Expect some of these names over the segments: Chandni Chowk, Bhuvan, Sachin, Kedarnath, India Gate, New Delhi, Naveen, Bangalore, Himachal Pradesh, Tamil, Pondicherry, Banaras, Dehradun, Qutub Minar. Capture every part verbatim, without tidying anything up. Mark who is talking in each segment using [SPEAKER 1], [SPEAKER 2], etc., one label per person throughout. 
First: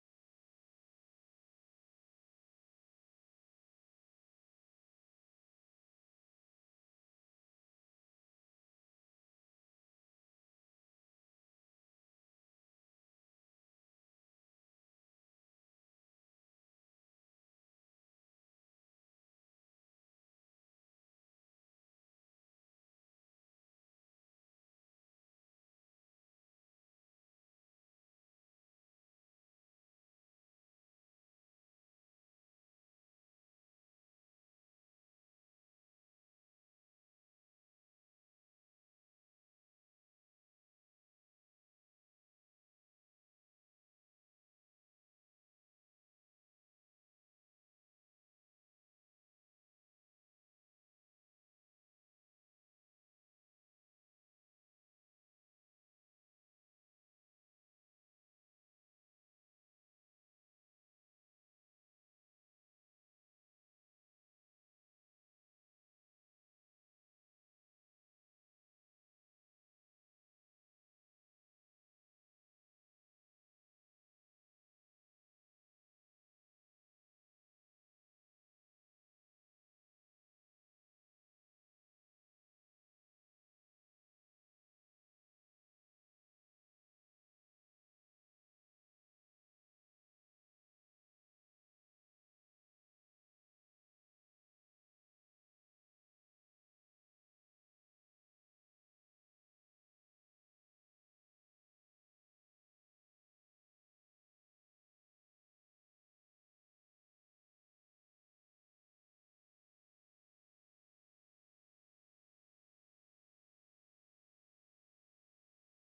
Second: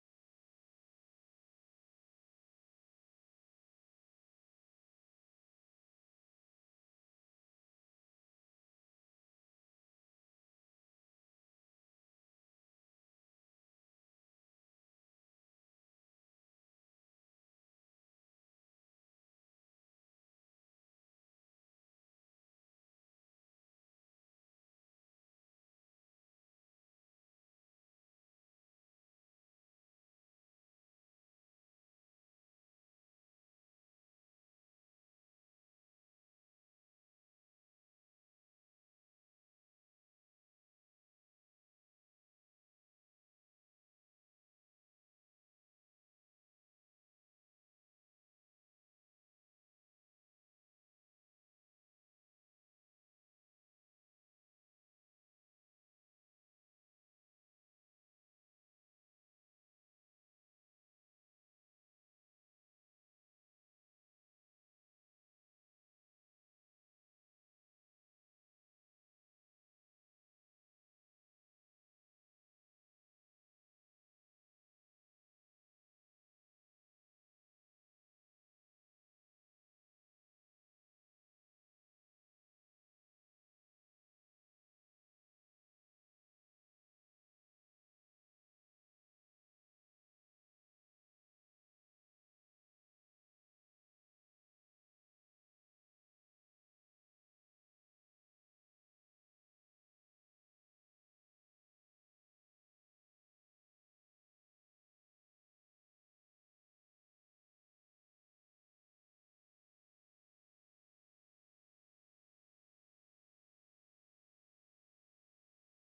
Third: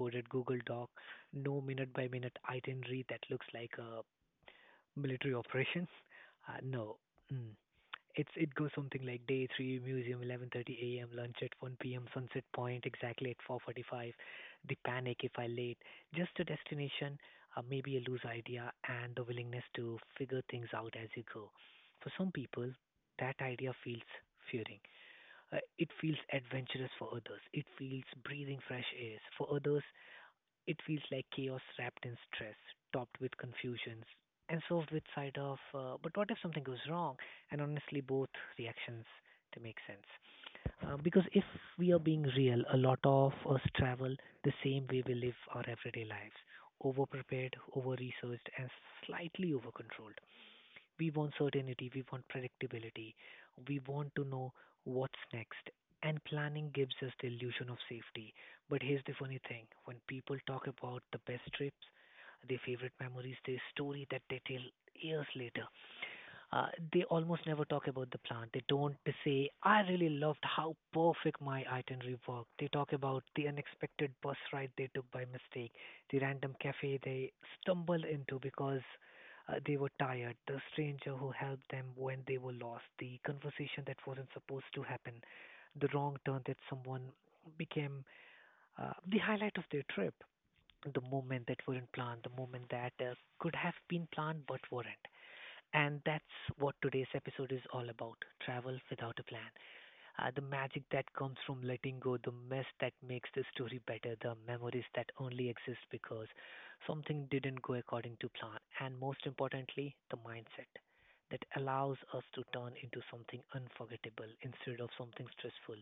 [SPEAKER 1] coded Google Doc, no minute by minute itinerary that looks like a military operations? Uh, no. Mm. It's it goes something like day three museum eleven thirty a m, lunch at one p m, Sunset Point exactly at four forty-five. The panic if I late. Just a destination, uh, maybe a loose idea, and the willingness to figure things out as you go. For some people, that idea feels fearing. Uh, it feels adventurous for others. It feels breathing fresh air. For others, it feels like chaos wrapped in stress, topped with confusions, and served with side of, uh, but what if something goes wrong? And honestly, both reactions to make sense. Uh, because if we are being real, a lot of us travel the same way we live our everyday lives, over prepared, over researched, and slightly over controlled. We want certainty, we want predictability, we want to know what's next. And planning gives us the illusion of safety. But here's the funny thing: when people talk about the best trips, their favorite memories, their story that they tell years later, uh, they almost never talk about the plant. They don't say, "I really loved how perfect my itinerary worked." They talk about the unexpected bus ride they took by mistake, the random cafe they stumbled into because uh, they were tired, the stranger who helped them when they were lost, the conversation that wasn't supposed to happen, the wrong turn that someone became uh, the highlight of their trip. The moment that weren't planned, the moment that uh, could have been planned but weren't. And that's what today's episode is all about: travel without a plan. Uh, the magic that comes from letting go, the mess that makes the story better, the memories that only exist because something didn't go according to plan, and most importantly, the mindset that allows us to turn into something unforgettable instead of something stressful.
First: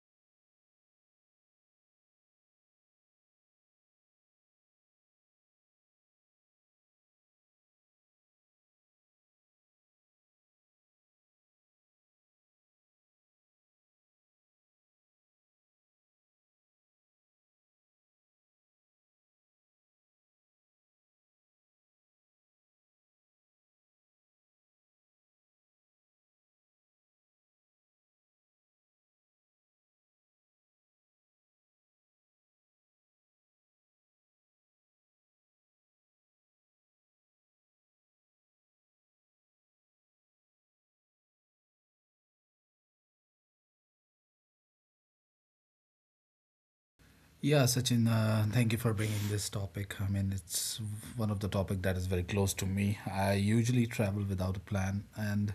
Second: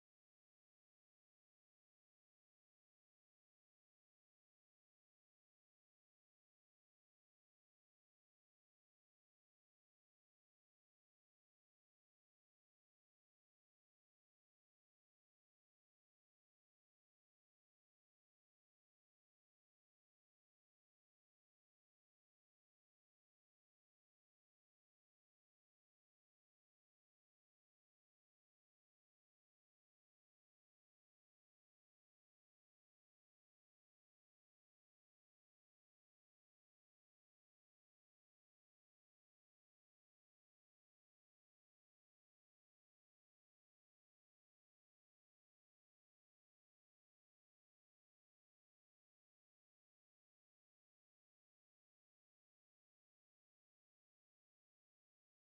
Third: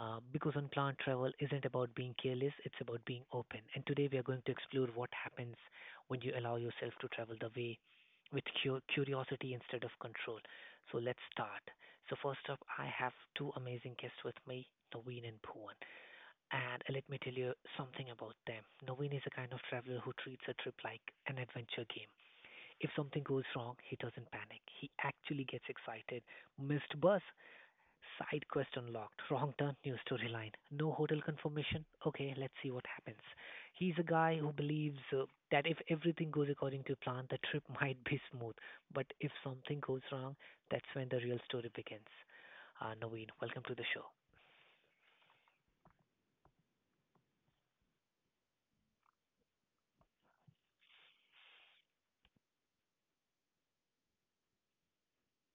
[SPEAKER 1] Uh, because on plant travel isn't about being careless, it's about being open. And today we are going to explore what happens when you allow yourself to travel the way with cu- curiosity instead of control. So let's start. So first up, I have two amazing guests with me, Naveen and Bhuvan. And uh, let me tell you something about them. Naveen is a kind of traveler who treats a trip like an adventure game. If something goes wrong, he doesn't panic. He actually gets excited. Missed bus, side quest unlocked. Wrong turn, new storyline. No hotel confirmation. Okay, let's see what happens. He's a guy who believes uh, that if everything goes according to plan, the trip might be smooth. But if something goes wrong, that's when the real story begins. Uh, Naveen, welcome to the show.
[SPEAKER 2] Yeah, Sachin, uh, thank you for bringing this topic. I mean, it's one of the topic that is very close to me. I usually travel without a plan, and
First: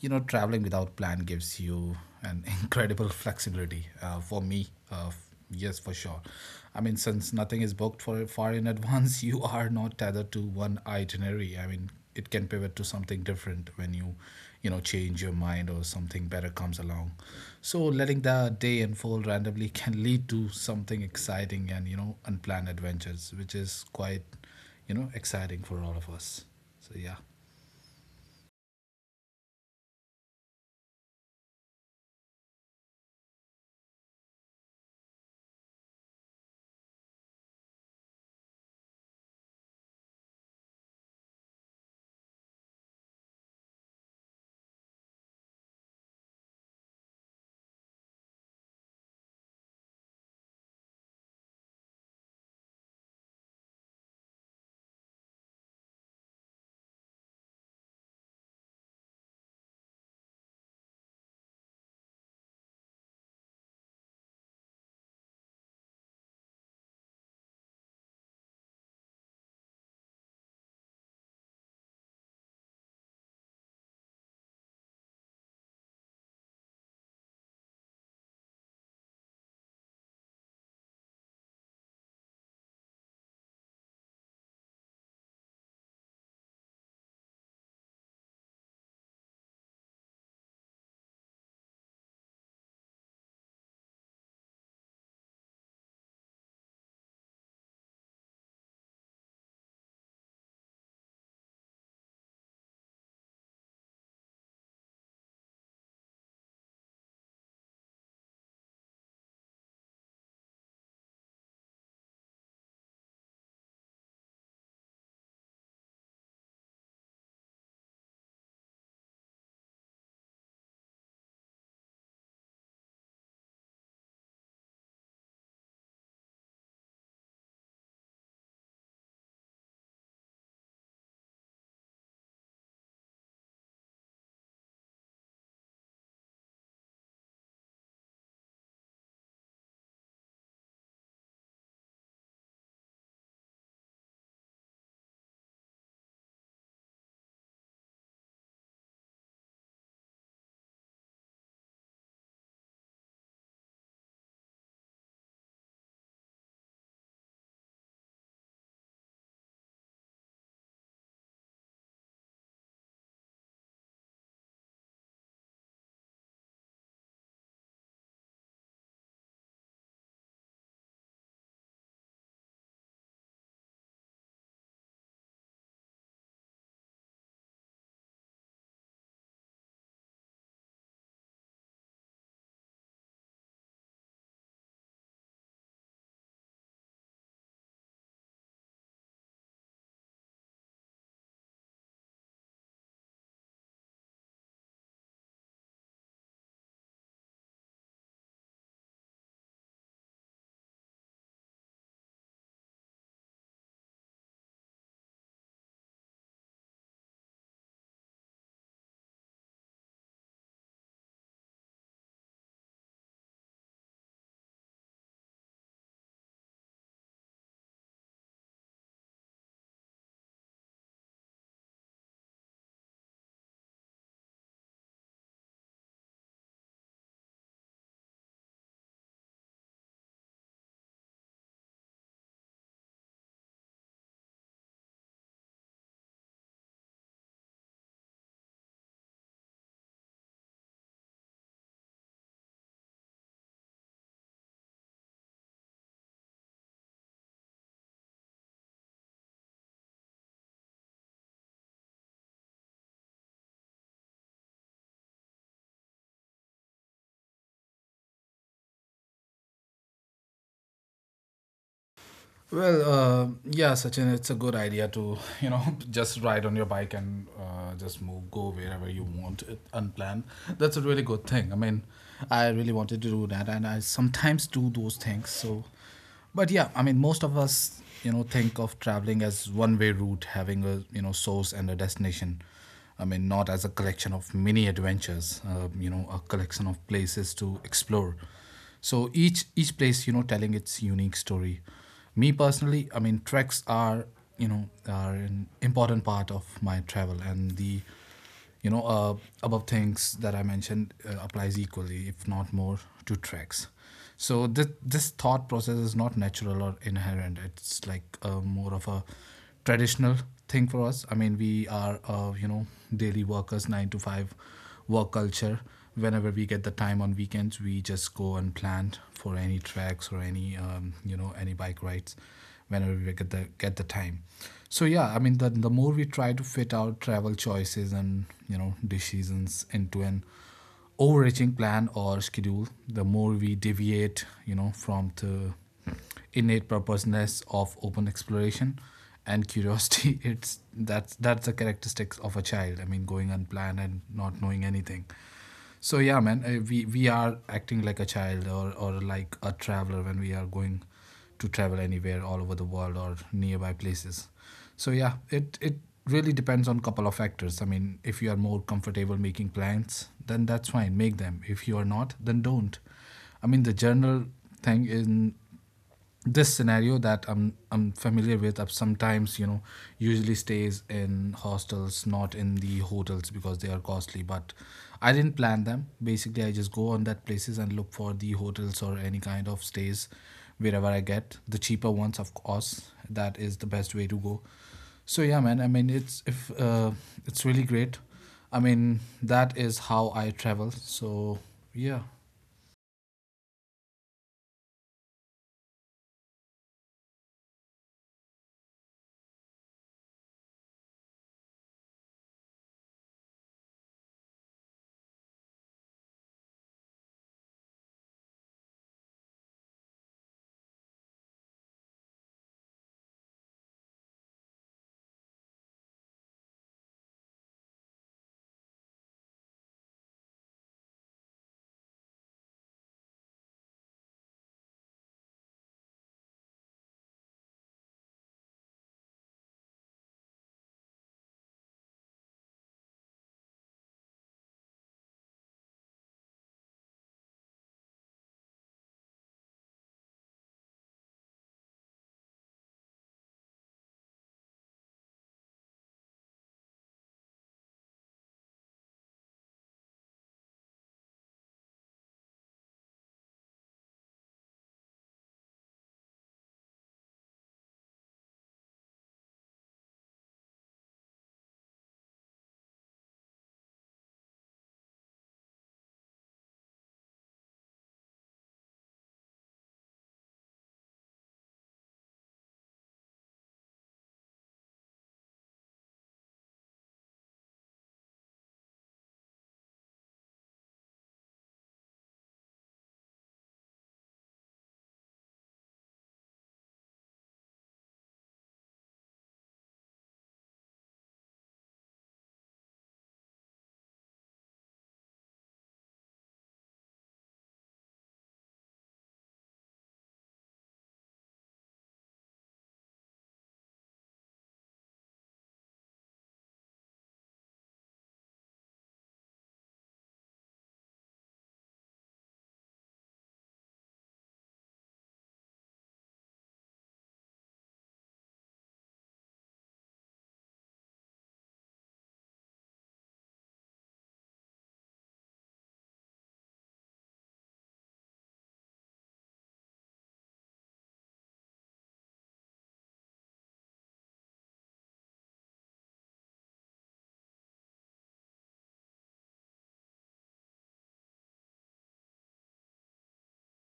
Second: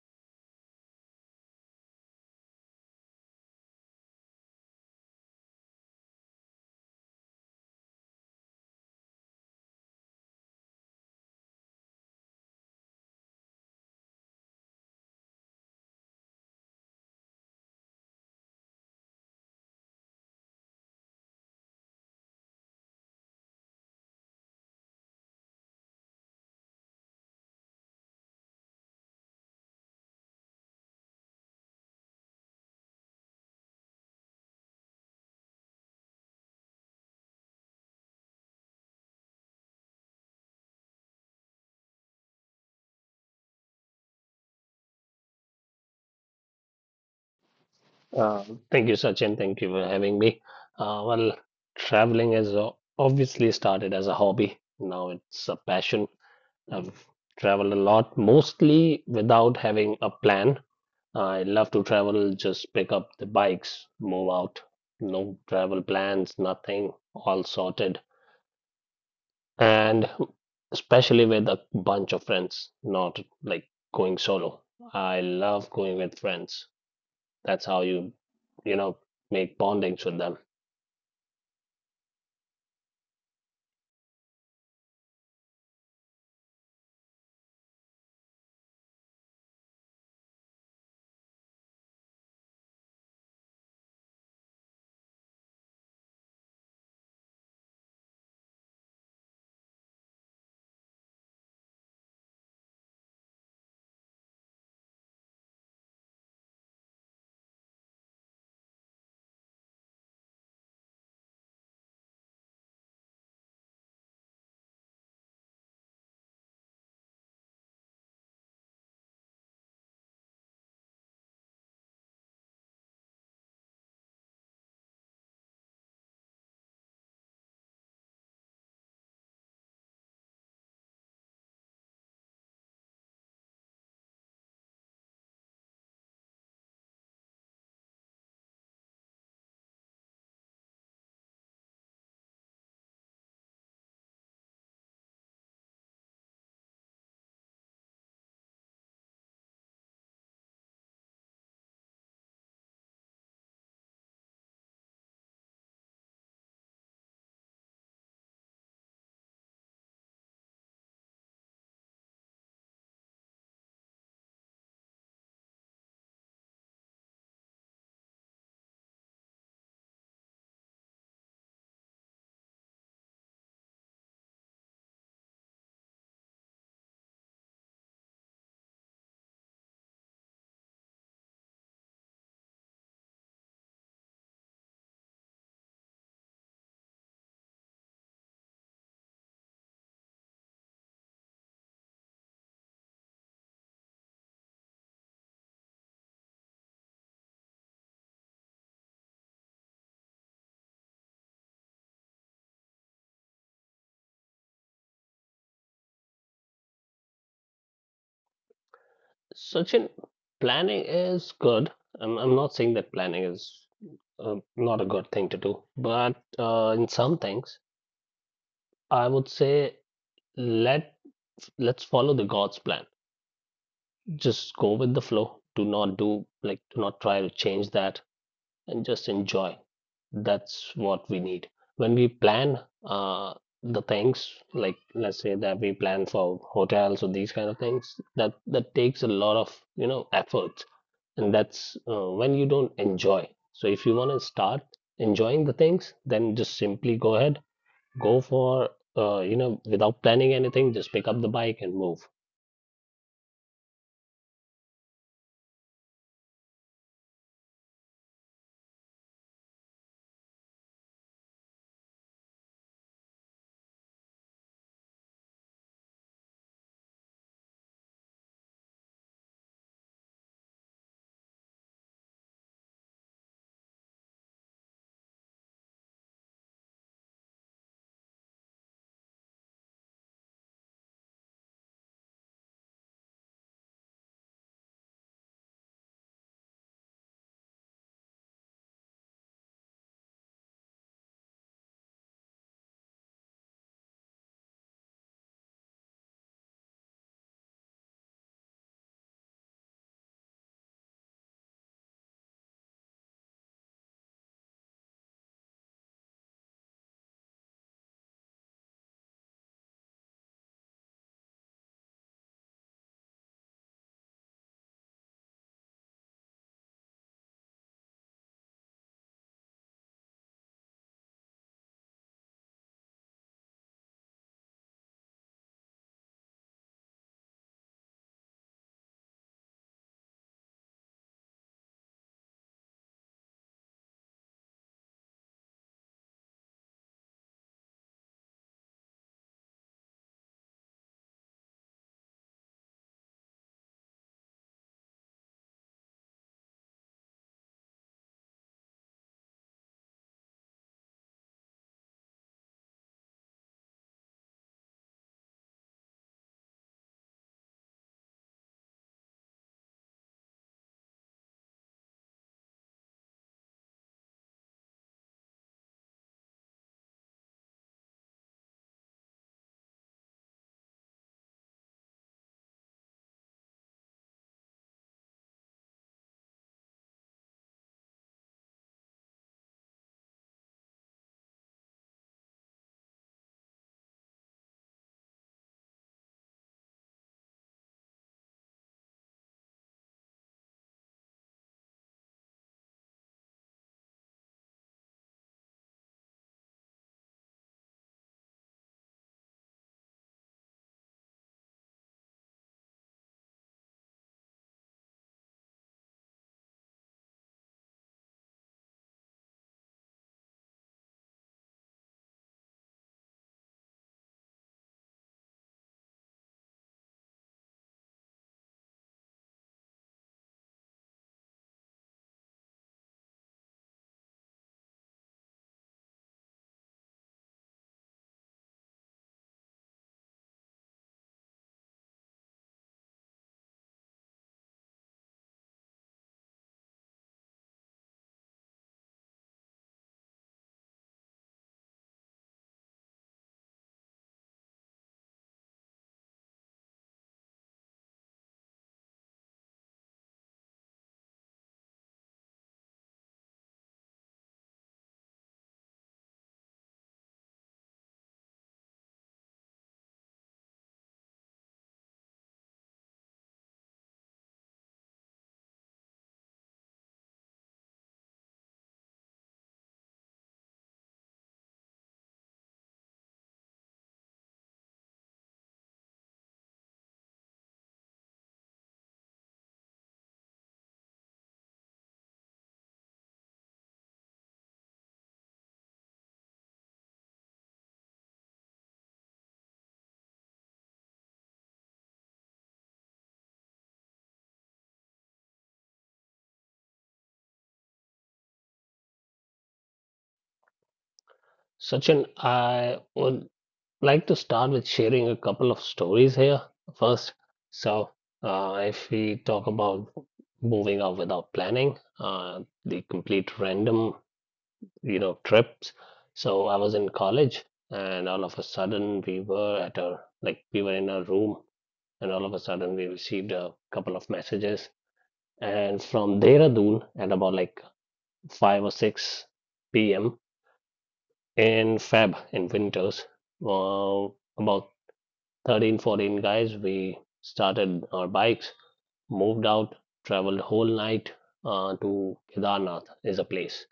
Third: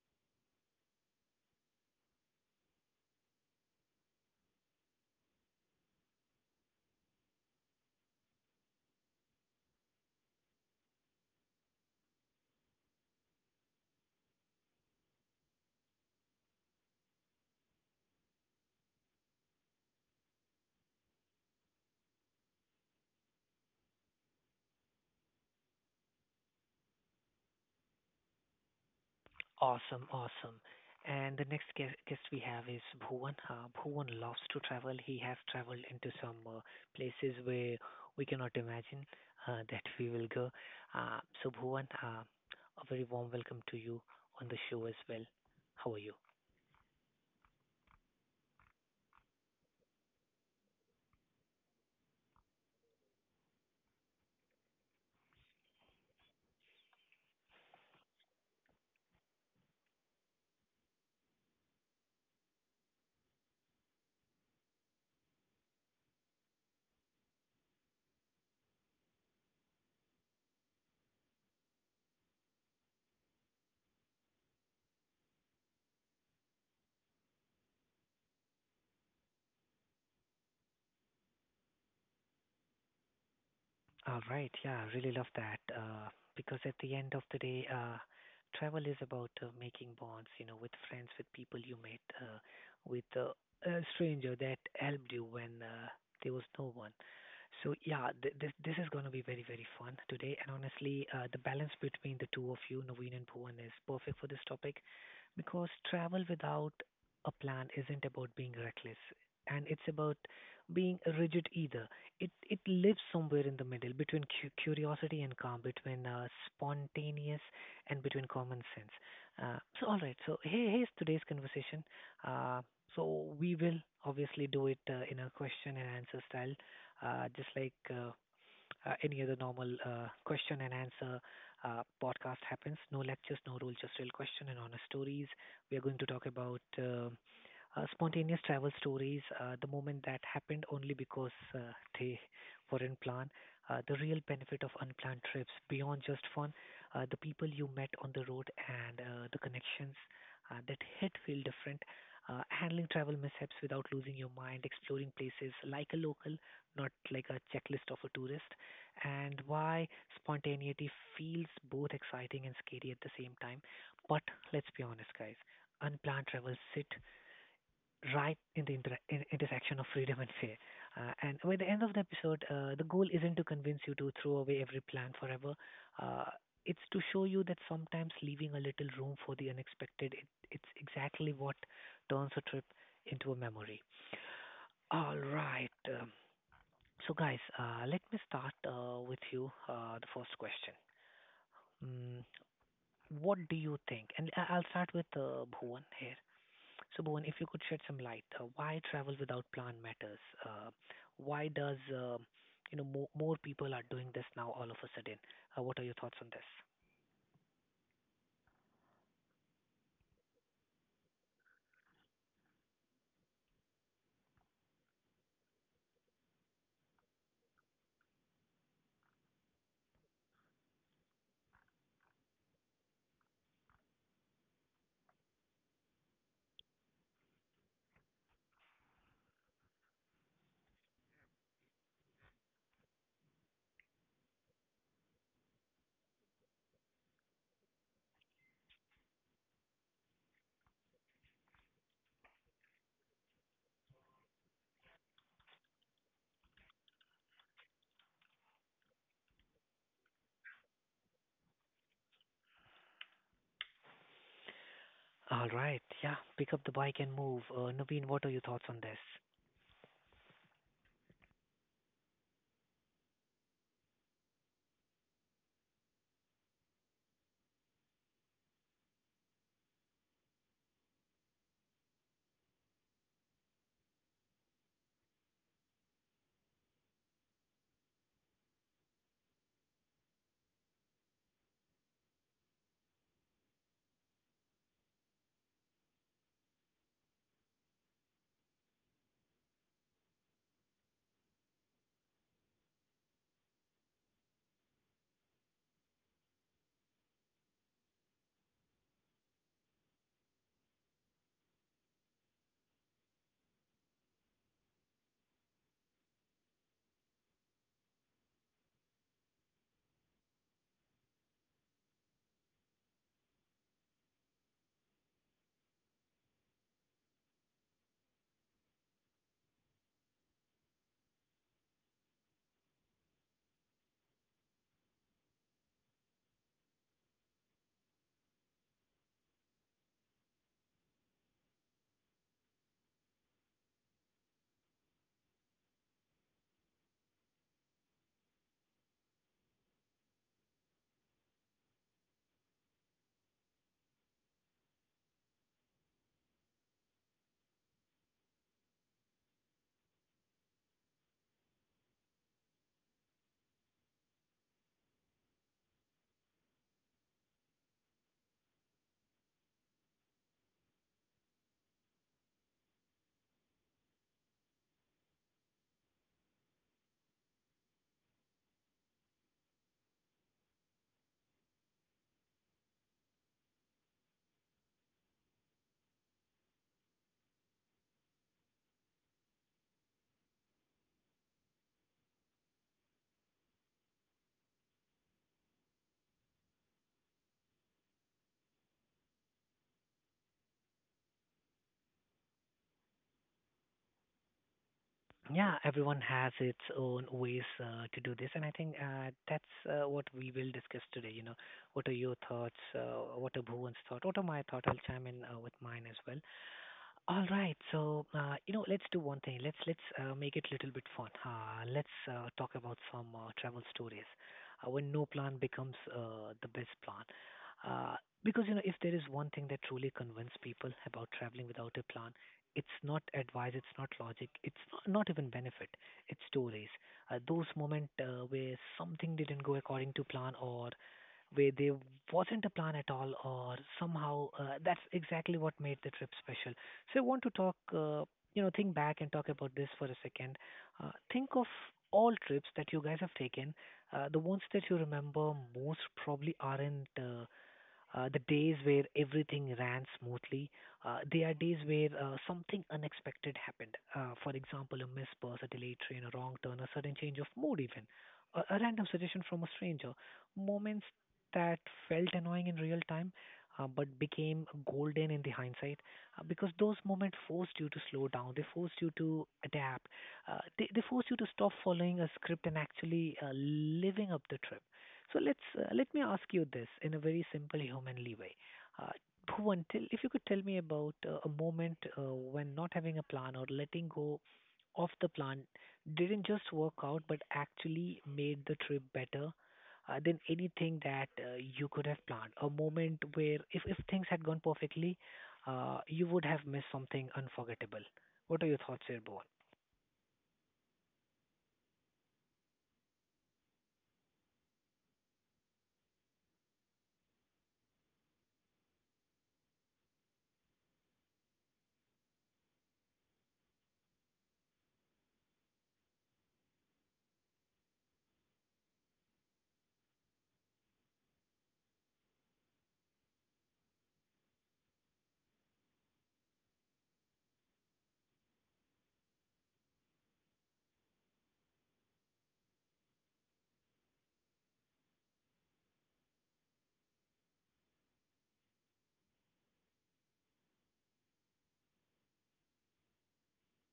[SPEAKER 2] you know, traveling without plan gives you an incredible flexibility. Uh, for me, uh, f- yes, for sure. I mean, since nothing is booked for far in advance, you are not tethered to one itinerary. I mean, it can pivot to something different when you you know change your mind or something better comes along, so letting the day unfold randomly can lead to something exciting and you know unplanned adventures, which is quite you know exciting for all of us, so yeah.
[SPEAKER 1] Awesome, awesome. And the next guest, guest we have is Bhuvan. Uh, Bhuvan loves to travel. He has traveled into some uh, places where we cannot imagine uh, that we will go. Uh, so, Bhuvan, uh, a very warm welcome to you on the show as well. How are you?
[SPEAKER 3] Uh, Thank you, Sachin. Thank you for having me. Uh, well, Traveling has o- obviously started as a hobby. Now it's a passion. I've traveled a lot, mostly without having a plan. I love to travel, just pick up the bikes, move out. No travel plans, nothing, all sorted. And especially with a bunch of friends, not like going solo. I love going with friends. That's how you, you know, make bondings with them.
[SPEAKER 1] All right. Yeah, I really love that. Uh, because at the end of the day, uh, travel is about uh, making bonds, you know, with friends, with people you met, uh, with uh, a stranger that helped you when uh, there was no one. So yeah, th- this this is going to be very very fun today. And honestly, uh, the balance between the two of you, Naveen and Bhuvan, is perfect for this topic because travel without a plan isn't about being reckless, and it's about being rigid either. It it lives somewhere in the middle between cu- curiosity and calm, between uh, spontaneous and between common sense. Uh, so all right. So here, here's today's conversation. Uh, so we will obviously do it uh, in a question and answer style, uh, just like. Uh, uh, any other normal uh, question and answer uh, podcast happens. No lectures, no rule, just real question and honest stories. We are going to talk about uh, uh, spontaneous travel stories, uh, the moment that happened only because uh, they weren't planned, uh, the real benefit of unplanned trips beyond just fun, uh, the people you met on the road and uh, the connections uh, that hit feel different. Uh, handling travel mishaps without losing your mind, exploring places like a local, not like a checklist of a tourist, and why spontaneity feels both exciting and scary at the same time. But let's be honest, guys, unplanned travels sit right in the inter- in- intersection of freedom and fear. Uh, and by the end of the episode, uh, the goal isn't to convince you to throw away every plan forever. Uh, it's to show you that sometimes leaving a little room for the unexpected, it, it's exactly what turns a trip into a memory. All right. Um, so, guys, uh, let me start uh, with you uh, the first question. Mm, what do you think? And I- I'll start with uh, Bhuvan here. So, Bhuvan, if you could shed some light, uh, why travel without plan matters? Uh, why does uh, you know more, more people are doing this now all of a sudden? Uh, what are your thoughts on this?
[SPEAKER 3] Sachin, planning is good. I'm, I'm not saying that planning is uh, not a good thing to do, but uh, in some things, I would say let let's follow the God's plan. Just go with the flow. Do not do like do not try to change that, and just enjoy. That's what we need when we plan uh, the things. Like let's say that we plan for hotels or these kind of things. That that takes a lot of you know effort, and that's uh, when you don't enjoy. So if you want to start enjoying the things, then just simply go ahead, go for uh, you know without planning anything, just pick up the bike and move.
[SPEAKER 1] All right, yeah, pick up the bike and move. Uh, Naveen, what are your thoughts on this?
[SPEAKER 2] Well, uh, yeah, Sachin, it's a good idea to you know just ride on your bike and uh, just move, go wherever you want, it, unplanned. That's a really good thing. I mean, I really wanted to do that, and I sometimes do those things. So, but yeah, I mean, most of us, you know, think of traveling as one-way route, having a you know source and a destination. I mean, not as a collection of mini adventures. Uh, you know, a collection of places to explore. So each each place, you know, telling its unique story. Me personally, I mean, treks are you know are an important part of my travel, and the you know uh, above things that I mentioned uh, applies equally, if not more, to treks. So this this thought process is not natural or inherent. It's like uh, more of a traditional thing for us. I mean, we are uh, you know daily workers, nine to five work culture. Whenever we get the time on weekends, we just go and plan for any tracks or any um, you know any bike rides whenever we get the get the time. So yeah, I mean, the, the more we try to fit our travel choices and you know decisions into an overreaching plan or schedule, the more we deviate, you know, from the innate purposeness of open exploration and curiosity. It's that's that's the characteristics of a child. I mean, going unplanned and not knowing anything. So yeah, man, uh, we we are acting like a child or or like a traveler when we are going to travel anywhere all over the world or nearby places. So yeah, it it really depends on couple of factors. I mean, if you are more comfortable making plans, then that's fine, make them. If you are not, then don't. I mean, the general thing is this scenario that I'm I'm familiar with. I've sometimes you know usually stays in hostels, not in the hotels because they are costly. But I didn't plan them. Basically, I just go on that places and look for the hotels or any kind of stays wherever I get the cheaper ones, of course. That is the best way to go. So yeah, man. I mean, it's if uh, it's really great. I mean, that is how I travel. So yeah.
[SPEAKER 1] Yeah, everyone has its own ways uh, to do this, and I think uh, that's uh, what we will discuss today. You know, what are your thoughts? Uh, what are Bhuvan's thought? What are my thought? I'll chime in uh, with mine as well. All right. So, uh, you know, let's do one thing. Let's let's uh, make it a little bit fun. Uh, let's uh, talk about some uh, travel stories. Uh, when no plan becomes uh, the best plan. Uh, because you know, if there is one thing that truly convinces people about traveling without a plan, it's not advice, it's not logic, it's not, not even benefit. It's stories. Uh, those moments uh, where something didn't go according to plan, or where there wasn't a plan at all, or somehow uh, that's exactly what made the trip special. So I want to talk, uh, you know, think back and talk about this for a second. Uh, think of all trips that you guys have taken. Uh, the ones that you remember most probably aren't uh, uh, the days where everything ran smoothly. Uh, there are days where uh, something unexpected happened. Uh, for example, a missed bus, a delayed train, a wrong turn, a sudden change of mood, even a, a random suggestion from a stranger. Moments that felt annoying in real time, uh, but became golden in the hindsight uh, because those moments forced you to slow down. They forced you to adapt. Uh, they, they forced you to stop following a script and actually uh, living up the trip. So let's, uh, let me ask you this in a very simple humanly way. Uh, Bhuvan, tell, if you could tell me about uh, a moment uh, when not having a plan or letting go of the plan didn't just work out but actually made the trip better uh, than anything that uh, you could have planned. A moment where if, if things had gone perfectly, uh, you would have missed something unforgettable. What are your thoughts here, Bhuvan?
[SPEAKER 3] Sachin, I would like to start with sharing a couple of stories here first. So uh, if we talk about moving out without planning, uh, the complete random, you know trips. So I was in college, and all of a sudden we were at a like we were in a room, and all of a sudden we received a couple of messages, and from Dehradun at about like five or six p m in Feb in winters, uh, about thirteen fourteen guys. We started our bikes, moved out, traveled whole night uh, to Kedarnath. Is a place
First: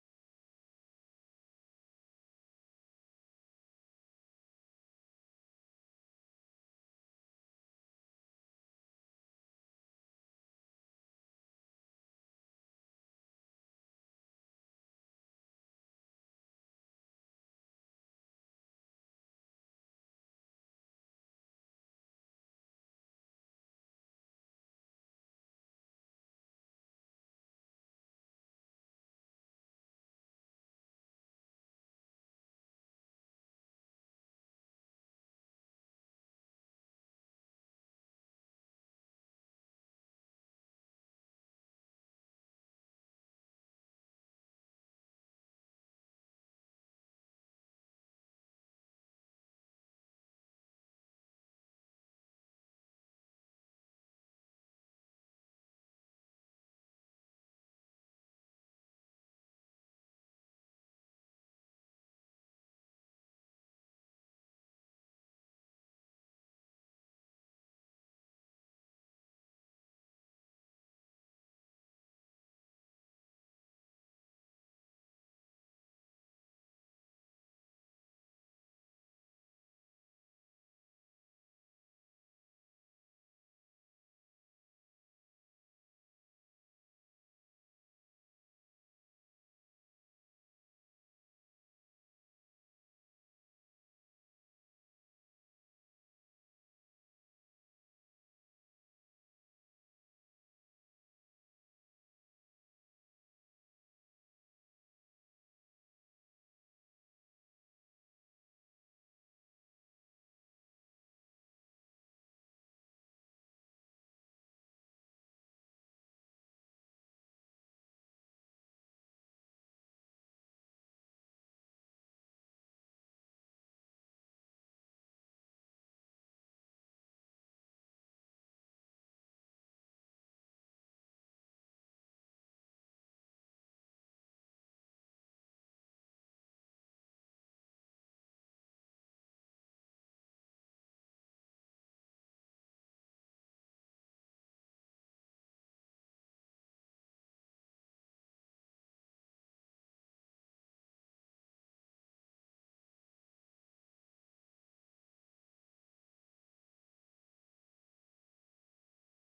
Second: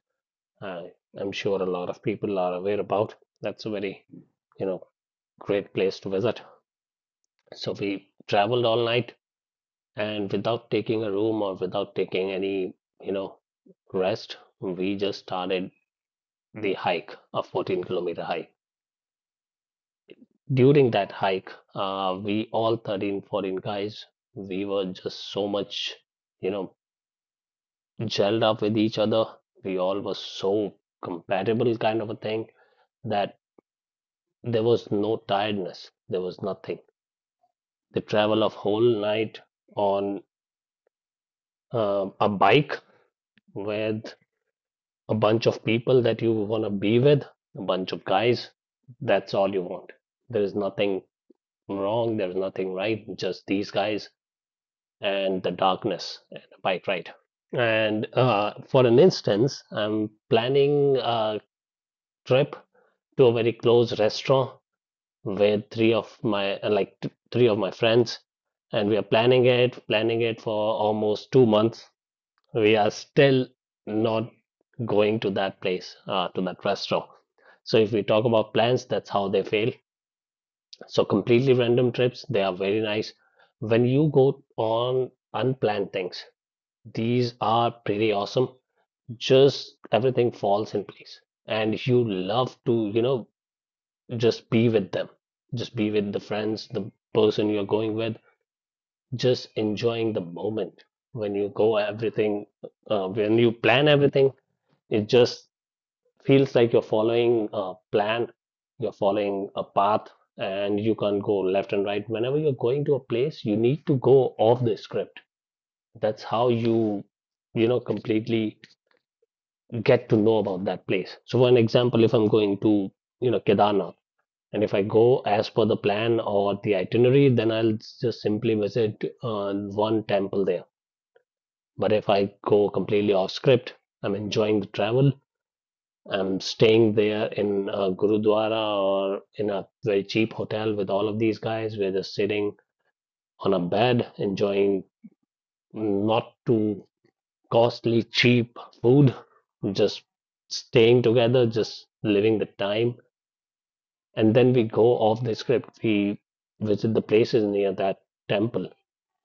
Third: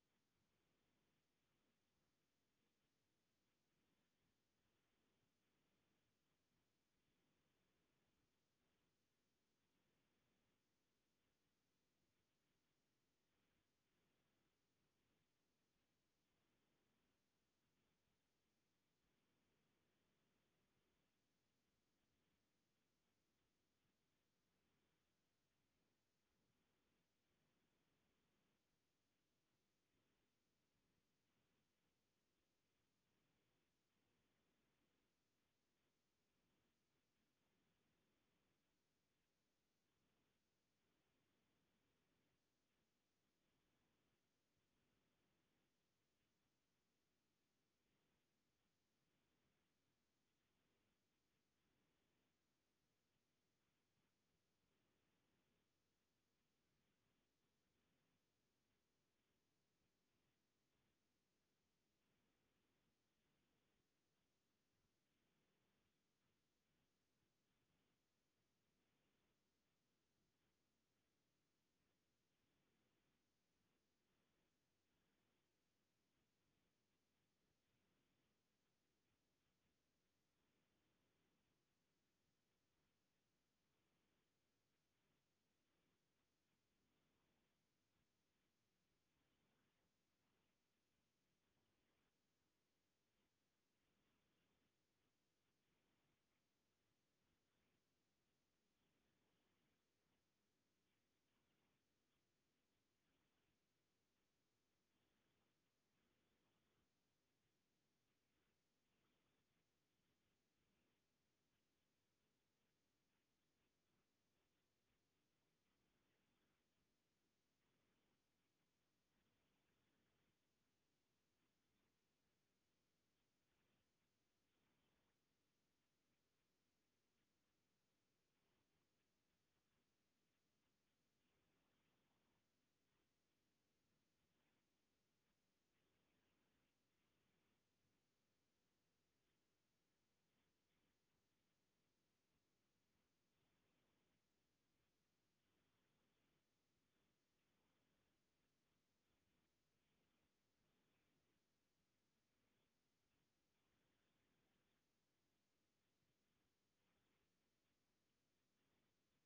[SPEAKER 3] uh, I'm sure a lot of people are aware about. That's a very, you know, great place to visit. So we traveled all night, and without taking a room or without taking any, you know, rest, we just started the hike, a fourteen kilometer hike. During that hike, uh, we all thirteen, fourteen guys, we were just so much, you know, gelled up with each other. We all were so compatible, kind of a thing, that there was no tiredness. There was nothing. The travel of whole night on um a bike with a bunch of people that you want to be with, a bunch of guys, that's all you want. There is nothing wrong. There is nothing right. Just these guys and the darkness and a bike ride. And uh, for an instance, I'm planning a trip to a very close restaurant with three of my uh, like th- three of my friends, and we are planning it planning it for almost two months. We are still not going to that place, uh, to that restaurant. So if we talk about plans, that's how they fail. So completely random trips, they are very nice. When you go on unplanned things, these are pretty awesome. Just everything falls in place, and you love to, you know just be with them, just be with the friends, the person you're going with, just enjoying the moment. when you go everything uh, when you plan everything, it just feels like you're following a plan, you're following a path, and you can go left and right. Whenever you're going to a place, you need to go off the script. That's how you, you know completely get to know about that place. So for an example, if I'm going to, you know Kedarnath, and if I go as per the plan or the itinerary, then I'll just simply visit uh, one temple there. But if I go completely off script, I'm enjoying the travel, I'm staying there in a gurudwara or in a very cheap hotel with all of these guys. We're just sitting on a bed, enjoying not too costly, cheap food, just staying together, just living the time. And then we go off the script. We visit the places near that temple,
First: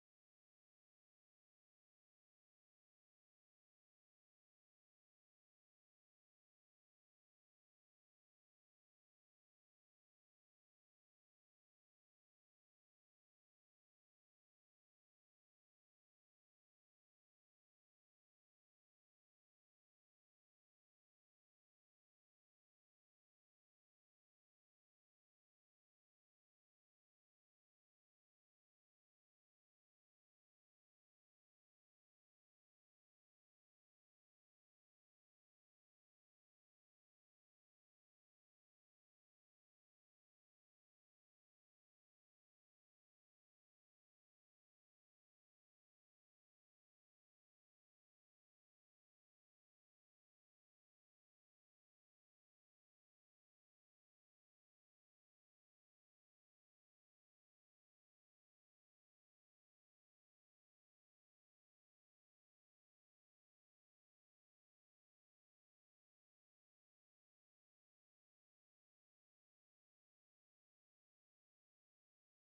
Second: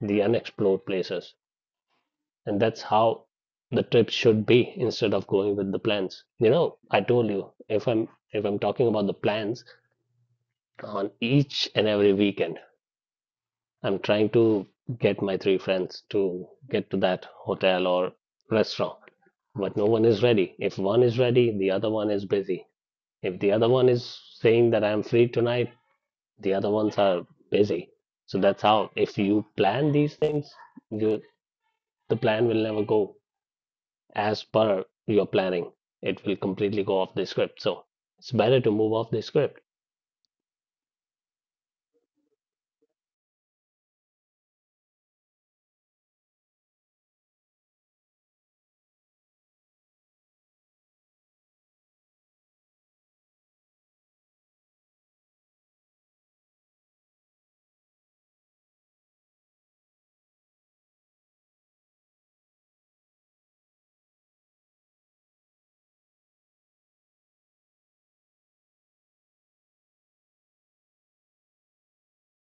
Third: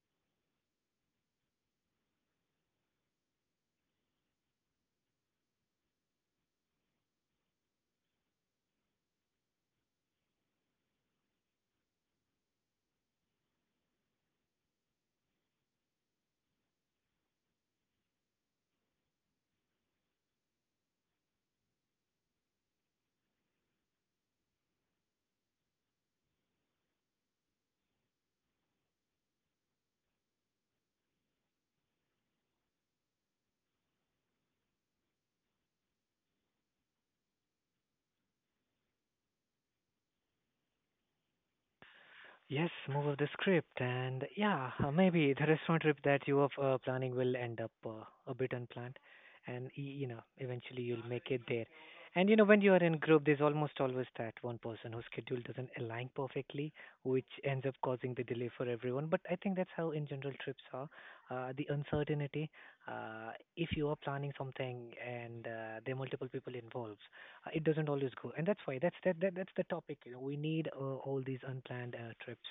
[SPEAKER 3] the unexplored places. And that's how the trip should be, instead of going with the plans. You know, I told you, if I'm if I'm talking about the plans, on each and every weekend, I'm trying to get my three friends to get to that hotel or restaurant. But no one is ready. If one is ready, the other one is busy. If the other one is saying that I'm free tonight, the other ones are busy. So that's how, if you plan these things, you, the plan will never go as per your planning. It will completely go off the script. So it's better to move off the script.
[SPEAKER 1] Yes, move of the script, and yeah, uh, maybe the restaurant trip that you are uh, planning will end up uh, a bit unplanned, and y- you know eventually you'll make it there. And you know when you are in group, there's almost always that one person whose schedule doesn't align perfectly, which ends up causing the delay for everyone. But I think that's how in general trips are. Uh, the uncertainty. Uh, if you are planning something and uh, there are multiple people involved, uh, it doesn't always go, and that's why that's that, that that's the topic. You know, we need uh, all these unplanned uh, trips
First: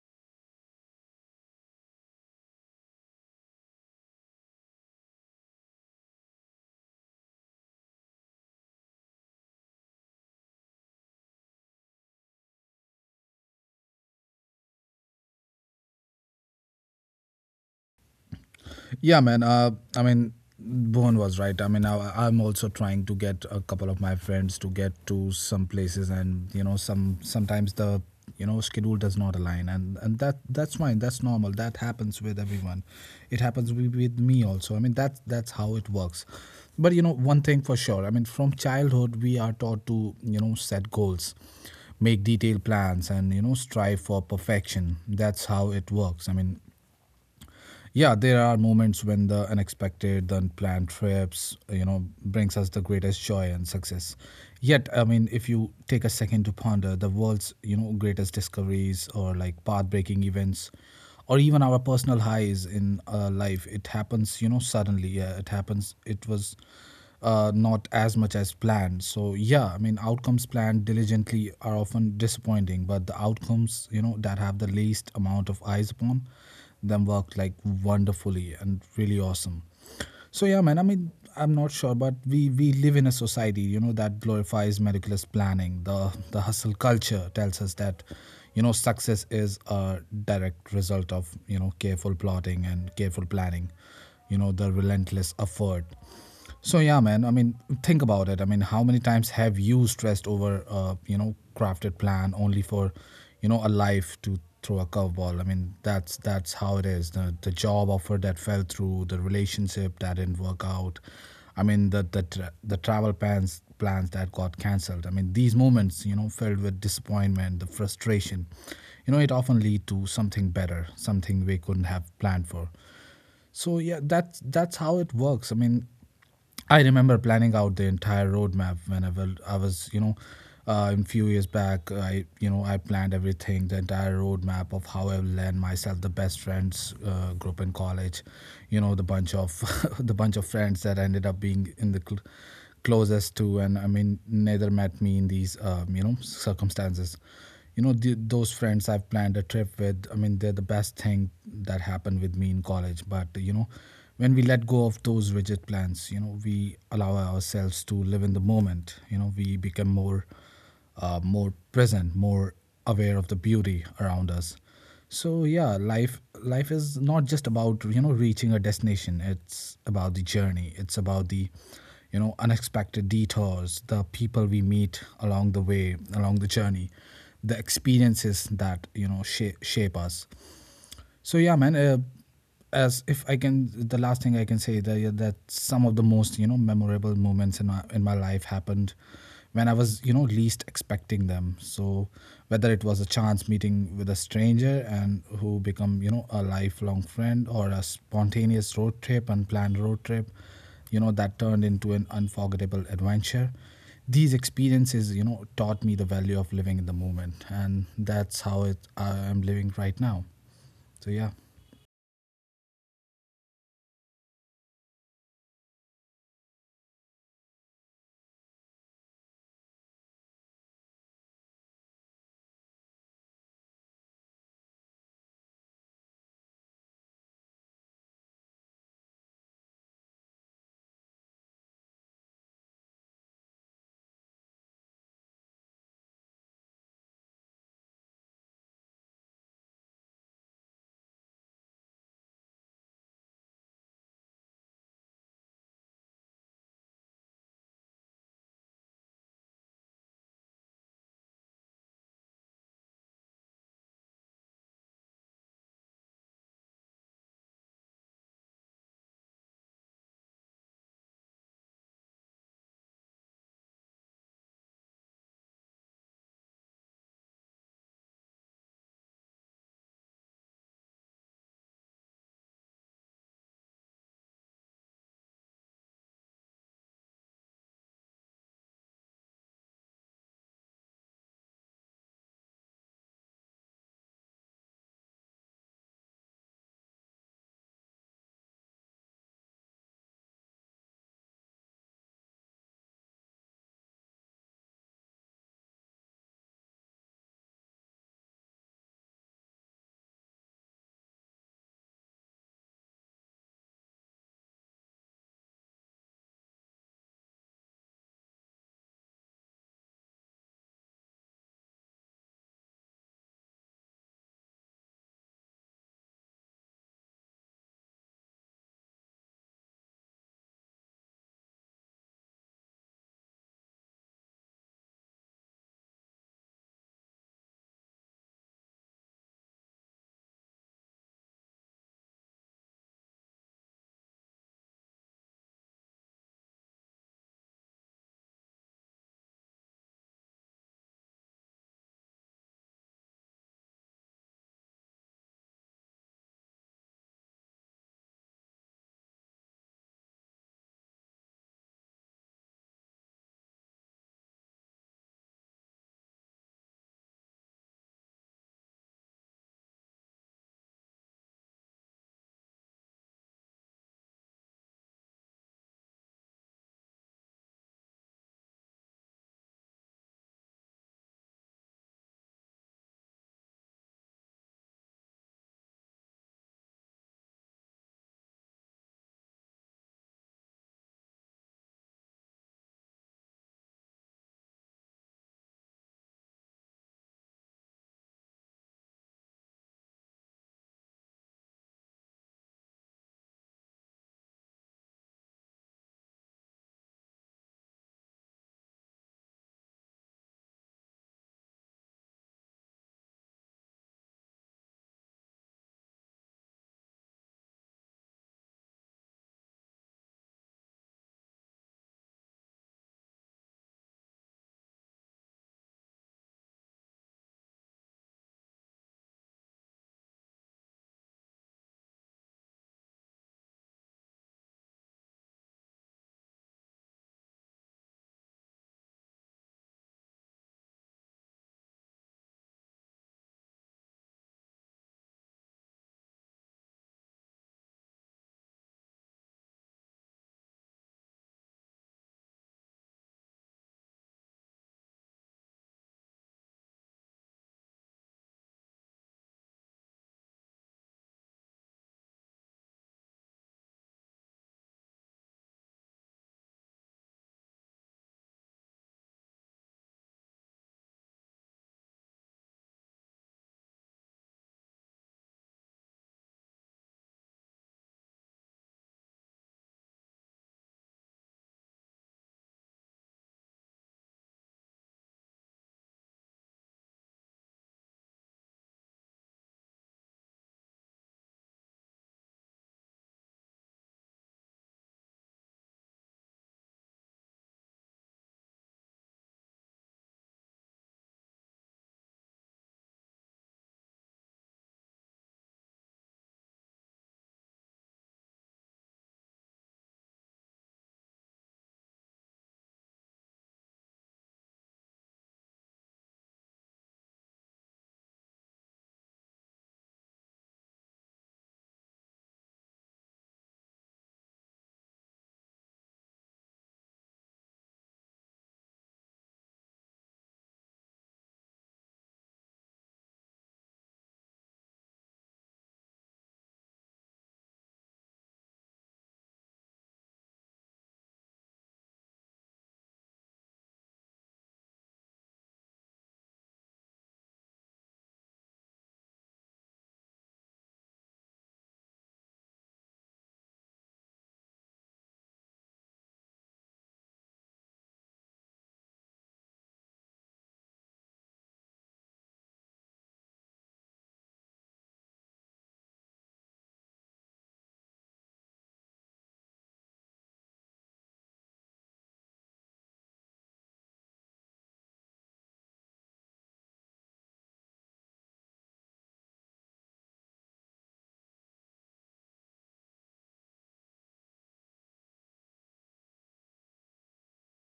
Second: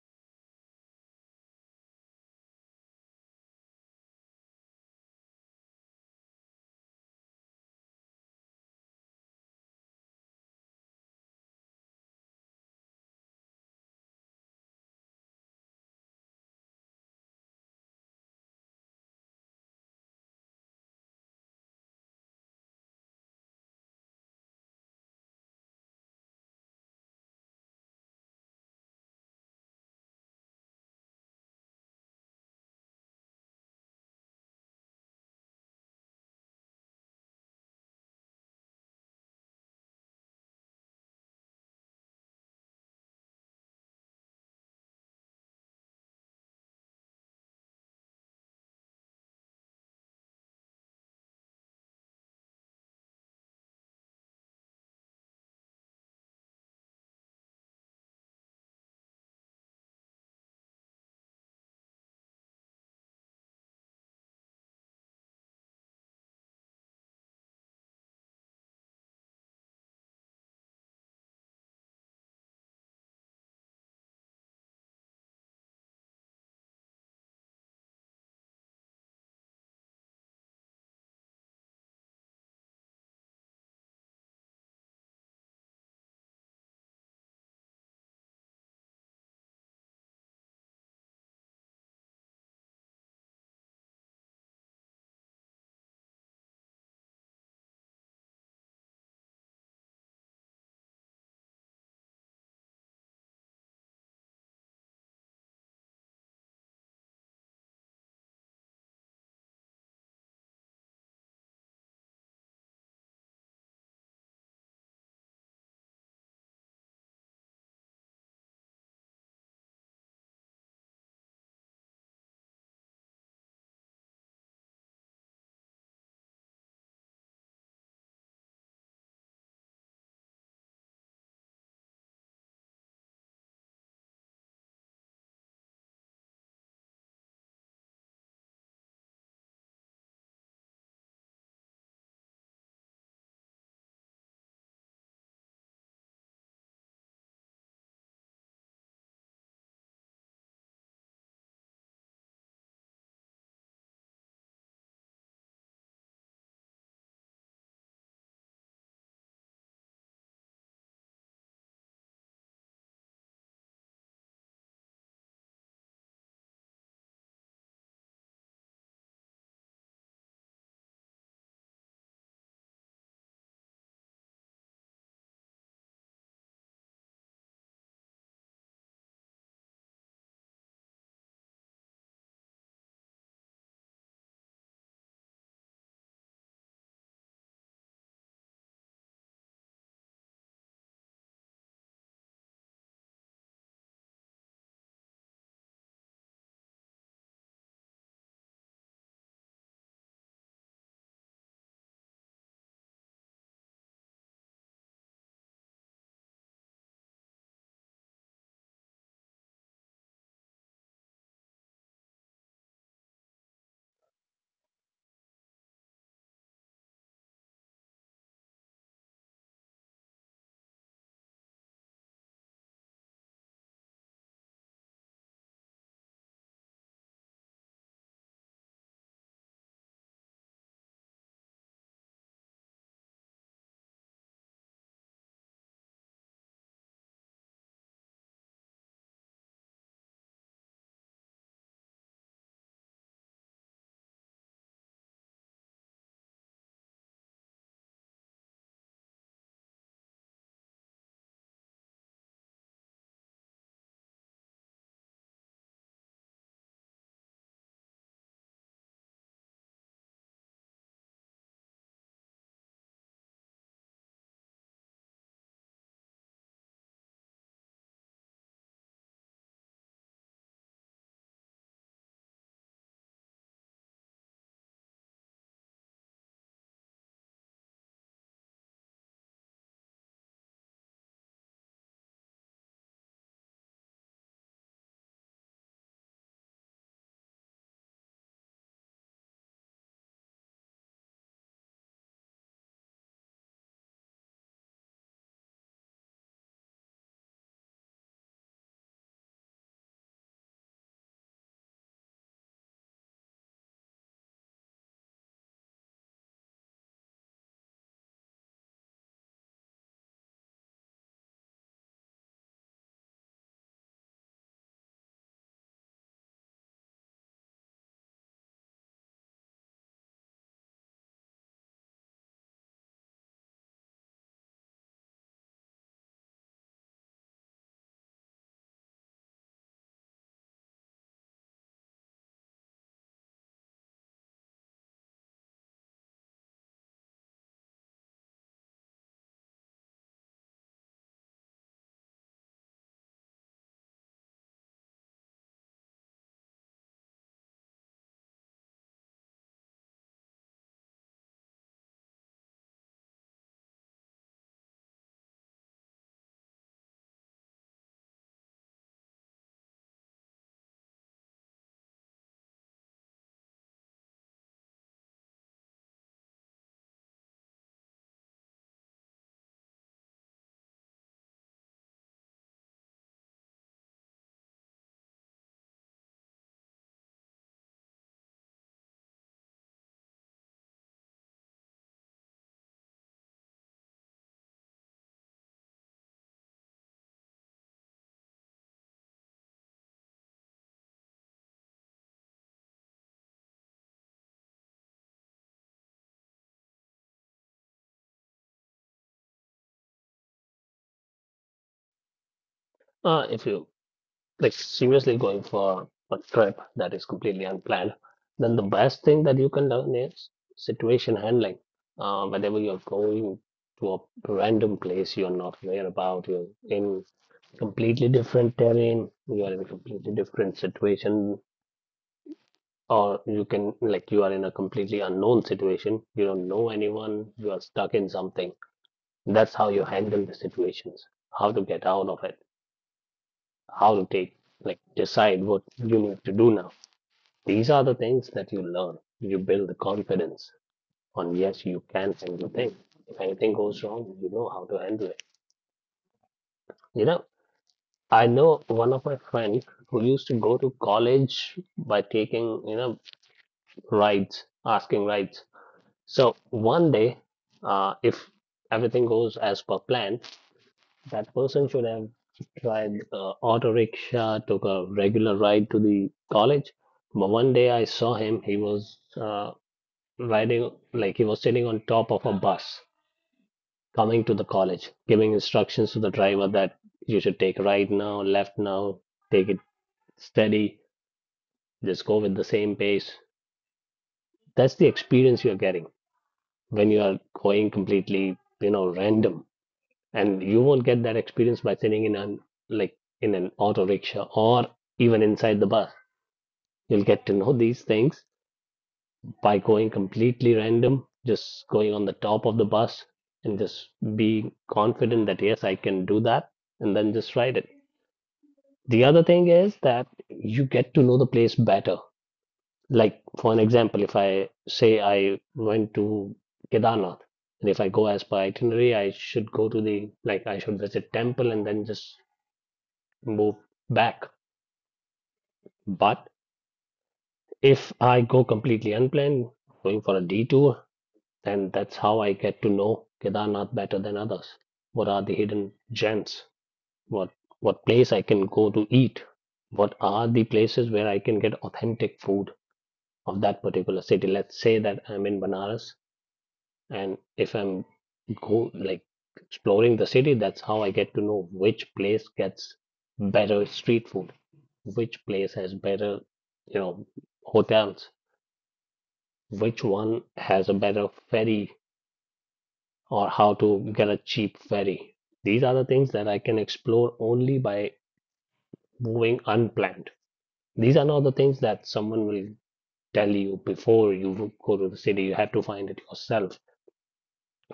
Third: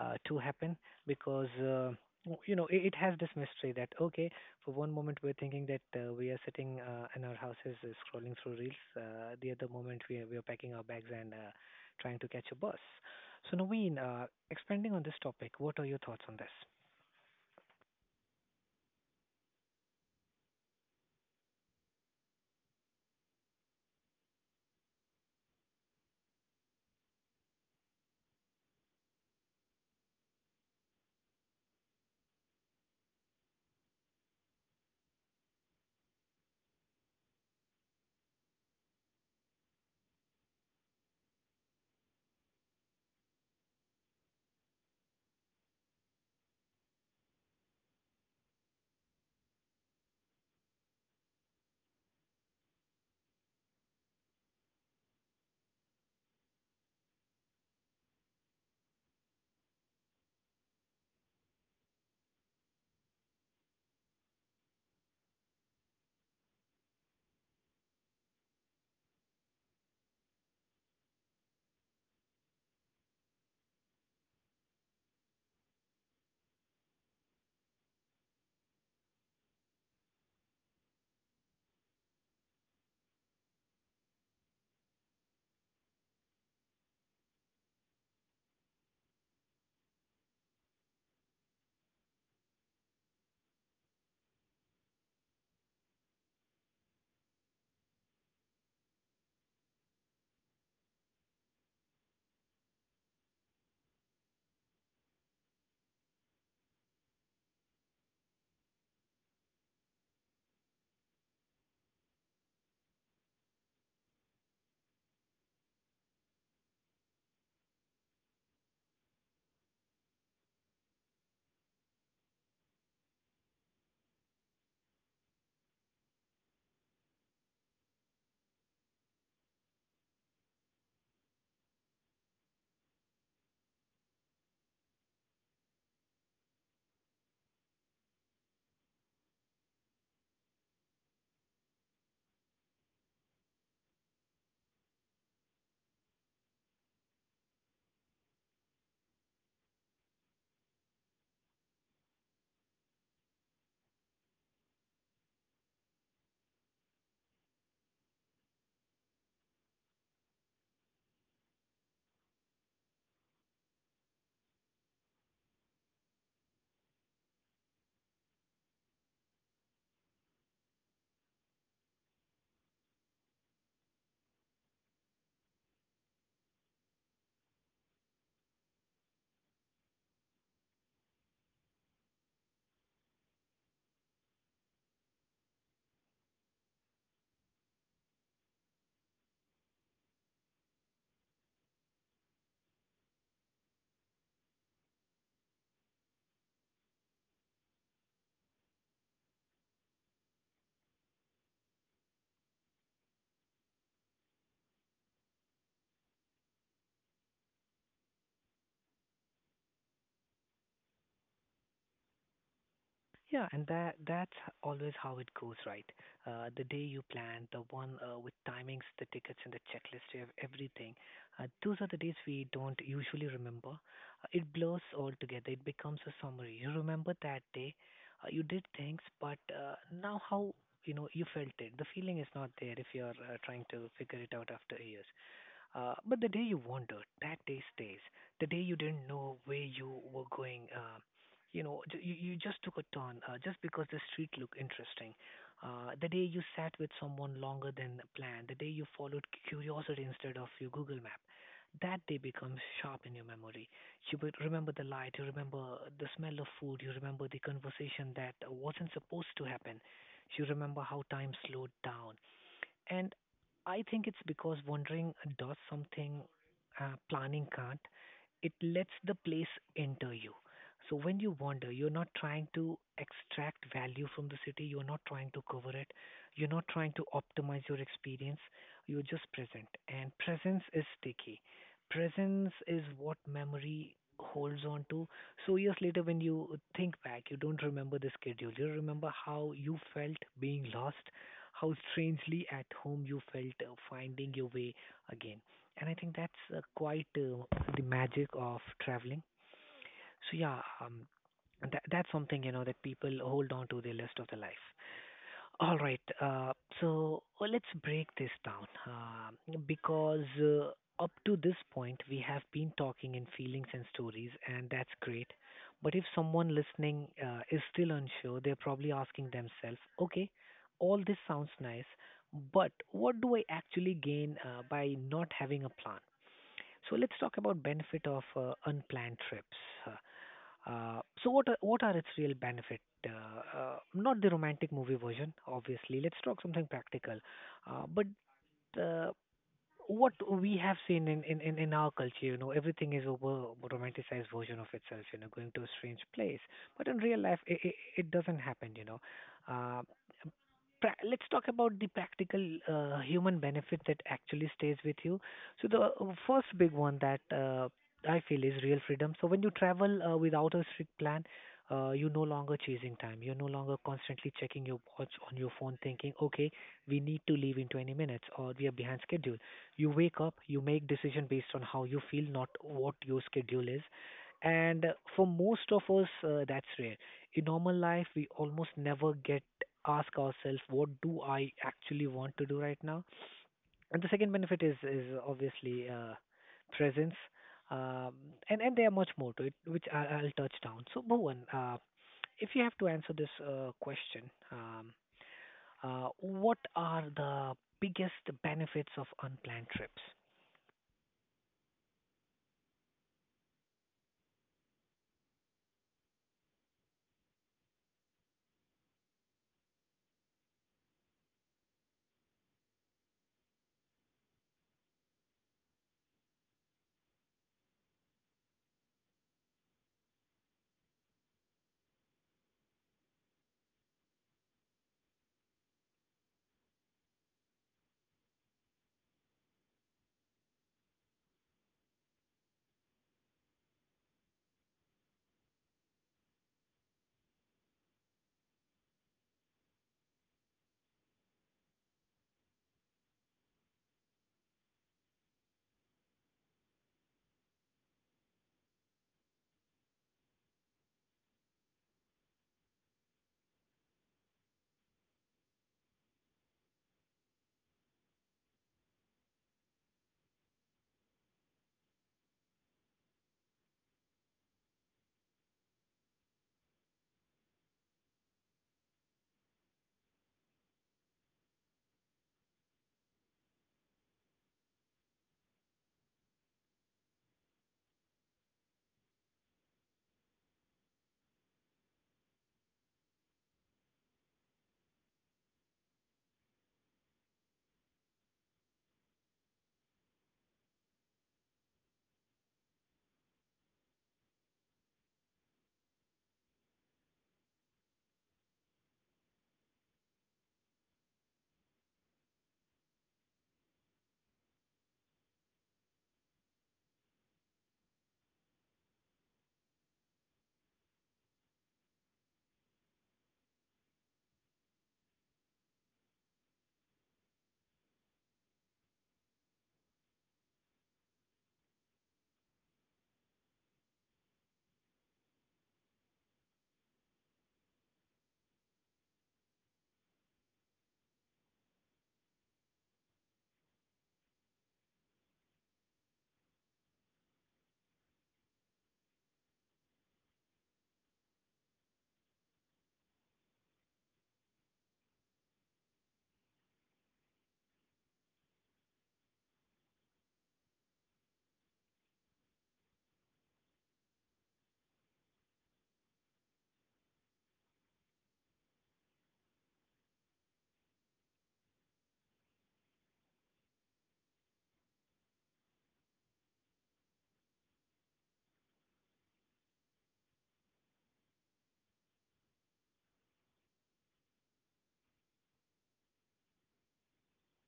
[SPEAKER 1] uh, to happen because. Uh, w- you know, it, it has this mystery that okay, for one moment we're thinking that uh, we are sitting uh, in our houses uh, scrolling through reels. Uh, the other moment we are we are packing our bags and uh, trying to catch a bus. So Naveen, uh, expanding on this topic, what are your thoughts on this?
[SPEAKER 2] Yeah, man. Uh, I mean, Bowen was right. I mean, I, I'm also trying to get a couple of my friends to get to some places, and you know, some sometimes the you know schedule does not align, and and that that's fine. That's normal. That happens with everyone. It happens with, with me also. I mean, that's that's how it works. But you know, one thing for sure. I mean, from childhood, we are taught to you know set goals, make detailed plans, and you know strive for perfection. That's how it works. I mean, yeah, there are moments when the unexpected, the unplanned trips, you know brings us the greatest joy and success. Yet I mean, if you take a second to ponder the world's you know greatest discoveries or like path breaking events or even our personal highs in uh, life, it happens you know suddenly. Yeah, it happens. It was uh, not as much as planned. So yeah, I mean, outcomes planned diligently are often disappointing, but the outcomes you know that have the least amount of eyes upon them worked like wonderfully and really awesome. So yeah, man. I mean, I'm not sure, but we we live in a society, you know, that glorifies meticulous planning. The the hustle culture tells us that, you know, success is a direct result of you know careful plotting and careful planning, you know, the relentless effort. So yeah, man. I mean, think about it. I mean, how many times have you stressed over, uh, you know, crafted plan only for, you know, a life to throw a curveball? I mean, that's that's how it is. The the job offer that fell through, the relationship that didn't work out. I mean, the the tra- the travel plans plans that got cancelled. I mean, these moments, you know, filled with disappointment, the frustration. You know, it often lead to something better, something we couldn't have planned for. So yeah, that's that's how it works. I mean, I remember planning out the entire roadmap whenever I was, you know, uh, in few years back. I, you know, I planned everything, the entire roadmap of how I will land myself the best friends uh, group in college. You know, the bunch of the bunch of friends that ended up being in the cl- closest to, and I mean, neither met me in these, um, you know, circumstances. You know, the, those friends I've planned a trip with, I mean, they're the best thing that happened with me in college. But, you know, when we let go of those rigid plans, you know, we allow ourselves to live in the moment. You know, we become more uh, more present, more aware of the beauty around us. So yeah, life life is not just about you know reaching a destination. It's about the journey. It's about the you know unexpected detours, the people we meet along the way, along the journey, the experiences that you know shape, shape us. So yeah, man. Uh, as if I can, the last thing I can say that yeah, that some of the most you know memorable moments in my in my life happened when I was you know least expecting them. So whether it was a chance meeting with a stranger and who become you know a lifelong friend, or a spontaneous road trip, unplanned road trip, you know that turned into an unforgettable adventure, these experiences you know taught me the value of living in the moment, and that's how it I am living right now. So yeah.
[SPEAKER 1] Yeah, and that that's always how it goes, right? Uh, the day you plan, the one uh, with timings, the tickets, and the checklist, you have everything. Uh, those are the days we don't usually remember. Uh, it blurs all together. It becomes a summary. You remember that day, uh, you did things, but uh, now how you know you felt it. The feeling is not there if you're uh, trying to figure it out after years. Uh, but the day you wandered, that day stays. The day you didn't know where you were going, uh, you know, j- you, you just took a turn uh, just because the street looked interesting. Uh, the day you sat with someone longer than planned, the day you followed curiosity instead of your Google map, that day becomes sharp in your memory. You would remember the light, you remember the smell of food, you remember the conversation that wasn't supposed to happen, you remember how time slowed down. And I think it's because wandering does something uh, planning can't. It lets the place enter you. So when you wander, you're not trying to extract value from the city, you're not trying to cover it, you're not trying to optimize your experience, you're just present. And presence is sticky. Presence is what memory holds on to. So years later, when you think back, you don't remember the schedule, you remember how you felt being lost, how strangely at home you felt uh, finding your way again. And I think that's uh, quite uh, the magic of traveling. So yeah, um, and that, that's something you know that people hold on to their list of their life. All right. Uh, so uh, let's break this down uh, because uh, up to this point, we have been talking in feelings and stories, and that's great. But if someone listening uh, is still unsure, they're probably asking themselves, okay, all this sounds nice, but what do I actually gain uh, by not having a plan? So let's talk about benefit of uh, unplanned trips. uh, uh, so what are, what are its real benefit? Uh, uh, not the romantic movie version, obviously. Let's talk something practical. Uh, but uh, what we have seen in, in, in in our culture, you know, everything is over romanticized version of itself. You know, going to a strange place, but in real life, it, it, it doesn't happen. You know, uh, pra- let's talk about the practical uh, human benefit that actually stays with you. So the uh, first big one that uh, I feel is real freedom. So when you travel uh, without a strict plan, uh, you're no longer chasing time. You're no longer constantly checking your watch on your phone, thinking, "Okay, we need to leave in twenty minutes, or we are behind schedule." You wake up, you make decision based on how you feel, not what your schedule is. And uh, for most of us, uh, that's rare in normal life. We almost never get ask ourselves what do I actually want to do right now. And the second benefit is is obviously uh, presence. um, and and there are much more to it which I, I'll touch down. So Bhuvan, uh, if you have to answer this uh, question, um, uh, what are the biggest benefits of unplanned trips?
[SPEAKER 3] Uh, if you, like, seriously going for a trip that is completely unplanned, then the best thing that you can learn is situation handling. Uh, whenever you're going to a random place you're not aware about, you're in completely different terrain, you are in a completely different situation. Or you can, like, You are in a completely unknown situation. You don't know anyone. You are stuck in something. That's how you handle the situations, how to get out of it, how to take, like, decide what you need to do now. These are the things that you learn. You build the confidence on, yes, you can handle things. If anything goes wrong, you know how to handle it. You know, I know one of my friends who used to go to college by taking, you know, rides, asking rides. So one day, uh, if everything goes as per plan, that person should have tried uh, auto rickshaw, took a regular ride to the college. But one day I saw him. He was uh, riding like he was sitting on top of a bus coming to the college, giving instructions to the driver that you should take right now, left now, take it steady, just go with the same pace. That's the experience you're getting when you are going completely, you know, random, and you won't get that experience by sitting in an, like in an auto rickshaw, or even inside the bus. You'll get to know these things by going completely random, just going on the top of the bus, and just be confident that yes, I can do that, and then just ride it. The other thing is that you get to know the place better. Like for an example, if I say I went to Kedarnath, and if I go as per itinerary, I should go to the, like I should visit temple and then just move back. But if I go completely unplanned, going for a detour, then that's how I get to know Kedarnath better than others. What are the hidden gems? What what place I can go to eat? What are the places where I can get authentic food of that particular city? Let's say that I'm in Banaras, and if I'm, go like exploring the city, that's how I get to know which place gets better street food, which place has better, you know, hotels, which one has a better ferry, or how to get a cheap ferry. These are the things that I can explore only by moving unplanned. These are not the things that someone will tell you before you go to the city. You have to find it yourself.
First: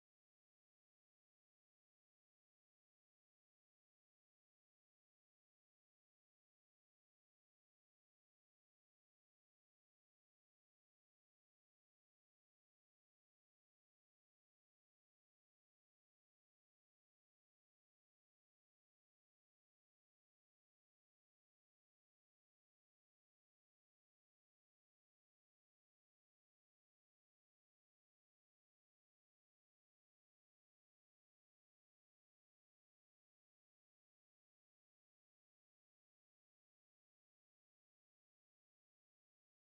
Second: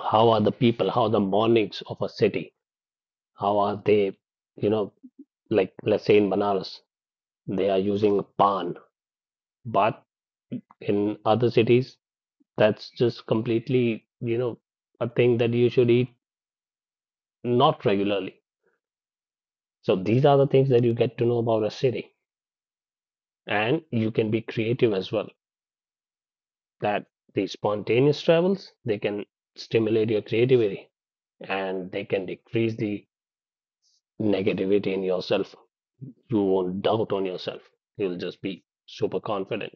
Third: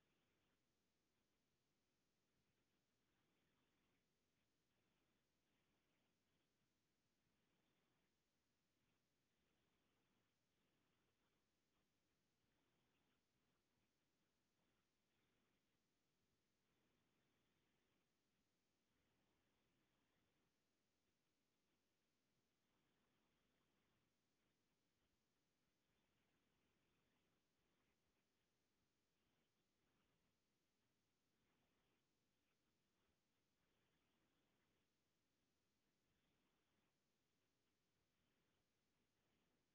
[SPEAKER 3] How are the people? How are the mornings of a city? How are they, you know, like let's say in Banaras, they are using a pan, but in other cities, that's just completely, you know, a thing that you should eat not regularly. So these are the things that you get to know about a city. And you can be creative as well. That The spontaneous travels, they can stimulate your creativity, and they can decrease the negativity in yourself. You won't doubt on yourself. You'll just be super confident,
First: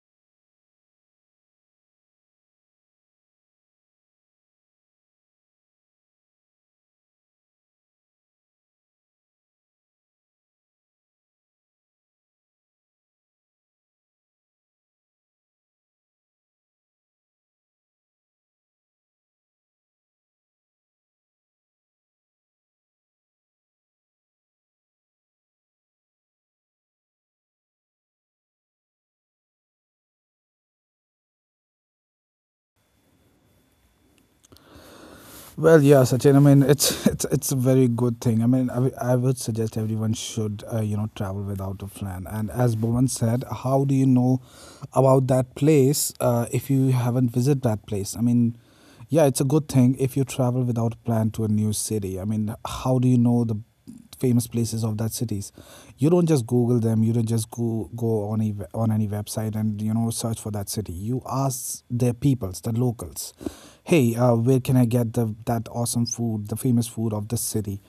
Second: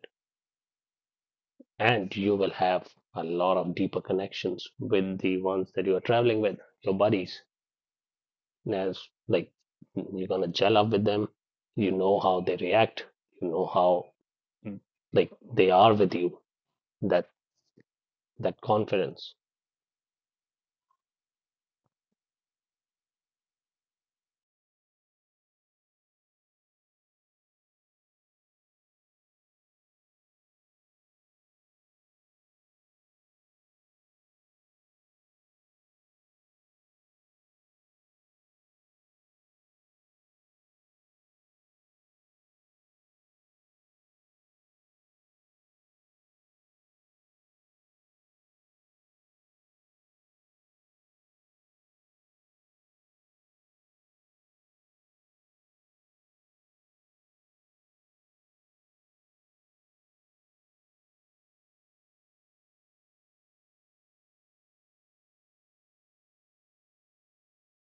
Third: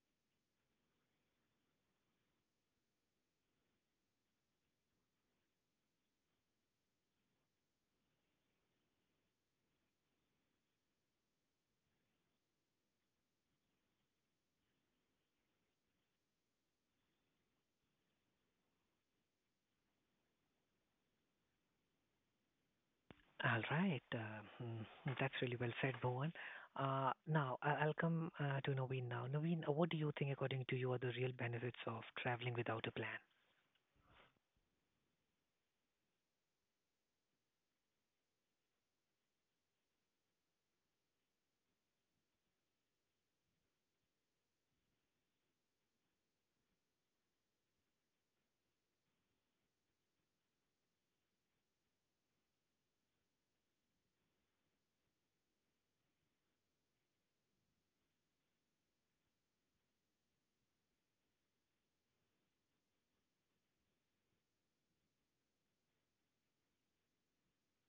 [SPEAKER 3] and you will have a lot of deeper connections with the ones that you are traveling with, your buddies, as like you're gonna gel up with them. You know how they react, you know how like they are with you, that that confidence.
[SPEAKER 1] All right. uh, mm, That's really well said, Bhuvan. Uh, Now, I- I'll come uh, to Naveen now. Naveen, uh, what do you think, according to you, are the real benefits of traveling without a plan?
[SPEAKER 2] Well, yeah, Sachin. I mean, it's it's a very good thing. I mean, I, w- I would suggest everyone should uh, you know travel plan. And as that, how do you know about that place? Uh, if you haven't visited that place. I mean, yeah, it's a good thing if you travel without a plan to a new city. I mean, how do you know the famous places of that cities? You don't just Google them. You don't just go go on a, on any website and you know search for that city. You ask their peoples, the locals, hey, uh, where can I get the that awesome food, the famous food of this city?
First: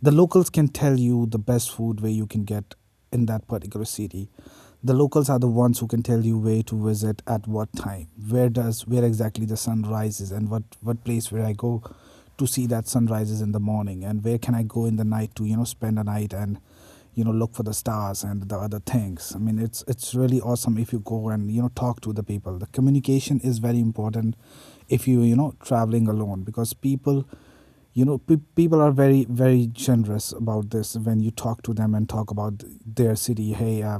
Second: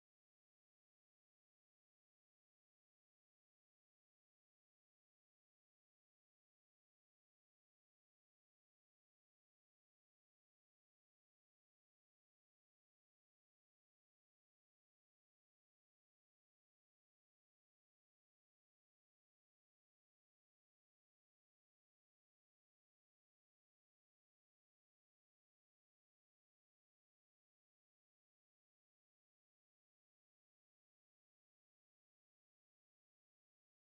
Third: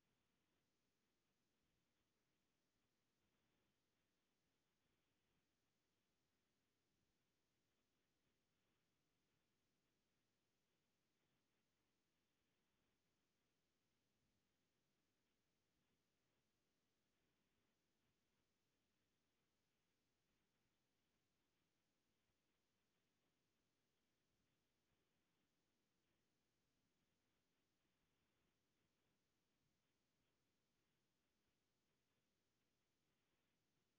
[SPEAKER 2] The locals can tell you the best food where you can get in that particular city. The locals are the ones who can tell you where to visit at what time, where does where exactly the sun rises, and what what place where I go to see that sun rises in the morning, and where can I go in the night to you know spend a night and you know look for the stars and the other things. I mean, it's it's really awesome if you go and you know talk to the people. The communication is very important if you you know traveling alone because people you know pe- people are very very generous about this when you talk to them and talk about their city. Hey, uh,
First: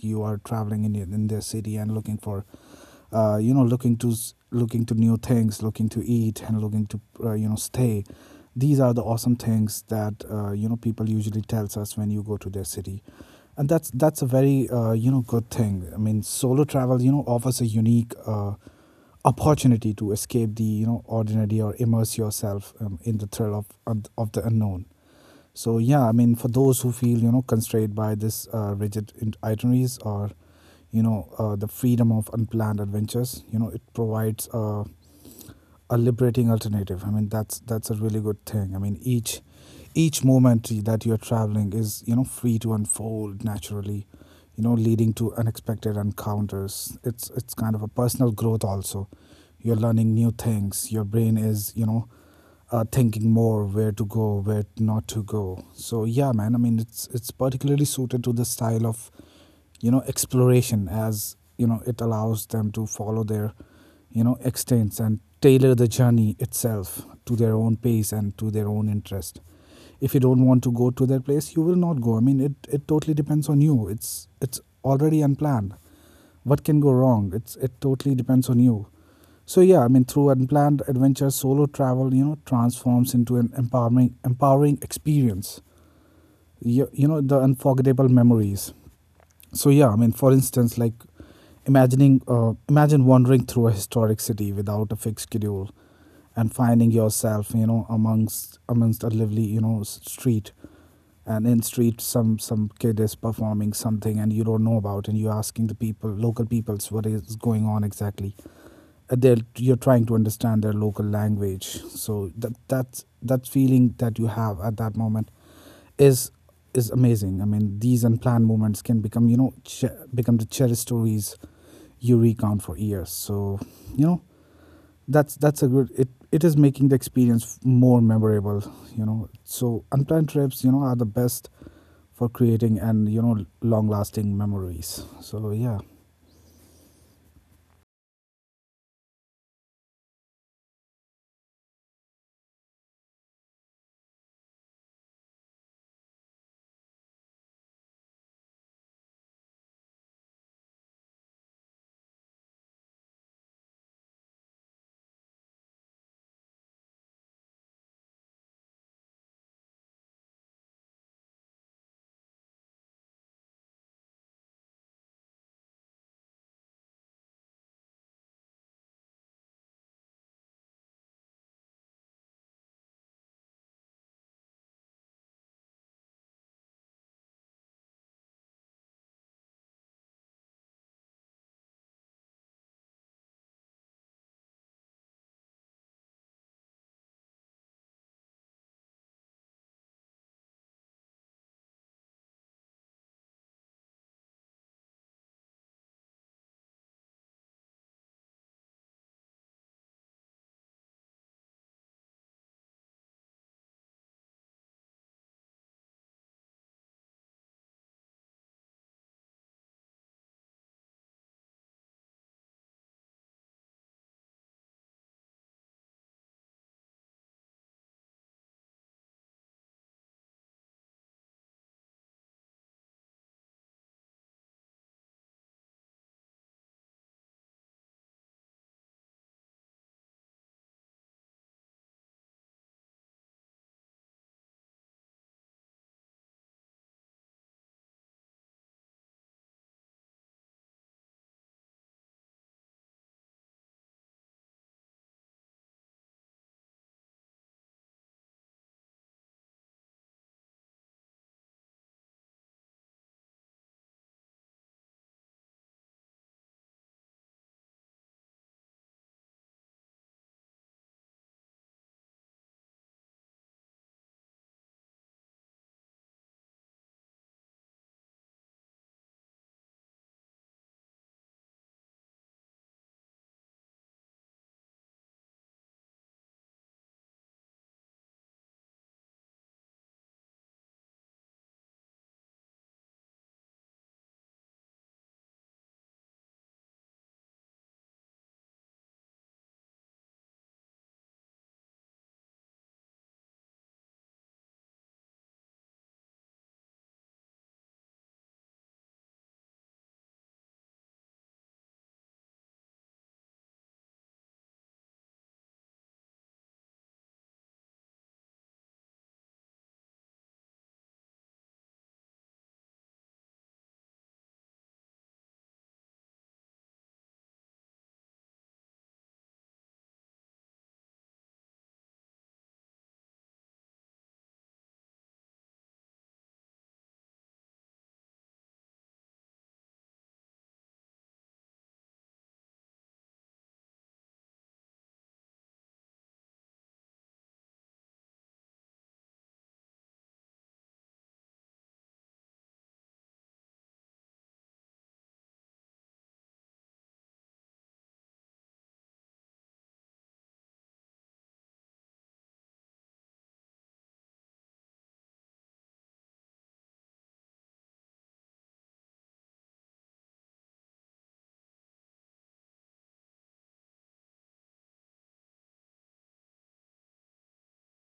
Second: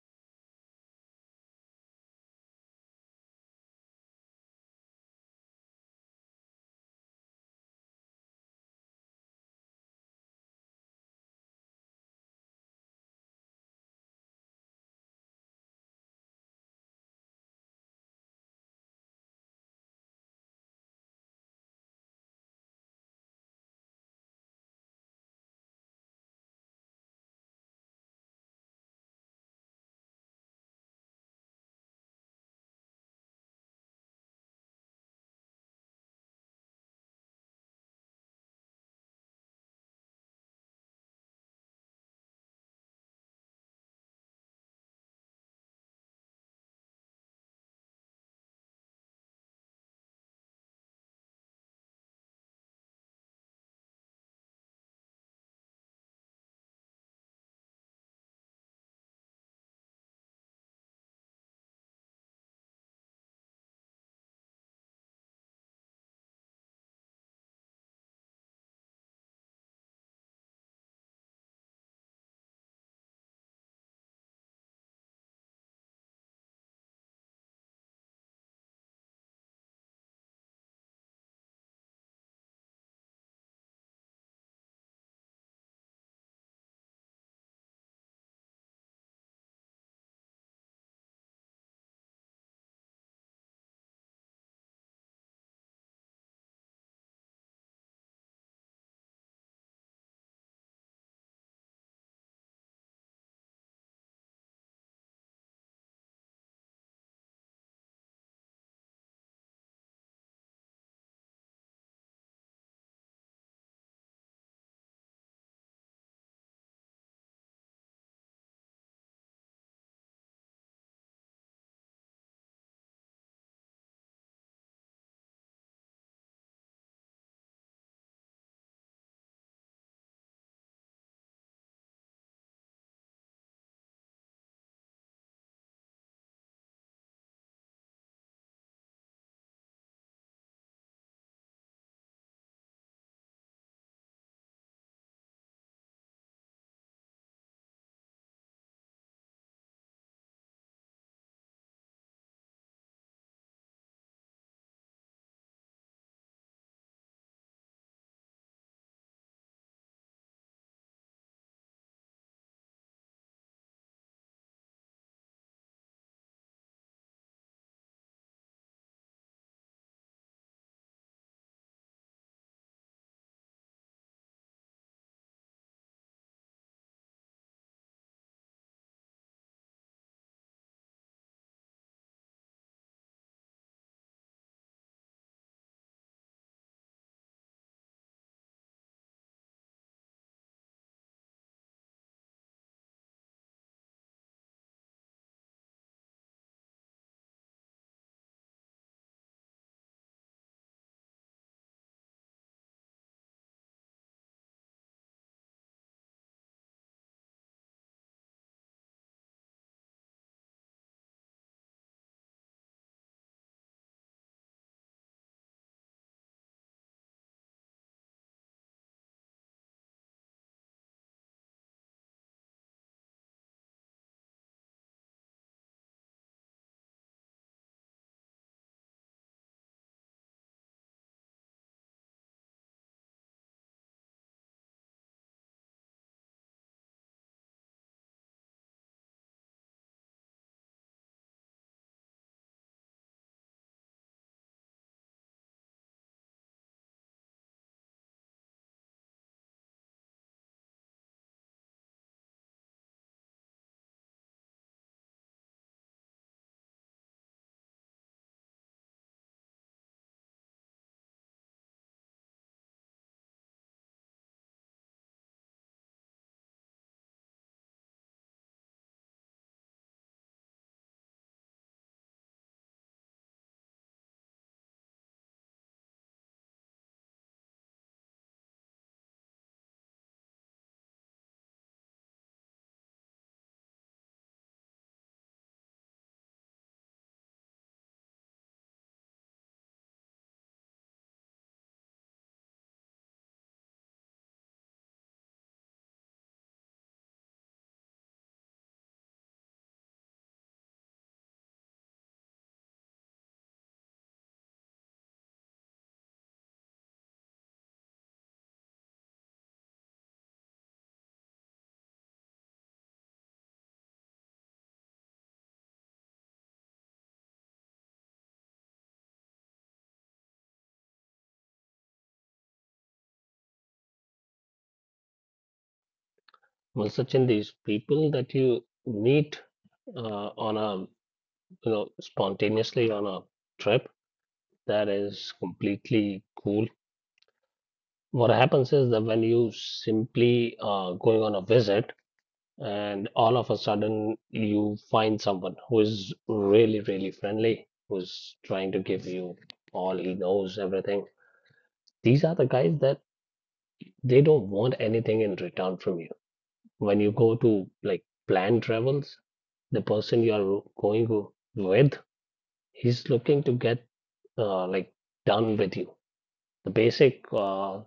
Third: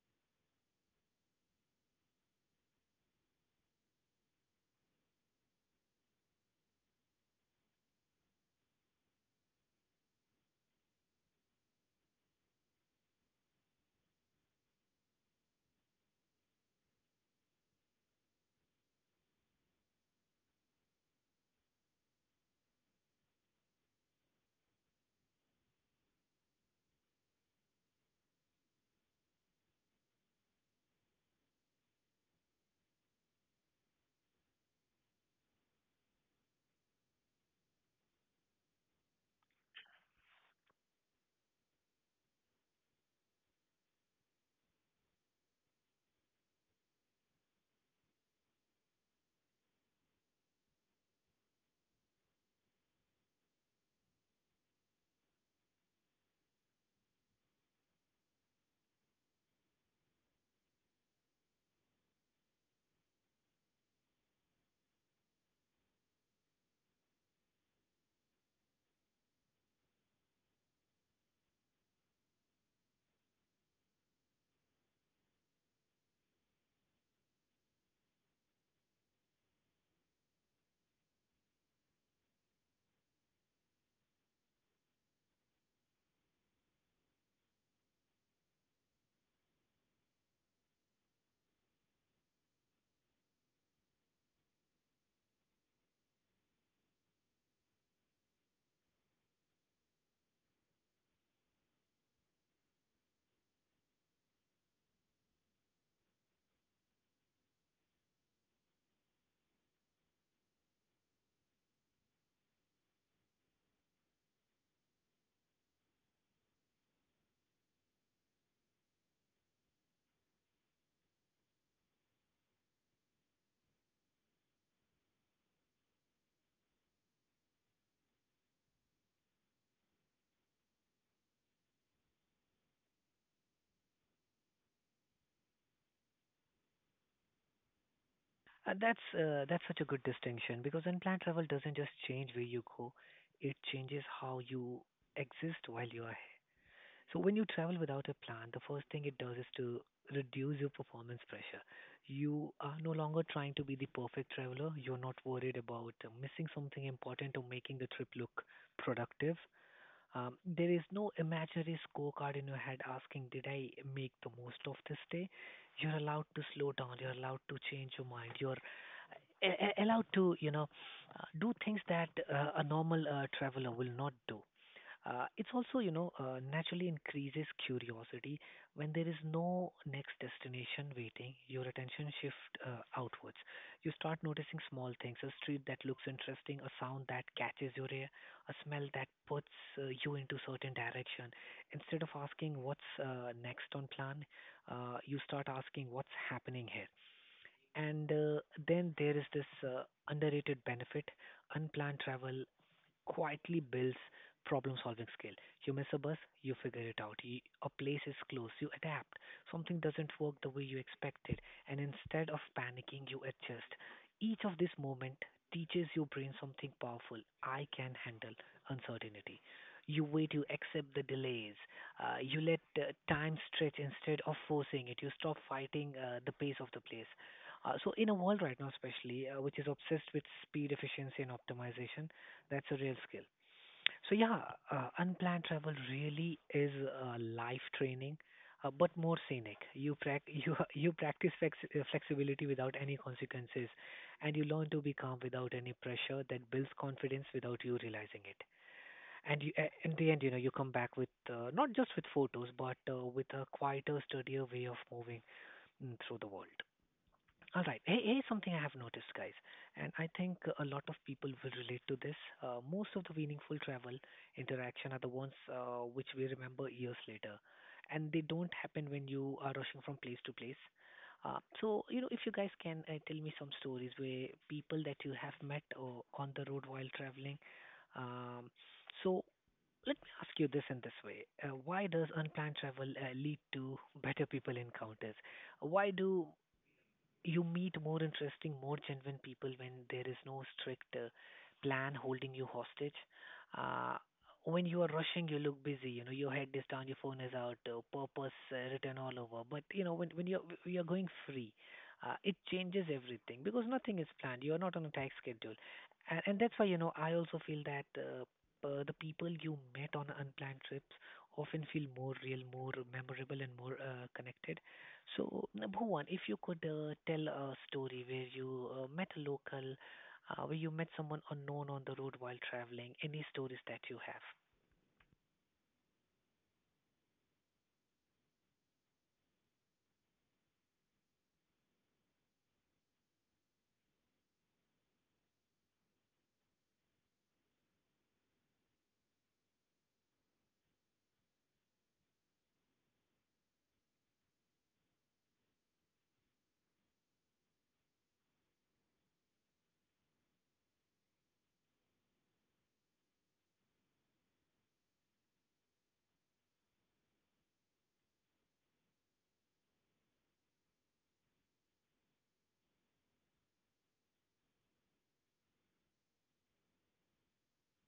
[SPEAKER 2] you are traveling in in their city and looking for uh, you know looking to s- looking to new things, looking to eat, and looking to uh, you know stay. These are the awesome things that uh, you know people usually tells us when you go to their city. And that's that's a very uh, you know good thing. I mean, solo travel you know offers a unique uh, opportunity to escape the you know ordinary or immerse yourself um, in the thrill of, of of the unknown. So yeah, I mean, for those who feel you know constrained by this uh, rigid in- itineraries or you know uh, the freedom of unplanned adventures, you know it provides a a liberating alternative. I mean, that's that's a really good thing. I mean, each each moment that you're traveling is you know free to unfold naturally, you know, leading to unexpected encounters. It's it's kind of a personal growth also. You're learning new things. Your brain is you know uh, thinking more where to go, where not to go. So yeah, man. I mean, it's it's particularly suited to the style of you know exploration, as you know it allows them to follow their you know extends and tailor the journey itself to their own pace and to their own interest. If you don't want to go to that place, you will not go. I mean, it, it totally depends on you. It's it's already unplanned. What can go wrong? It's it totally depends on you. So yeah, I mean, through unplanned adventure, solo travel you know transforms into an empowering empowering experience, you, you know the unforgettable memories. So yeah, I mean, for instance, like, imagining uh, imagine wandering through a historic city without a fixed schedule and finding yourself, you know, amongst amongst a lively, you know, s- street. And in street, some some kid is performing something and you don't know about, and you're asking the people, local peoples, what is going on exactly. uh, they're You're trying to understand their local language. So that that that feeling that you have at that moment is is amazing. I mean, these unplanned moments can become, you know, che- become the cherished stories you recount for years. So you know that's that's a good, it it is making the experience more memorable, you know. So unplanned trips, you know, are the best for creating and you know long lasting memories. So yeah.
[SPEAKER 1] Uh, That's uh, that's such a good distinction because unplanned travel doesn't just change where you go, it changes how you exist while you are. So when you travel without a plan, the first thing it does is to reduce your performance pressure. You are no longer trying to be the perfect traveler. You're not worried about uh, missing something important or making the trip look productive. Um, there is no imaginary scorecard in your head asking, did I make the most of this day? You're allowed to slow down. You're allowed to change your mind. You're a- a- allowed to, you know, uh, do things that uh, a normal uh, traveler will not do. Uh, it's also, you know, uh, naturally increases curiosity. When there is no next destination waiting, your attention shift uh, outwards. You start noticing small things, a street that looks interesting, a sound that catches your ear, a smell that puts uh, you into certain direction. Instead of asking what's uh, next on plan, uh, you start asking what's happening here. And uh, then there is this uh, underrated benefit. Unplanned travel quietly builds problem solving skill. You miss a bus, you figure it out. You, a place is closed, you adapt. Something doesn't work the way you expected, and instead of panicking, you adjust. Each of these moments teaches your brain something powerful. I can handle uncertainty. You wait, you accept the delays, uh, you let uh, time stretch instead of forcing it, you stop fighting uh, the pace of the place. Uh, so, in a world right now, especially uh, which is obsessed with speed, efficiency, and optimization, that's a real skill. So yeah, uh, unplanned travel really is uh, life training, uh, but more scenic. You prac you you practice flex- uh, flexibility without any consequences, and you learn to be calm without any pressure that builds confidence without you realizing it. And you, a- in the end, you know, you come back with uh, not just with photos, but uh, with a quieter, sturdier way of moving mm, through the world. All right. Here- Here's something I have noticed, guys, and I think a lot of people will relate to this. Uh, most of the meaningful travel interaction are the ones uh, which we remember years later, and they don't happen when you are rushing from place to place. Uh, so, you know, if you guys can uh, tell me some stories where people that you have met uh, on the road while traveling. Um, so, let me ask you this in this way: uh, why does unplanned travel uh, lead to better people encounters? Why do you meet more interesting, more genuine people when there is no strict uh, plan holding you hostage? Uh, when you are rushing, you look busy. You know, your head is down, your phone is out, uh, purpose uh, written all over. But you know, when when you're you're going free, uh, it changes everything because nothing is planned. You are not on a tight schedule, and, and that's why you know I also feel that. Uh, uh, the people you met on unplanned trips often feel more real, more memorable, and more uh, connected. So, uh, Bhuvan, if you could uh, tell a story where you uh, met a local, uh, where you met someone unknown on the road while traveling, any stories that you have?
[SPEAKER 3] Well, Sachin, these people that you meet uh, on a, you know spontaneously on a trip, that is completely cool. What happens is that when you simply uh, going on a visit, and all of a sudden you find someone who is really really friendly, who's trying to give you all he knows, everything. These are the guys that they don't want anything in return from you. When you go to like planned travels, the person you are going w- with, he's looking to get uh, like done with you. The basic uh,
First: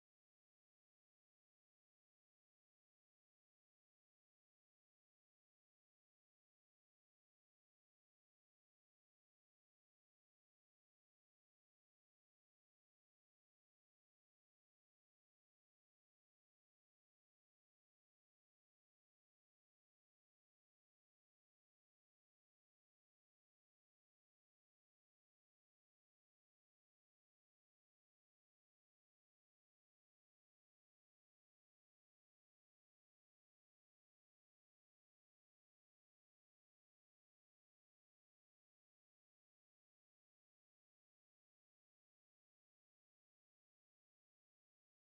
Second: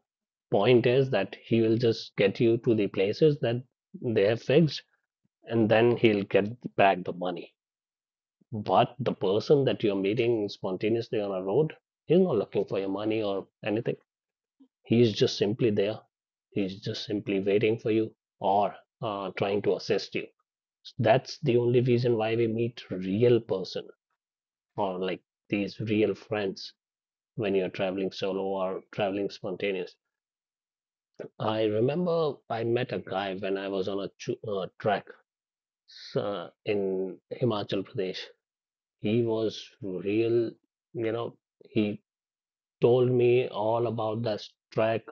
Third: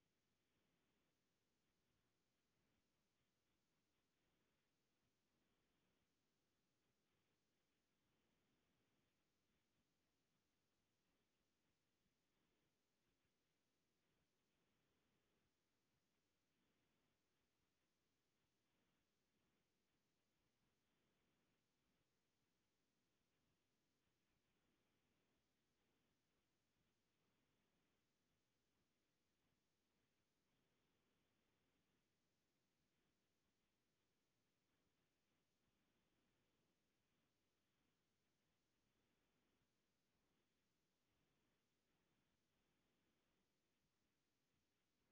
[SPEAKER 3] point is that he will just get you to the places that they have fixed, and then he'll get back the money. But the person that you're meeting spontaneously on a road, he's not looking for your money or anything. He's just simply there. He's just simply waiting for you or uh, trying to assist you. That's the only reason why we meet real person or like these real friends when you're traveling solo or traveling spontaneous. I remember I met a guy when I was on a chu- uh, track uh, in Himachal Pradesh. He was real, you know, he told me all about that trek,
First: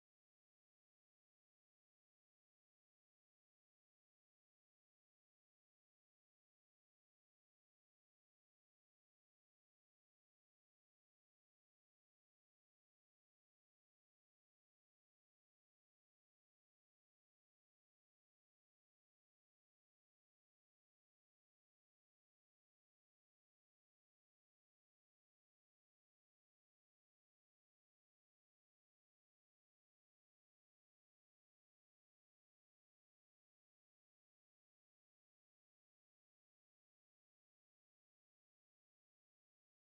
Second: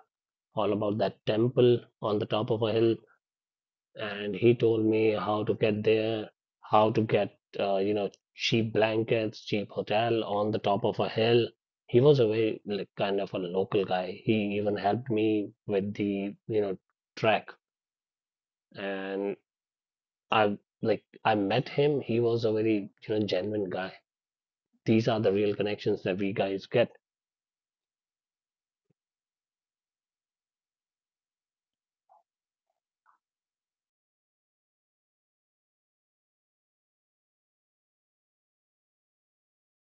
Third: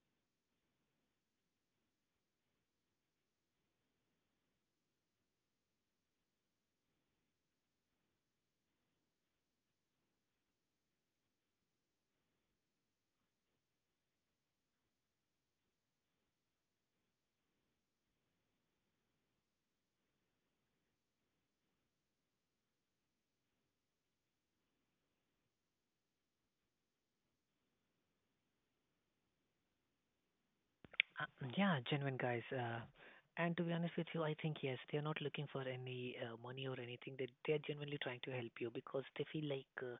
[SPEAKER 3] all about that temple on the top of a hill, and he told me how to get there, how to get uh, you know cheap blankets, cheap hotel on the top of a hill. He was a very like, kind of a local guy. He even helped me with the you know trek, and I like I met him. He was a very you know genuine guy. These are the real connections that we guys get.
[SPEAKER 1] Uh, yeah, genuine guys. Uh, and to be honest with you, I think yes, they are not looking for any uh, money or anything. They they are genuinely trying to help you because they feel like uh,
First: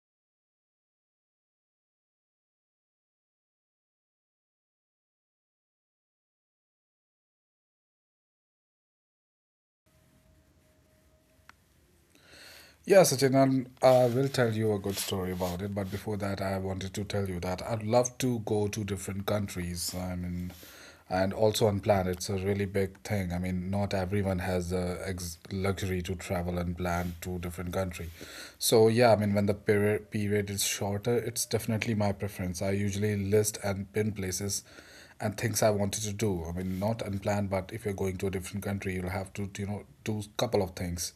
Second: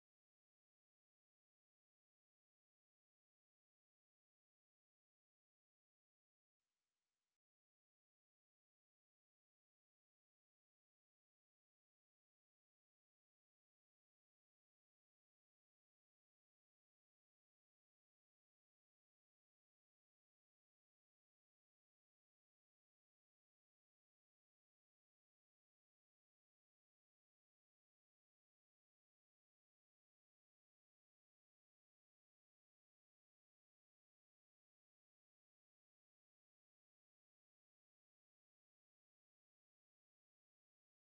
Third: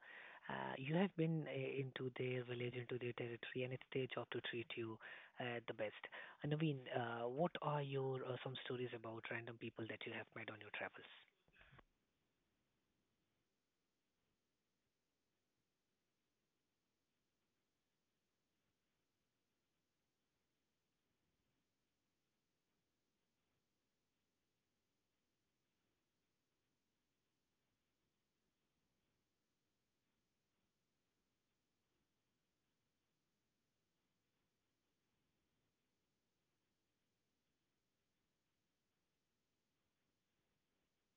[SPEAKER 1] uh, you have been uh, into their village, into their territory, and it's their job to treat you uh, the best. Uh, Naveen, uh, what are your uh, some stories about random people that you have met on your travels?
[SPEAKER 2] Yeah, Sachin, and I will tell you a good story about it. But before that, I wanted to tell you that I'd love to go to different countries. I mean, and also unplanned. It's a really big thing. I mean, not everyone has the ex- luxury to travel and plan to different country. So yeah, I mean, when the period period is shorter, it's definitely my preference. I usually list and pin places and things I wanted to do. I mean, not unplanned, but if you're going to a different country, you'll have to, you know, do a couple of things.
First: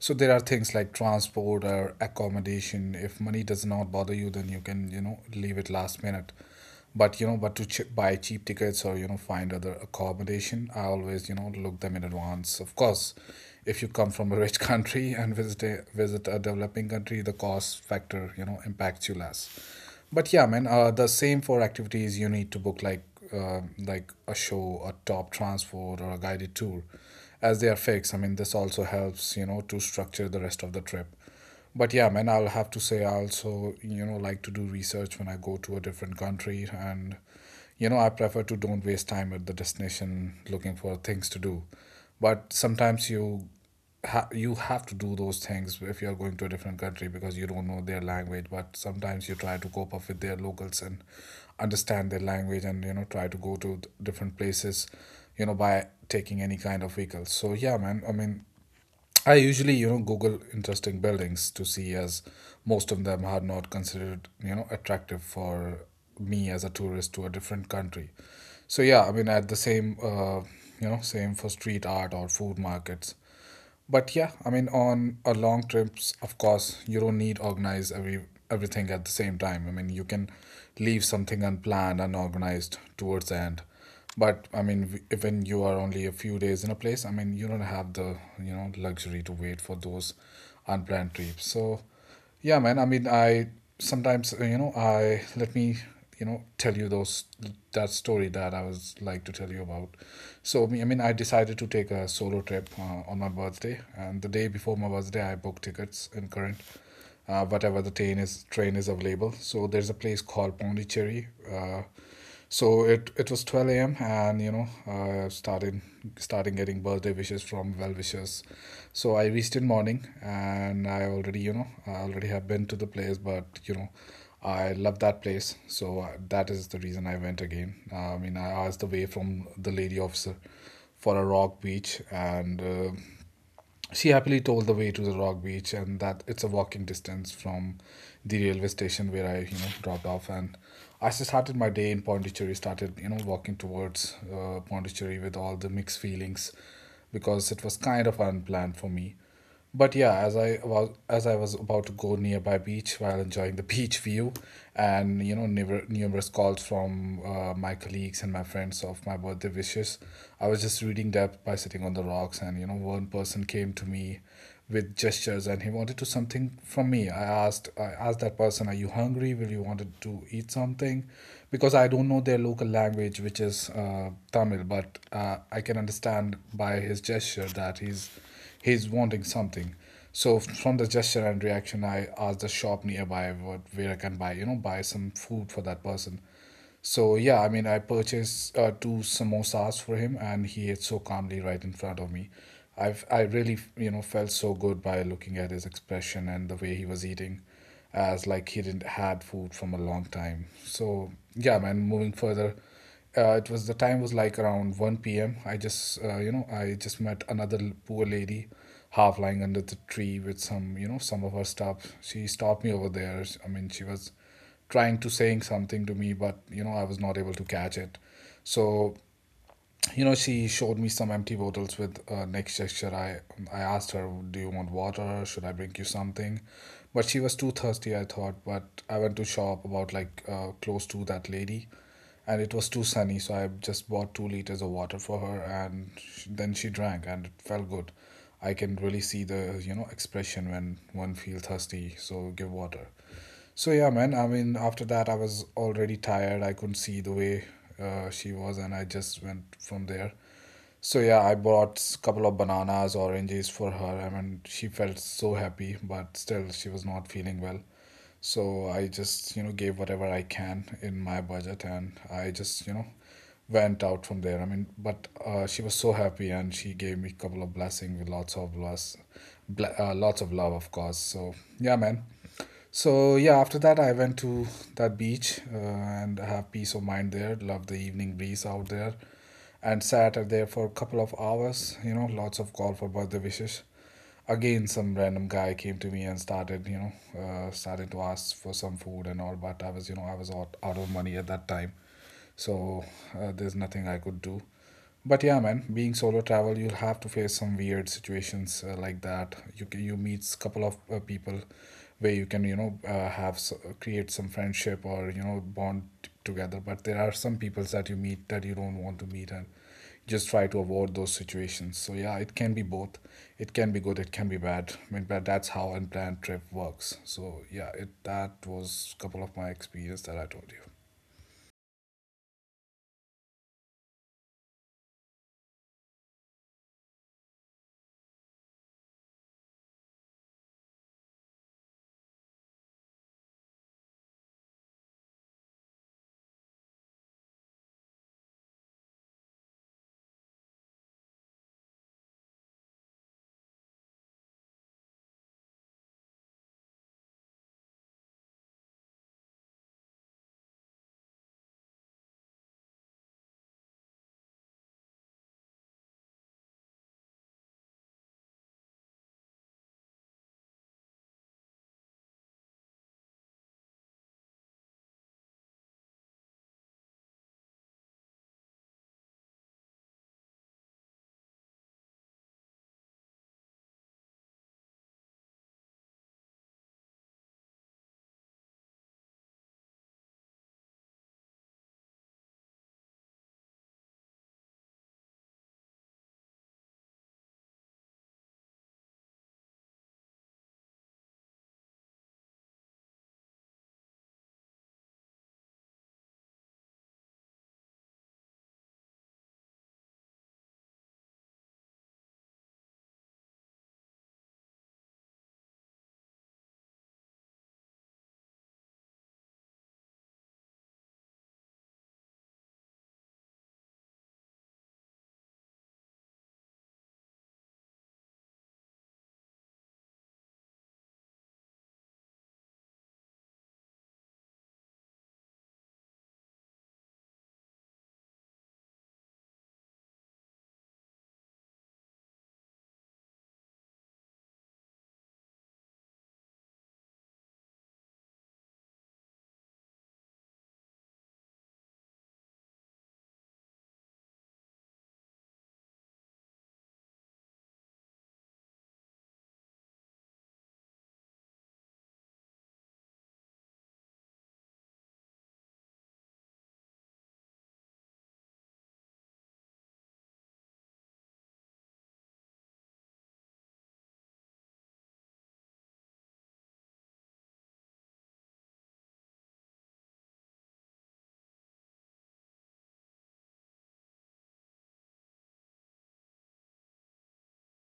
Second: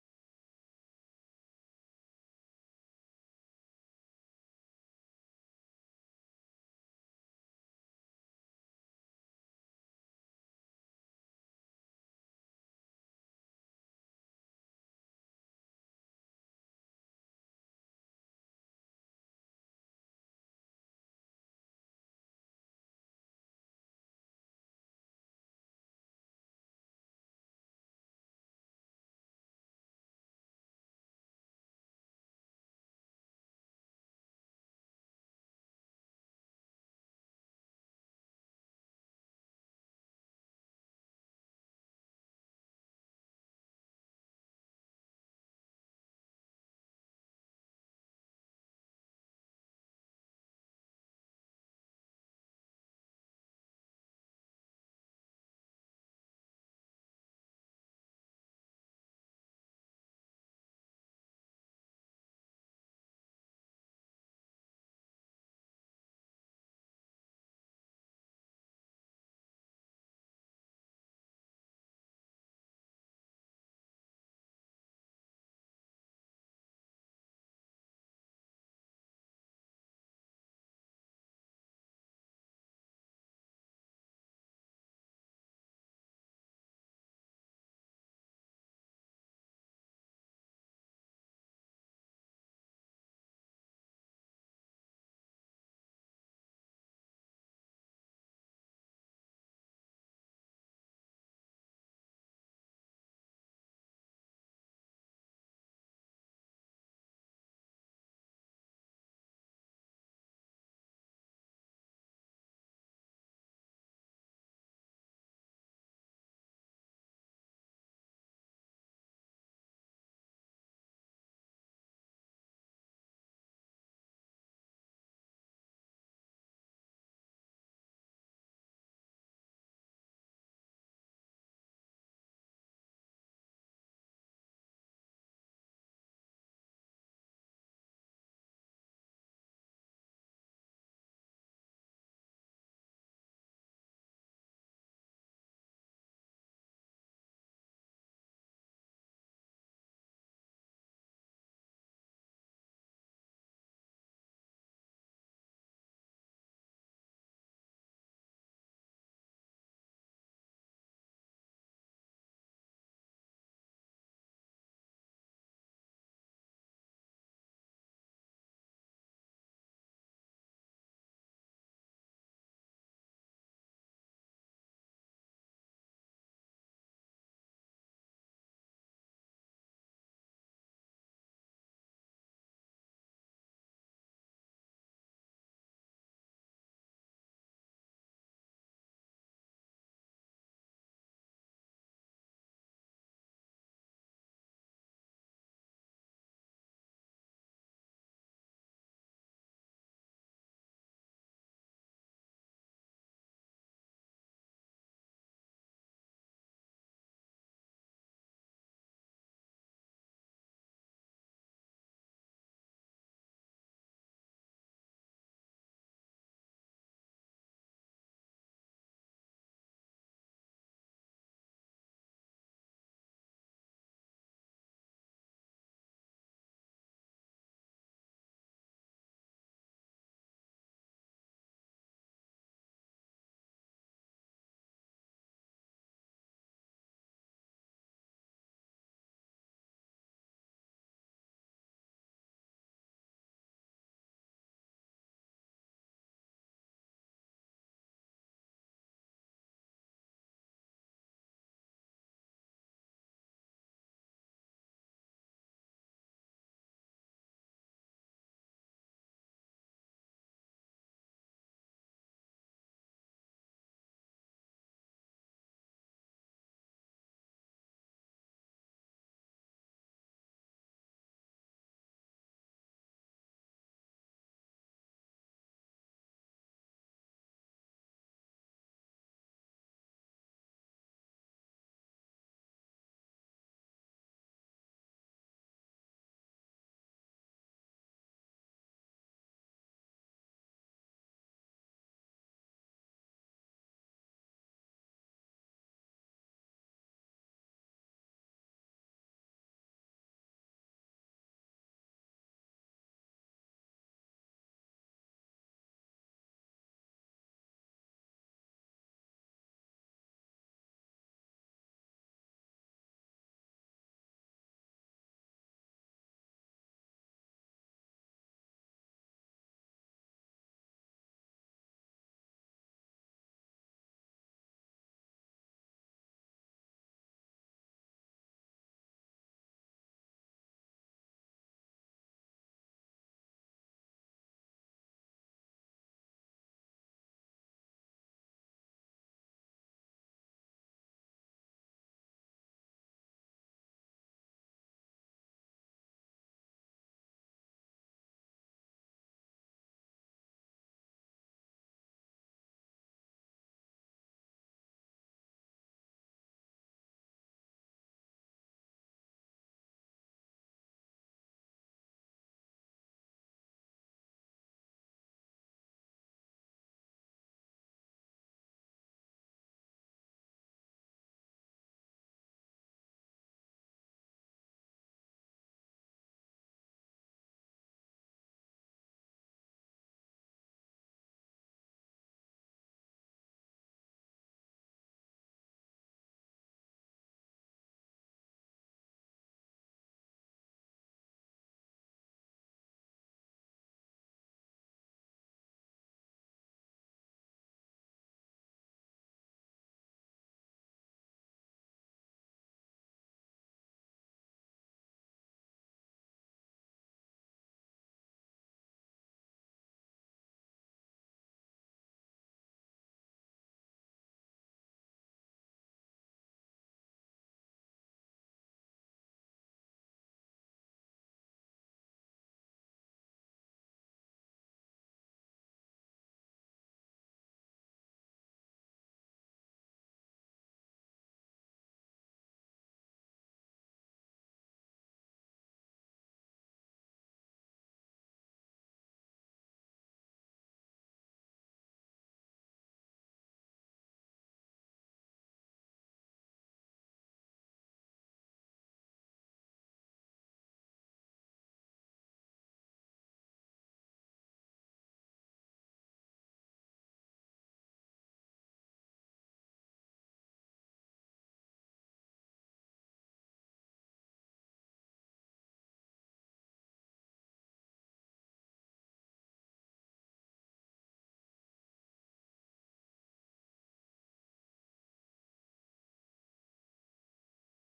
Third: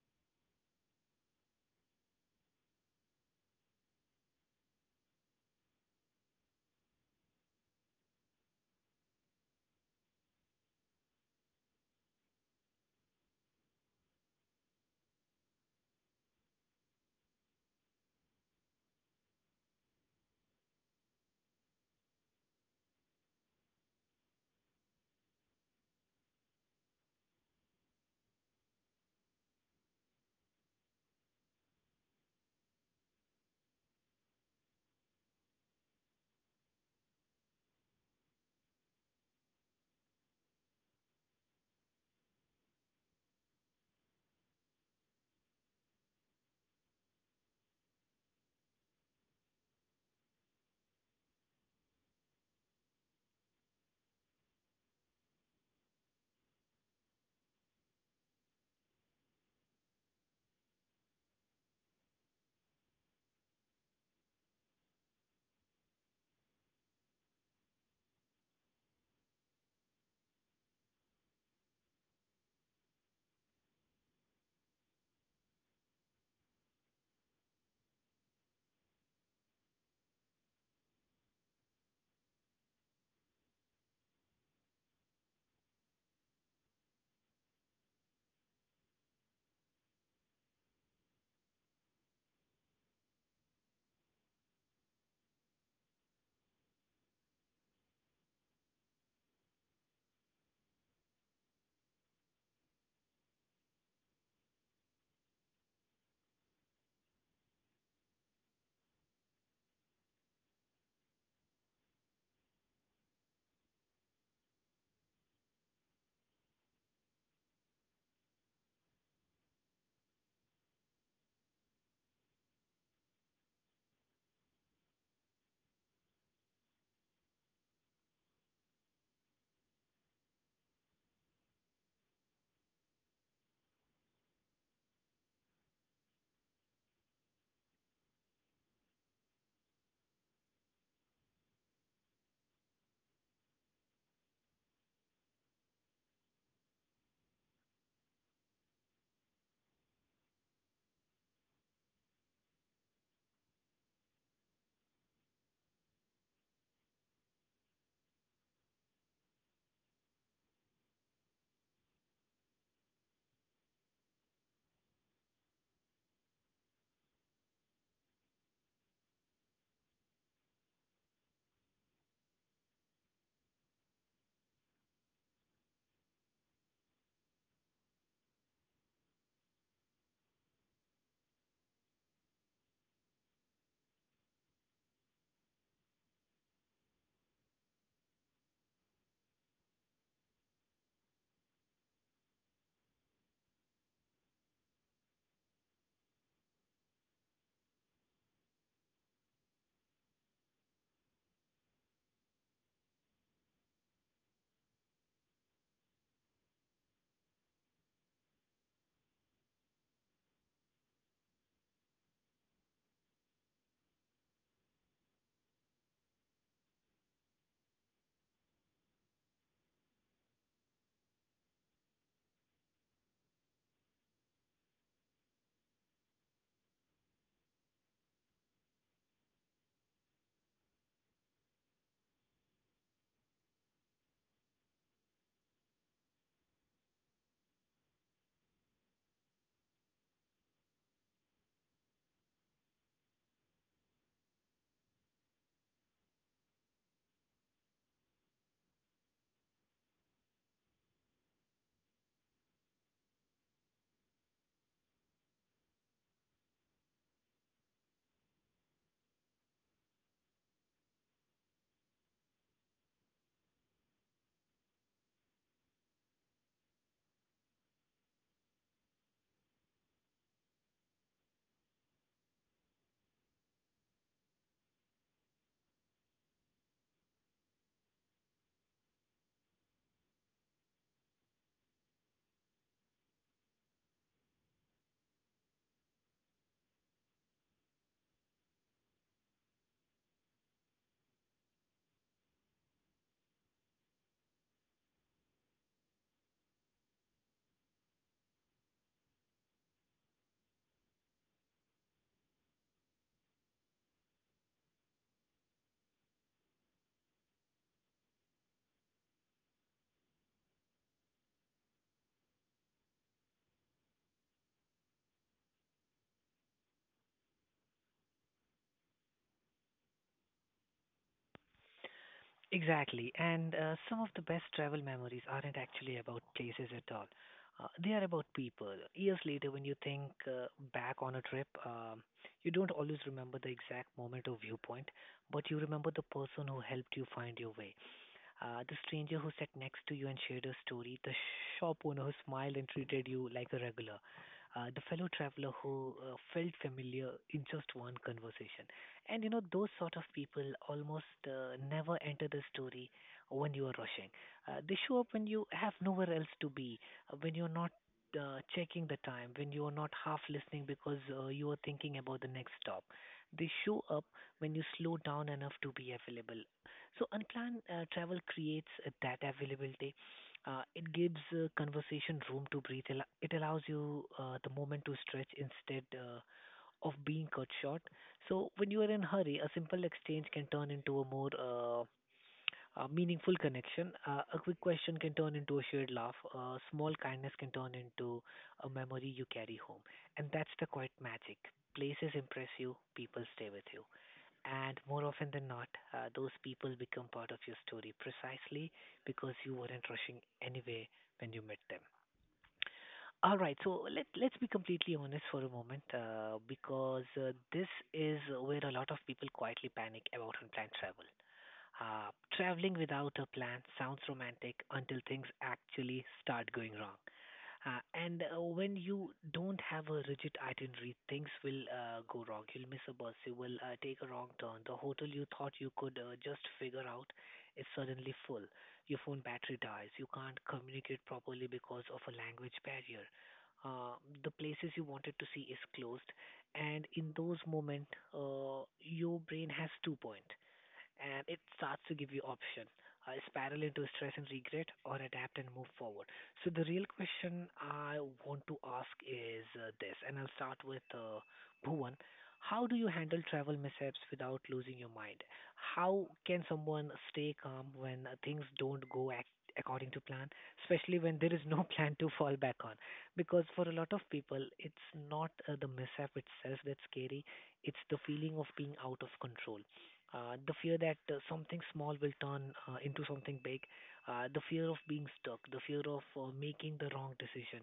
[SPEAKER 2] So there are things like transport or accommodation. If money does not bother you, then you can, you know, leave it last minute. But you know, but to ch- buy cheap tickets or you know find other accommodation, I always you know look them in advance. Of course, if you come from a rich country and visit a, visit a developing country, the cost factor you know impacts you less. But yeah, man, uh, the same for activities you need to book, like uh, like a show, a top transport, or a guided tour, as they are fixed. I mean, this also helps, you know, to structure the rest of the trip. But yeah, man, I'll have to say I also, you know, like to do research when I go to a different country, and you know, I prefer to don't waste time at the destination looking for things to do. But sometimes you ha- you have to do those things if you're going to a different country because you don't know their language. But sometimes you try to cope up with their locals and understand their language, and you know try to go to th- different places, you know, by taking any kind of vehicle. So yeah, man, I mean, I usually, you know, Google interesting buildings to see, as most of them are not considered, you know, attractive for me as a tourist to a different country. So yeah, I mean, at the same, uh, you know, same for street art or food markets. But yeah, I mean, on a long trips, of course, you don't need organize every everything at the same time. I mean, you can leave something unplanned, unorganized towards the end. But I mean, w- if when you are only a few days in a place, I mean, you don't have the, you know, luxury to wait for those unplanned trips. So, yeah, man. I mean, I sometimes, uh, you know, I let me, you know, tell you those that story that I was like to tell you about. So, me- I mean, I decided to take a solo trip uh, on my birthday, and the day before my birthday, I booked tickets in current, uh, whatever the train is train is available. So there's a place called Pondicherry. Uh, so it it was twelve a m, and you know I uh, started starting getting birthday wishes from well wishers. So I reached in morning, and I already you know I already have been to the place, but you know I love that place. So uh, that is the reason I went again. I mean, I asked the way from the lady officer for a rock beach and. Uh, she happily told the way to the rock beach, and that it's a walking distance from the railway station where I, you know, dropped off. And I just started my day in Pondicherry, started, you know, walking towards uh, Pondicherry with all the mixed feelings, because it was kind of unplanned for me. But yeah, as I was as I was about to go nearby beach while enjoying the beach view, and you know never, numerous calls from uh, my colleagues and my friends of my birthday wishes, I was just reading that by sitting on the rocks, and you know one person came to me with gestures, and he wanted to something from me. I asked I asked that person, "Are you hungry? Will you wanted to eat something?" Because I don't know their local language, which is uh, Tamil, but uh, I can understand by his gesture that he's he's wanting something. So from the gesture and reaction, I asked the shop nearby what where I can buy, you know, buy some food for that person. So yeah, I mean, I purchased uh, two samosas for him, and he ate so calmly right in front of me. I've I really you know felt so good by looking at his expression and the way he was eating, as like he didn't had food from a long time. So yeah, man. Moving further, uh, it was the time was like around one p m. I just, uh, you know, I just met another l- poor lady half lying under the tree with some, you know, some of her stuff. She stopped me over there. S- I mean, she was trying to saying something to me, but, you know, I was not able to catch it. So you know she showed me some empty bottles with uh, next gesture. I i asked her, do you want water, should I bring you something? But she was too thirsty I thought. But I went to shop about, like uh, close to that lady, and it was too sunny, so I just bought two liters of water for her, and sh then she drank and it felt good. I can really see the you know expression when one feels thirsty, so give water. So yeah, man. I mean, after that, I was already tired. I couldn't see the way uh, she was, and I just went from there. So yeah, I bought s- couple of bananas, oranges for her. I mean, she felt so happy, but still, she was not feeling well. So I just, you know, gave whatever I can in my budget, and I just, you know, went out from there. I mean, but uh, she was so happy, and she gave me a couple of blessings with lots of bless, bl- uh, lots of love, of course. So yeah, man. So yeah, after that I went to that beach uh, and I have peace of mind there. Love the evening breeze out there, and sat out there for a couple of hours. You know, lots of call for birthday wishes. Again, some random guy came to me and started, you know, uh, started to ask for some food and all. But I was, you know, I was out, out of money at that time, so uh, there's nothing I could do. But yeah, man, being solo travel, you'll have to face some weird situations uh, like that. You ca- you meet a couple of uh, people where you can you know uh, have s- uh, create some friendship or you know bond t- together. But there are some peoples that you meet that you don't want to meet, and just try to avoid those situations. So yeah, it can be both. It can be good. It can be bad. I mean, but that's how unplanned trip works. So yeah, it that was couple of my experience that I told you.
[SPEAKER 1] Exactly. And uh, some of the best travel memories aren't actually about places at all. Uh, they are about people. Years later, when you think uh, back on a trip, um, you don't always remember the exact moment or viewpoint, but you remember the person who helped you find your way. Uh, the stranger who sat next to you and shared her story, the shop owner who smiled and treated you like a regular, uh, the fellow traveler who uh, felt familiar in just one conversation. And you know, those sort of people almost uh, never enter the story when you are rushing. Uh, they show up when you have nowhere else to be, uh, when you're not uh, checking the time, when you're not half listening because uh, you are thinking about the next stop. They show up when you slow down enough to be available, so unplanned uh, travel creates uh, that availability. Uh, it gives uh, conversation room to breathe. Al- It allows you uh, the moment to stretch instead uh, of being cut short. So when you are in hurry, a simple exchange can turn into a more uh, a meaningful connection. Uh, a quick question can turn into a shared laugh. A small kindness can turn into a memory you carry home. And that's the quiet magic. Places impress you, people stay with you. And more often than not, uh, those people become part of your story precisely because you weren't rushing anyway when you met them. All right, so let let's be completely honest for a moment, uh, because uh, this is where a lot of people quietly panic about unplanned travel. Uh, Traveling without a plan sounds romantic until things actually start going wrong. Uh, and uh, when you don't have a rigid itinerary, things will uh, go wrong. You'll miss a bus, you will uh, take a wrong turn. The hotel you thought you could uh, just figure out is suddenly full. Your phone battery dies. You can't communicate properly because of a language barrier. Uh, the places you wanted to see is closed, and in those moments, uh, your brain has two points, and it starts to give you option, uh, spiral into stress and regret or adapt and move forward. So the real question I want to ask is uh, this, and I'll start with uh, Bhuvan. How do you handle travel mishaps without losing your mind? How can someone stay calm when uh, things don't go ac- according to plan, especially when there is no plan to fall back on? Because for a lot of people, it's not uh, the mishap itself that's scary, it's the feeling of being out of control. Uh, the fear that uh, something small will turn uh, into something big, uh, the fear of being stuck, the fear of uh, making the wrong decision.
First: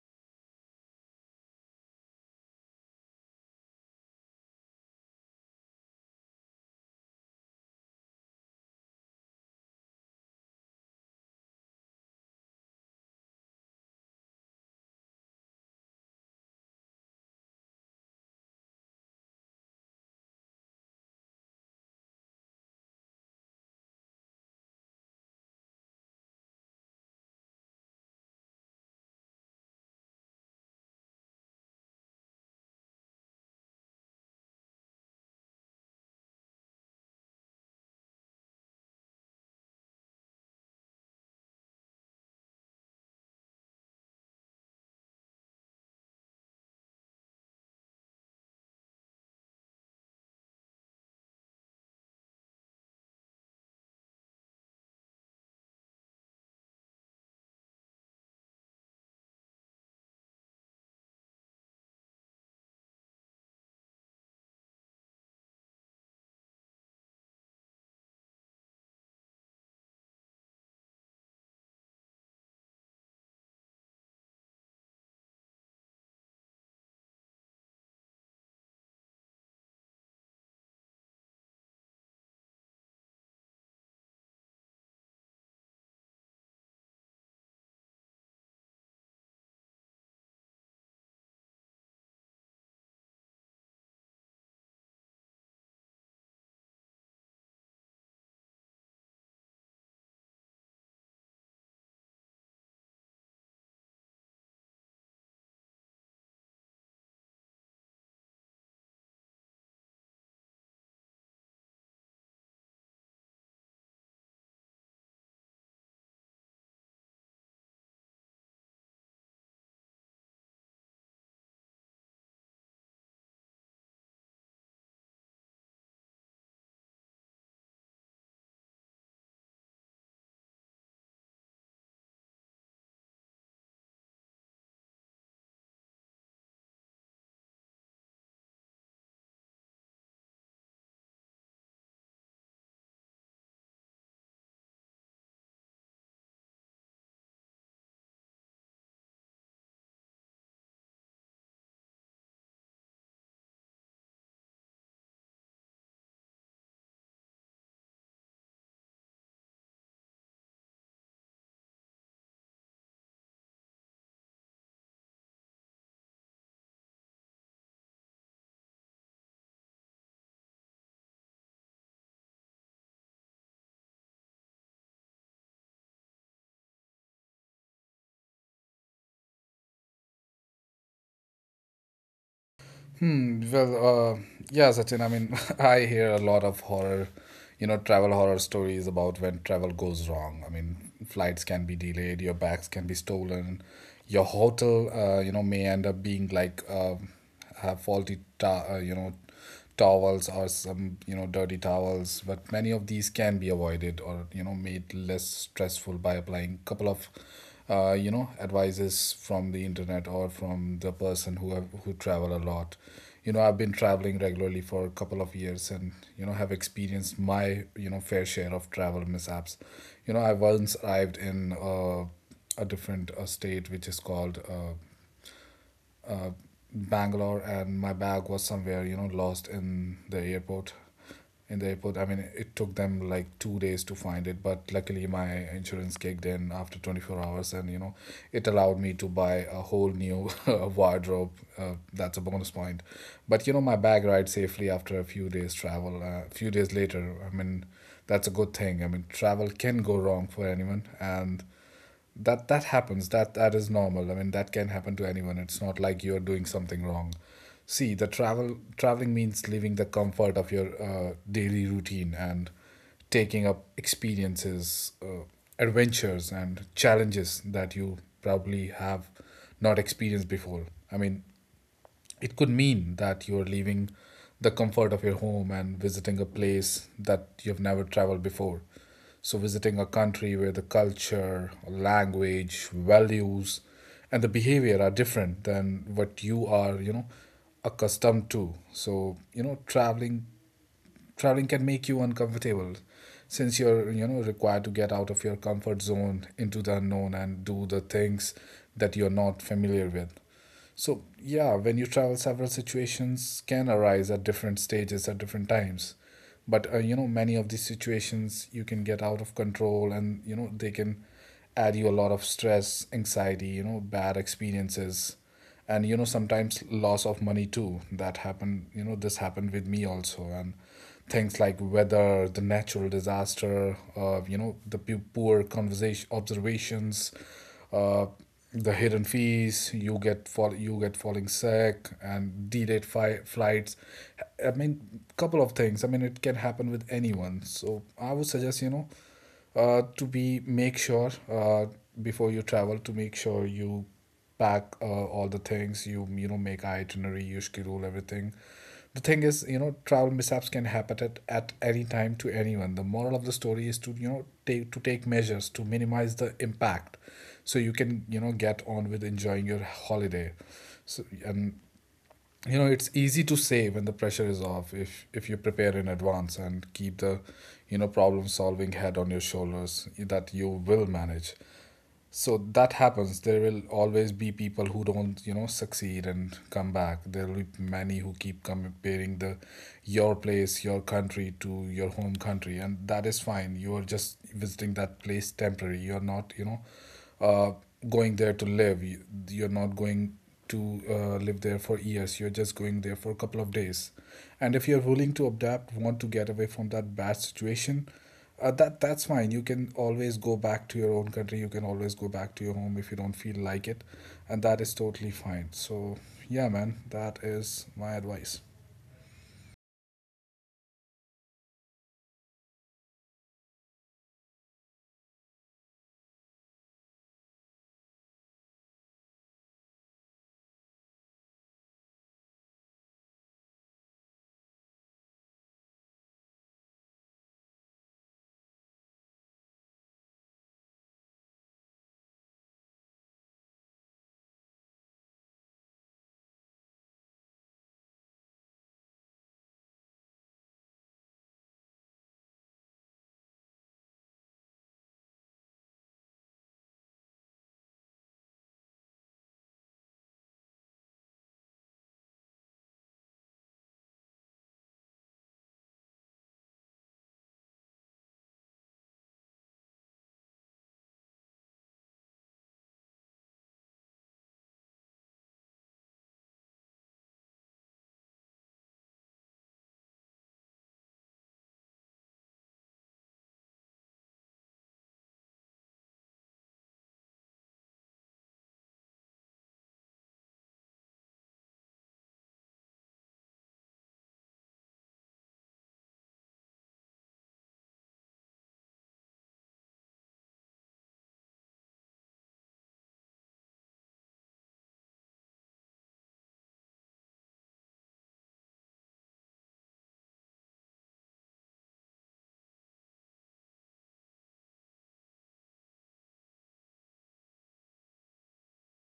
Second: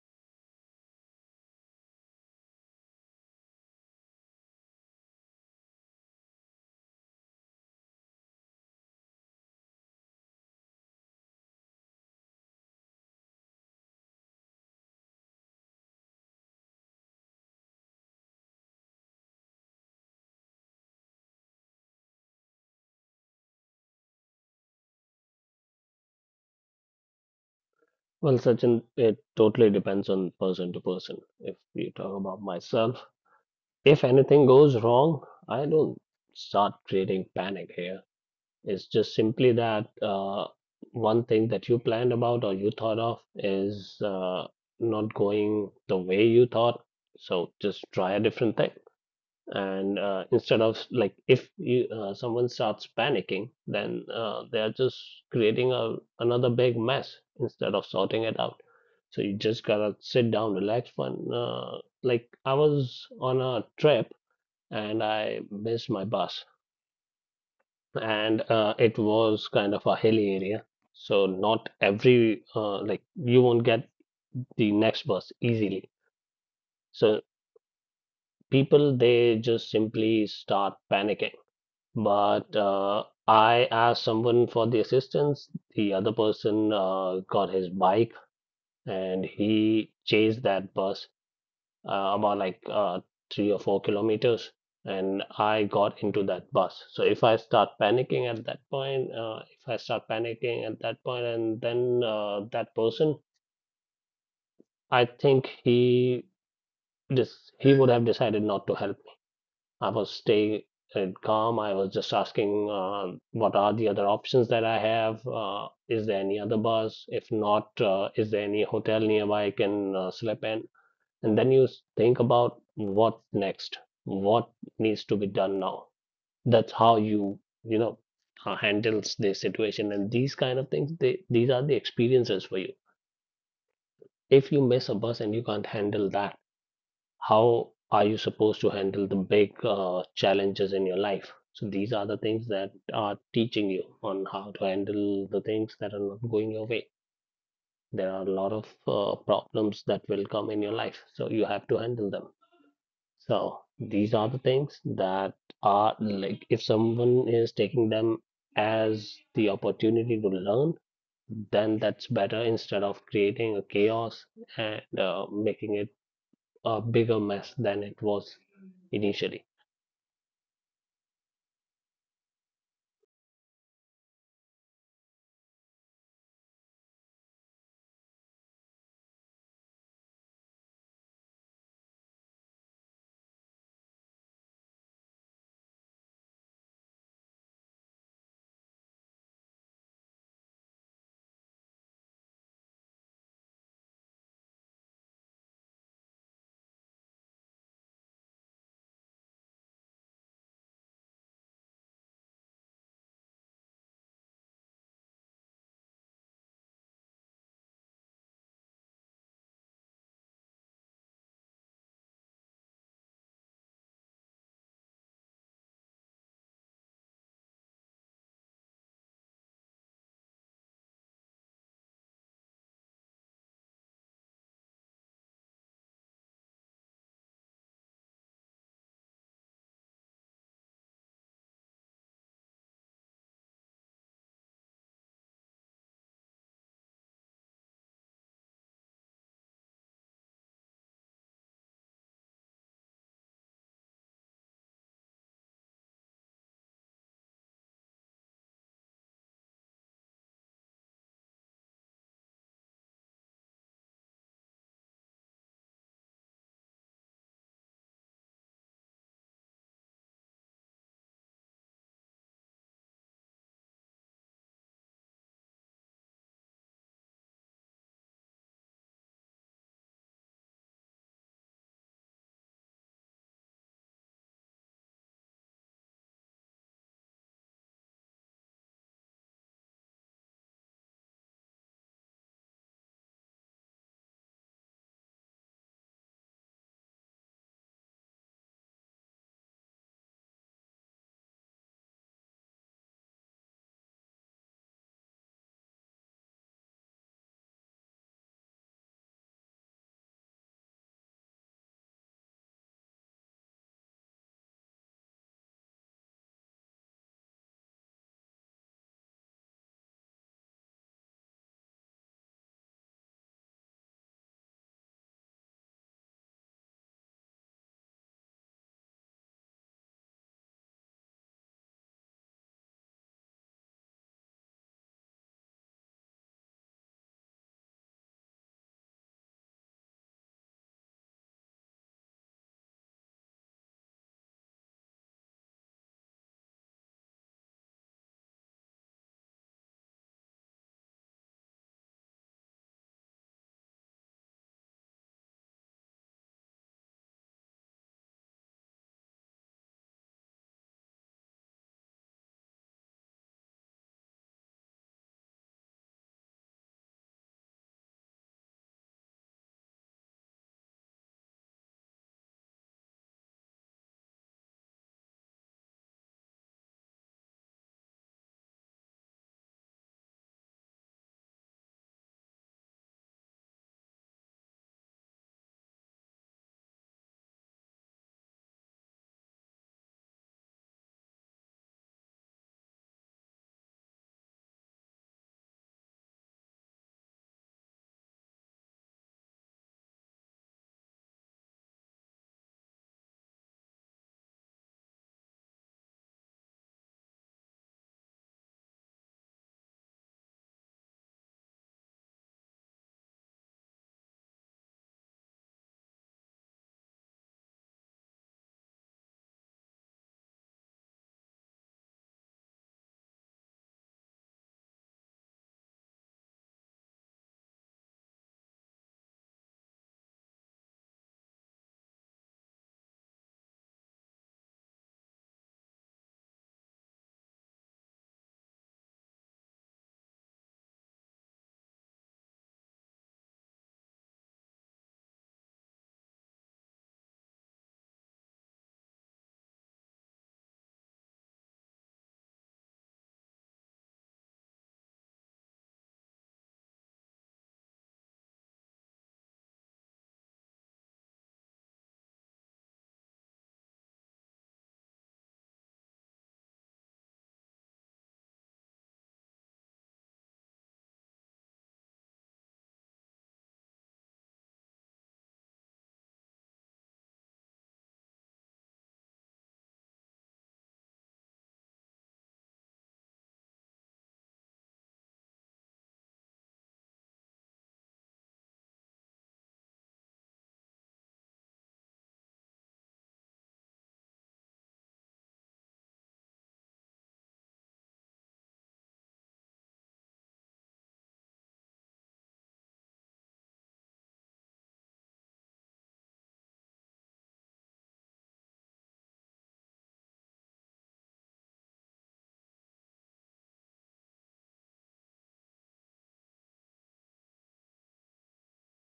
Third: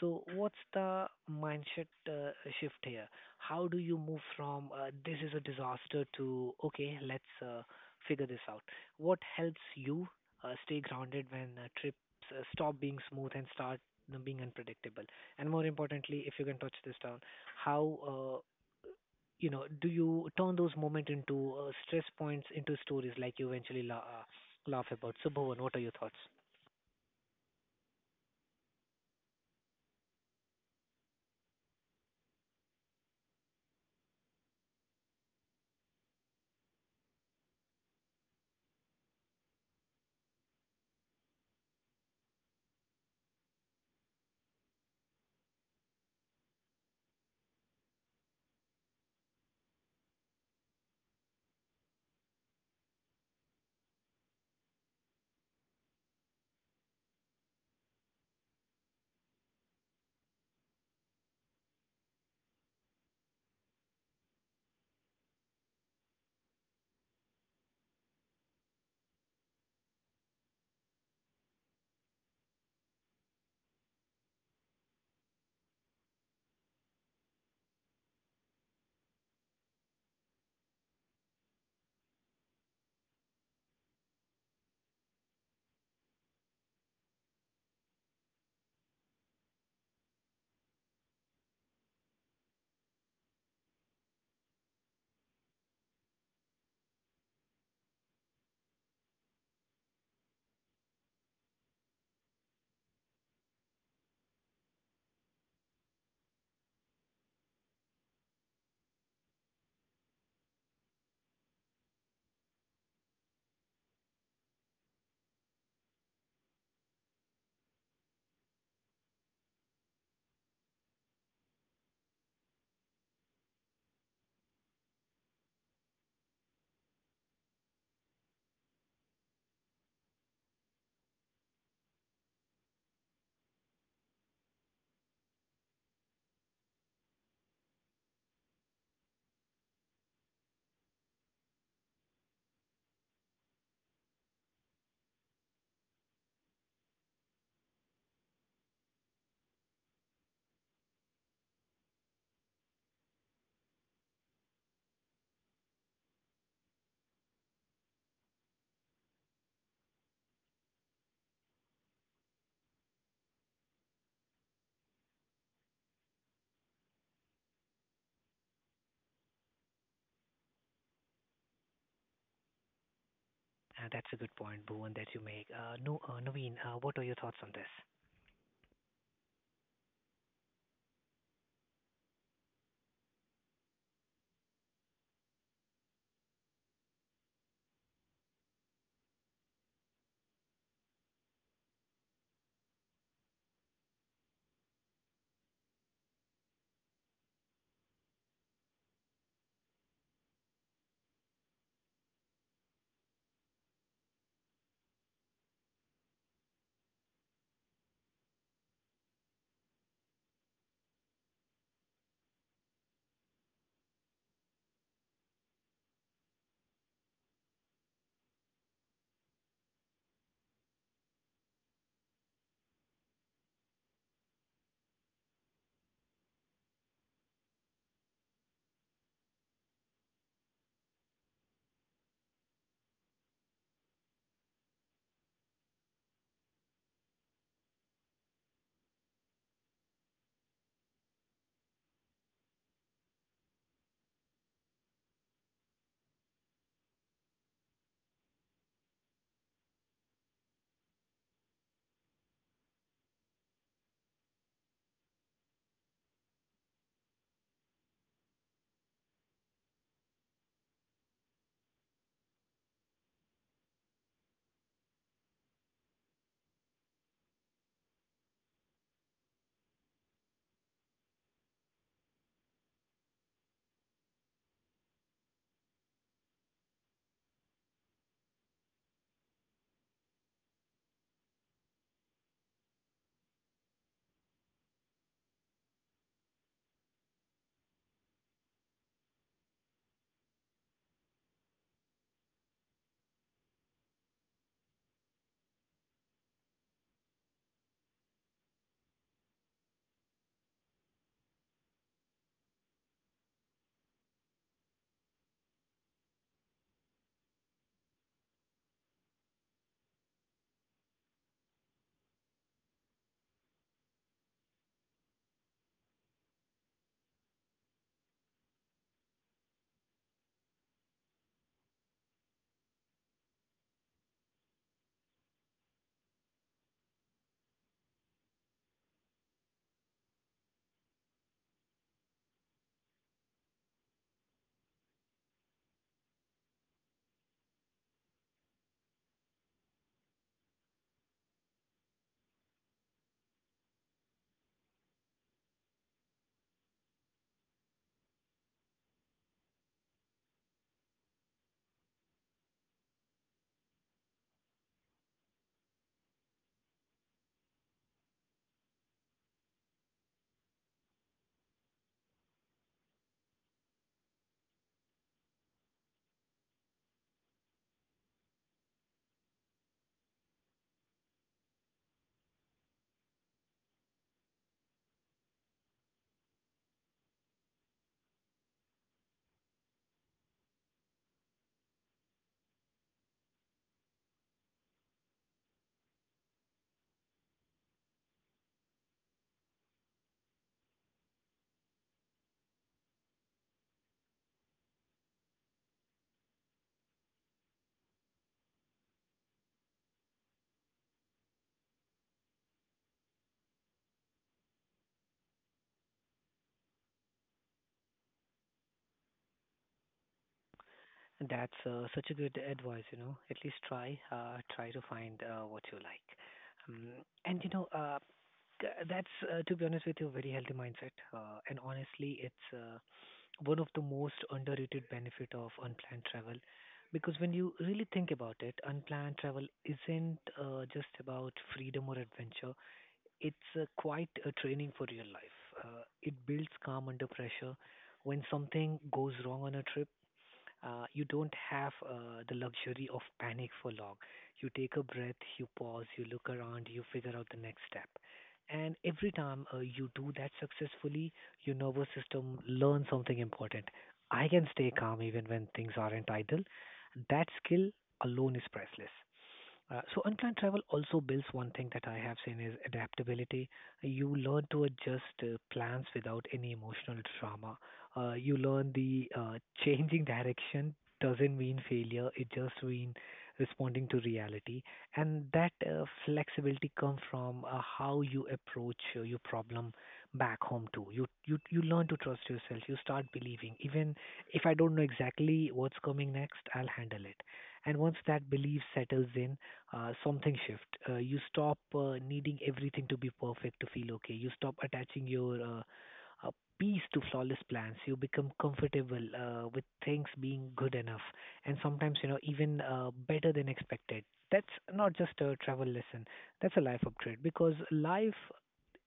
[SPEAKER 1] So, what's the mindset uh, shift here? How do you move from uh, this is a disaster to okay, let's uh, figure this out? What helps you uh, stay grounded when uh, trips uh, stop being smooth and start you being unpredictable? And more importantly, if you can touch this down, how uh, you know, do you turn those moments into uh, stress points into stories like you eventually la- uh, laugh about? So, Bhuvan, what are your thoughts?
[SPEAKER 3] Well, Sachin, it totally depends on person to person. If we talk about myself, if anything goes wrong, I don't start creating panic here. It's just simply that uh, one thing that you planned about or you thought of is uh, not going the way you thought. So just try a different thing, and uh, instead of like if you, uh, someone starts panicking, then uh, they're just creating a, another big mess instead of sorting it out. So you just gotta sit down, relax. One uh, Like I was on a trip and I missed my bus, and uh, it was kind of a hilly area, so not every uh, like you won't get the next bus easily. So people, they just simply start panicking. But uh, I asked someone for the assistance. The other person uh, got his bike and he chased that bus uh, about like uh, three or four kilometers. And I got into that bus. So if I start panicking at that point, uh, if I start panicking at that point, and then uh, that person, I think he this he would have decided not to help. I was staying calm. I was just asking, uh, what are the other options that I have? Uh, is there any other bus? If not, uh, is there any hotel nearby I can uh, sleep in? And then you s- think about what next, what needs to be done now. That's how you, you know, uh, handles the situation. And these kind of things, they, these are the experiences for you. If you miss a bus and you can't handle that, how are you supposed to handle the big uh, challenges in your life? So these are the things that are teaching you on how to handle the things that are not going your way. There are a lot of uh, problems that will come in your life, so you have to handle them. So these are the things that are like, if someone is taking them as the opportunity to learn, then that's better instead of creating a chaos and uh, making it a bigger mess than it was initially.
[SPEAKER 1] Uh, that's a good point, Bhuvan, that you make. Uh, no, uh, Naveen, uh, what are your thoughts on this?
[SPEAKER 2] Hmm. Well, uh, yeah, Sachin. I mean, I hear a lot of horror, you know, travel horror stories about when travel goes wrong. I mean, flights can be delayed, your bags can be stolen, your hotel, uh, you know, may end up being like uh, have faulty, ta- uh, you know, towels or some you know dirty towels, but many of these can be avoided or you know made less stressful by applying a couple of uh, you know advices from the internet or from the person who have, who travel a lot. You know, I've been traveling regularly for a couple of years, and you know have experienced my you know fair share of travel mishaps. You know, I once arrived in uh, a different uh, state which is called uh, uh, Bangalore, and my bag was somewhere, you know, lost in the airport. In the airport, I mean, it took them like two days to find it, but luckily my insurance kicked in after twenty-four hours, and you know, it allowed me to buy a whole new wardrobe. Uh, that's a bonus point. But you know, my bag arrived safely after a few days travel. A few days later, I mean, that's a good thing. I mean, travel can go wrong for anyone, and that that happens. That that is normal. I mean, that can happen to anyone. It's not like you're doing something wrong. See, the travel traveling means leaving the comfort of your uh, daily routine and taking up experiences, uh, adventures and challenges that you probably have not experienced before. I mean, it could mean that you're leaving the comfort of your home and visiting a place that you've never traveled before. So, visiting a country where the culture, language, values, and the behavior are different than what you are, you know, accustomed to. So, you know, traveling traveling can make you uncomfortable since you're you know required to get out of your comfort zone into the unknown and do the things that you're not familiar with. So yeah, when you travel, several situations can arise at different stages, at different times. But uh, you know, many of these situations you can get out of control, and you know, they can add you a lot of stress, anxiety, you know, bad experiences, and you know, sometimes loss of money too. That happened, you know, this happened with me also. And things like weather, the natural disaster, uh, you know, the pu- poor conversation observations, uh, the hidden fees, you get fall you get falling sick, and delayed fi- flights. I mean, couple of things. I mean, it can happen with anyone. So I would suggest, you know, uh, to be make sure, uh, before you travel, to make sure you pack uh, all the things, you you know, make itinerary, you schedule everything. The thing is, you know, travel mishaps can happen at, at any time to anyone. The moral of the story is to, you know, take to take measures to minimize the impact, so you can, you know, get on with enjoying your holiday. So, and you know, it's easy to say when the pressure is off. If if you prepare in advance and keep the, you know, problem solving head on your shoulders, that you will manage. So that happens. There will always be people who don't, you know, succeed and come back. There will be many who keep comparing the your place, your country, to your home country, and that is fine. You are just visiting that place temporary. You're not, you know, uh, going there to live. You- You're not going to uh, live there for years. You're just going there for a couple of days. And if you're willing to adapt, want to get away from that bad situation, uh, that that's fine. You can always go back to your own country. You can always go back to your home if you don't feel like it, and that is totally fine. So yeah man, that is my advice.
[SPEAKER 1] That's uh, such a good advice, you know. At least try, uh, try to find uh, what you like. Um, and you know, uh, Th- That's, uh, to be honest with you, a very healthy mindset. Uh, and honestly, it's uh, one of the most underrated benefit of unplanned travel. Because when you really think about it, unplanned travel isn't uh, just about freedom or adventure. It's uh, quite a training for real life. Uh, it builds calm under pressure. When something goes wrong on a trip, uh, you don't have uh, the luxury of panic for long. You take a breath, you pause, you look around, you figure out the next step. And every time uh, you do that successfully, your nervous system learns something important. I can stay calm even when things aren't idle. That skill alone is priceless. Uh, so unplanned travel also builds one thing that I have seen is adaptability. You learn to adjust uh, plans without any emotional drama. Uh, you learn the uh, changing direction doesn't mean failure. It just means responding to reality. And that uh, flexibility comes from uh, how you approach uh, your problem back home too. You you you learn to trust yourself. You start believing even if I don't know exactly what's coming next, I'll handle it. And once that belief settles in, uh, something shift. Uh, you stop uh, needing everything to be perfect to feel okay. You stop attaching your uh, uh, peace to flawless plans. You become comfortable uh, with things being good enough, and sometimes you know even uh, better than expected. That's not just a travel lesson. That's a life upgrade because life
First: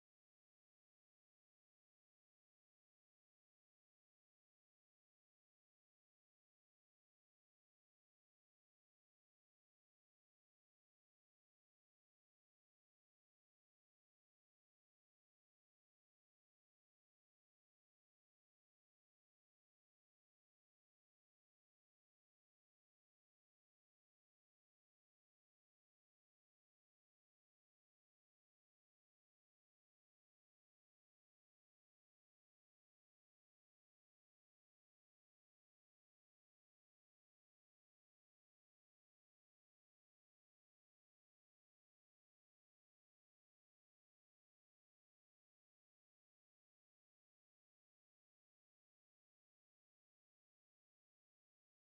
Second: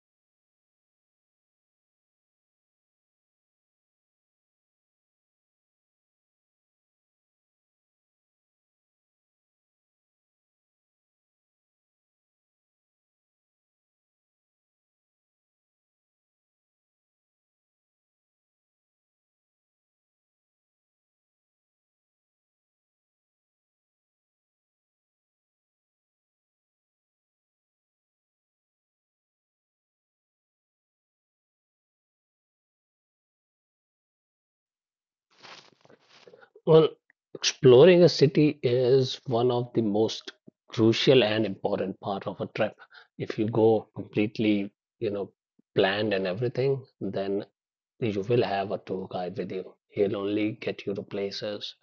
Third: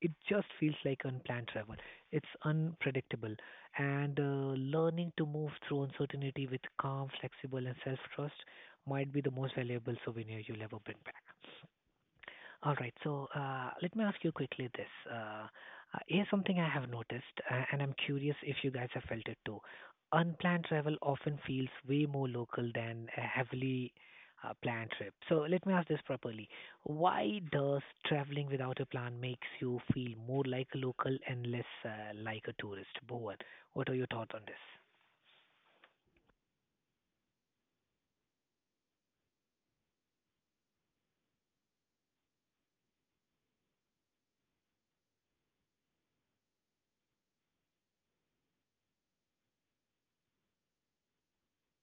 [SPEAKER 1] it just feels like unplanned travel. It's unpredictable, and uh, learning to move through uncertainty with calm, flexible, and self-trust might be the most valuable souvenir you'll ever bring back. All right, so uh, let me ask you quickly this. Uh, uh, here's something I have noticed, uh, and I'm curious if you guys have felt it too. Unplanned travel often feels way more local than a heavily uh, planned trip. So let me ask this properly. Why does traveling without a plan makes you feel more like a local and less uh, like a tourist? Bhuvan, what are your thoughts on this?
[SPEAKER 3] Well, exploring a city is one of the most crucial and important part of a trip. If you go completely, you know, planned and everything, then you will have a tour guide with you. He'll only get you to places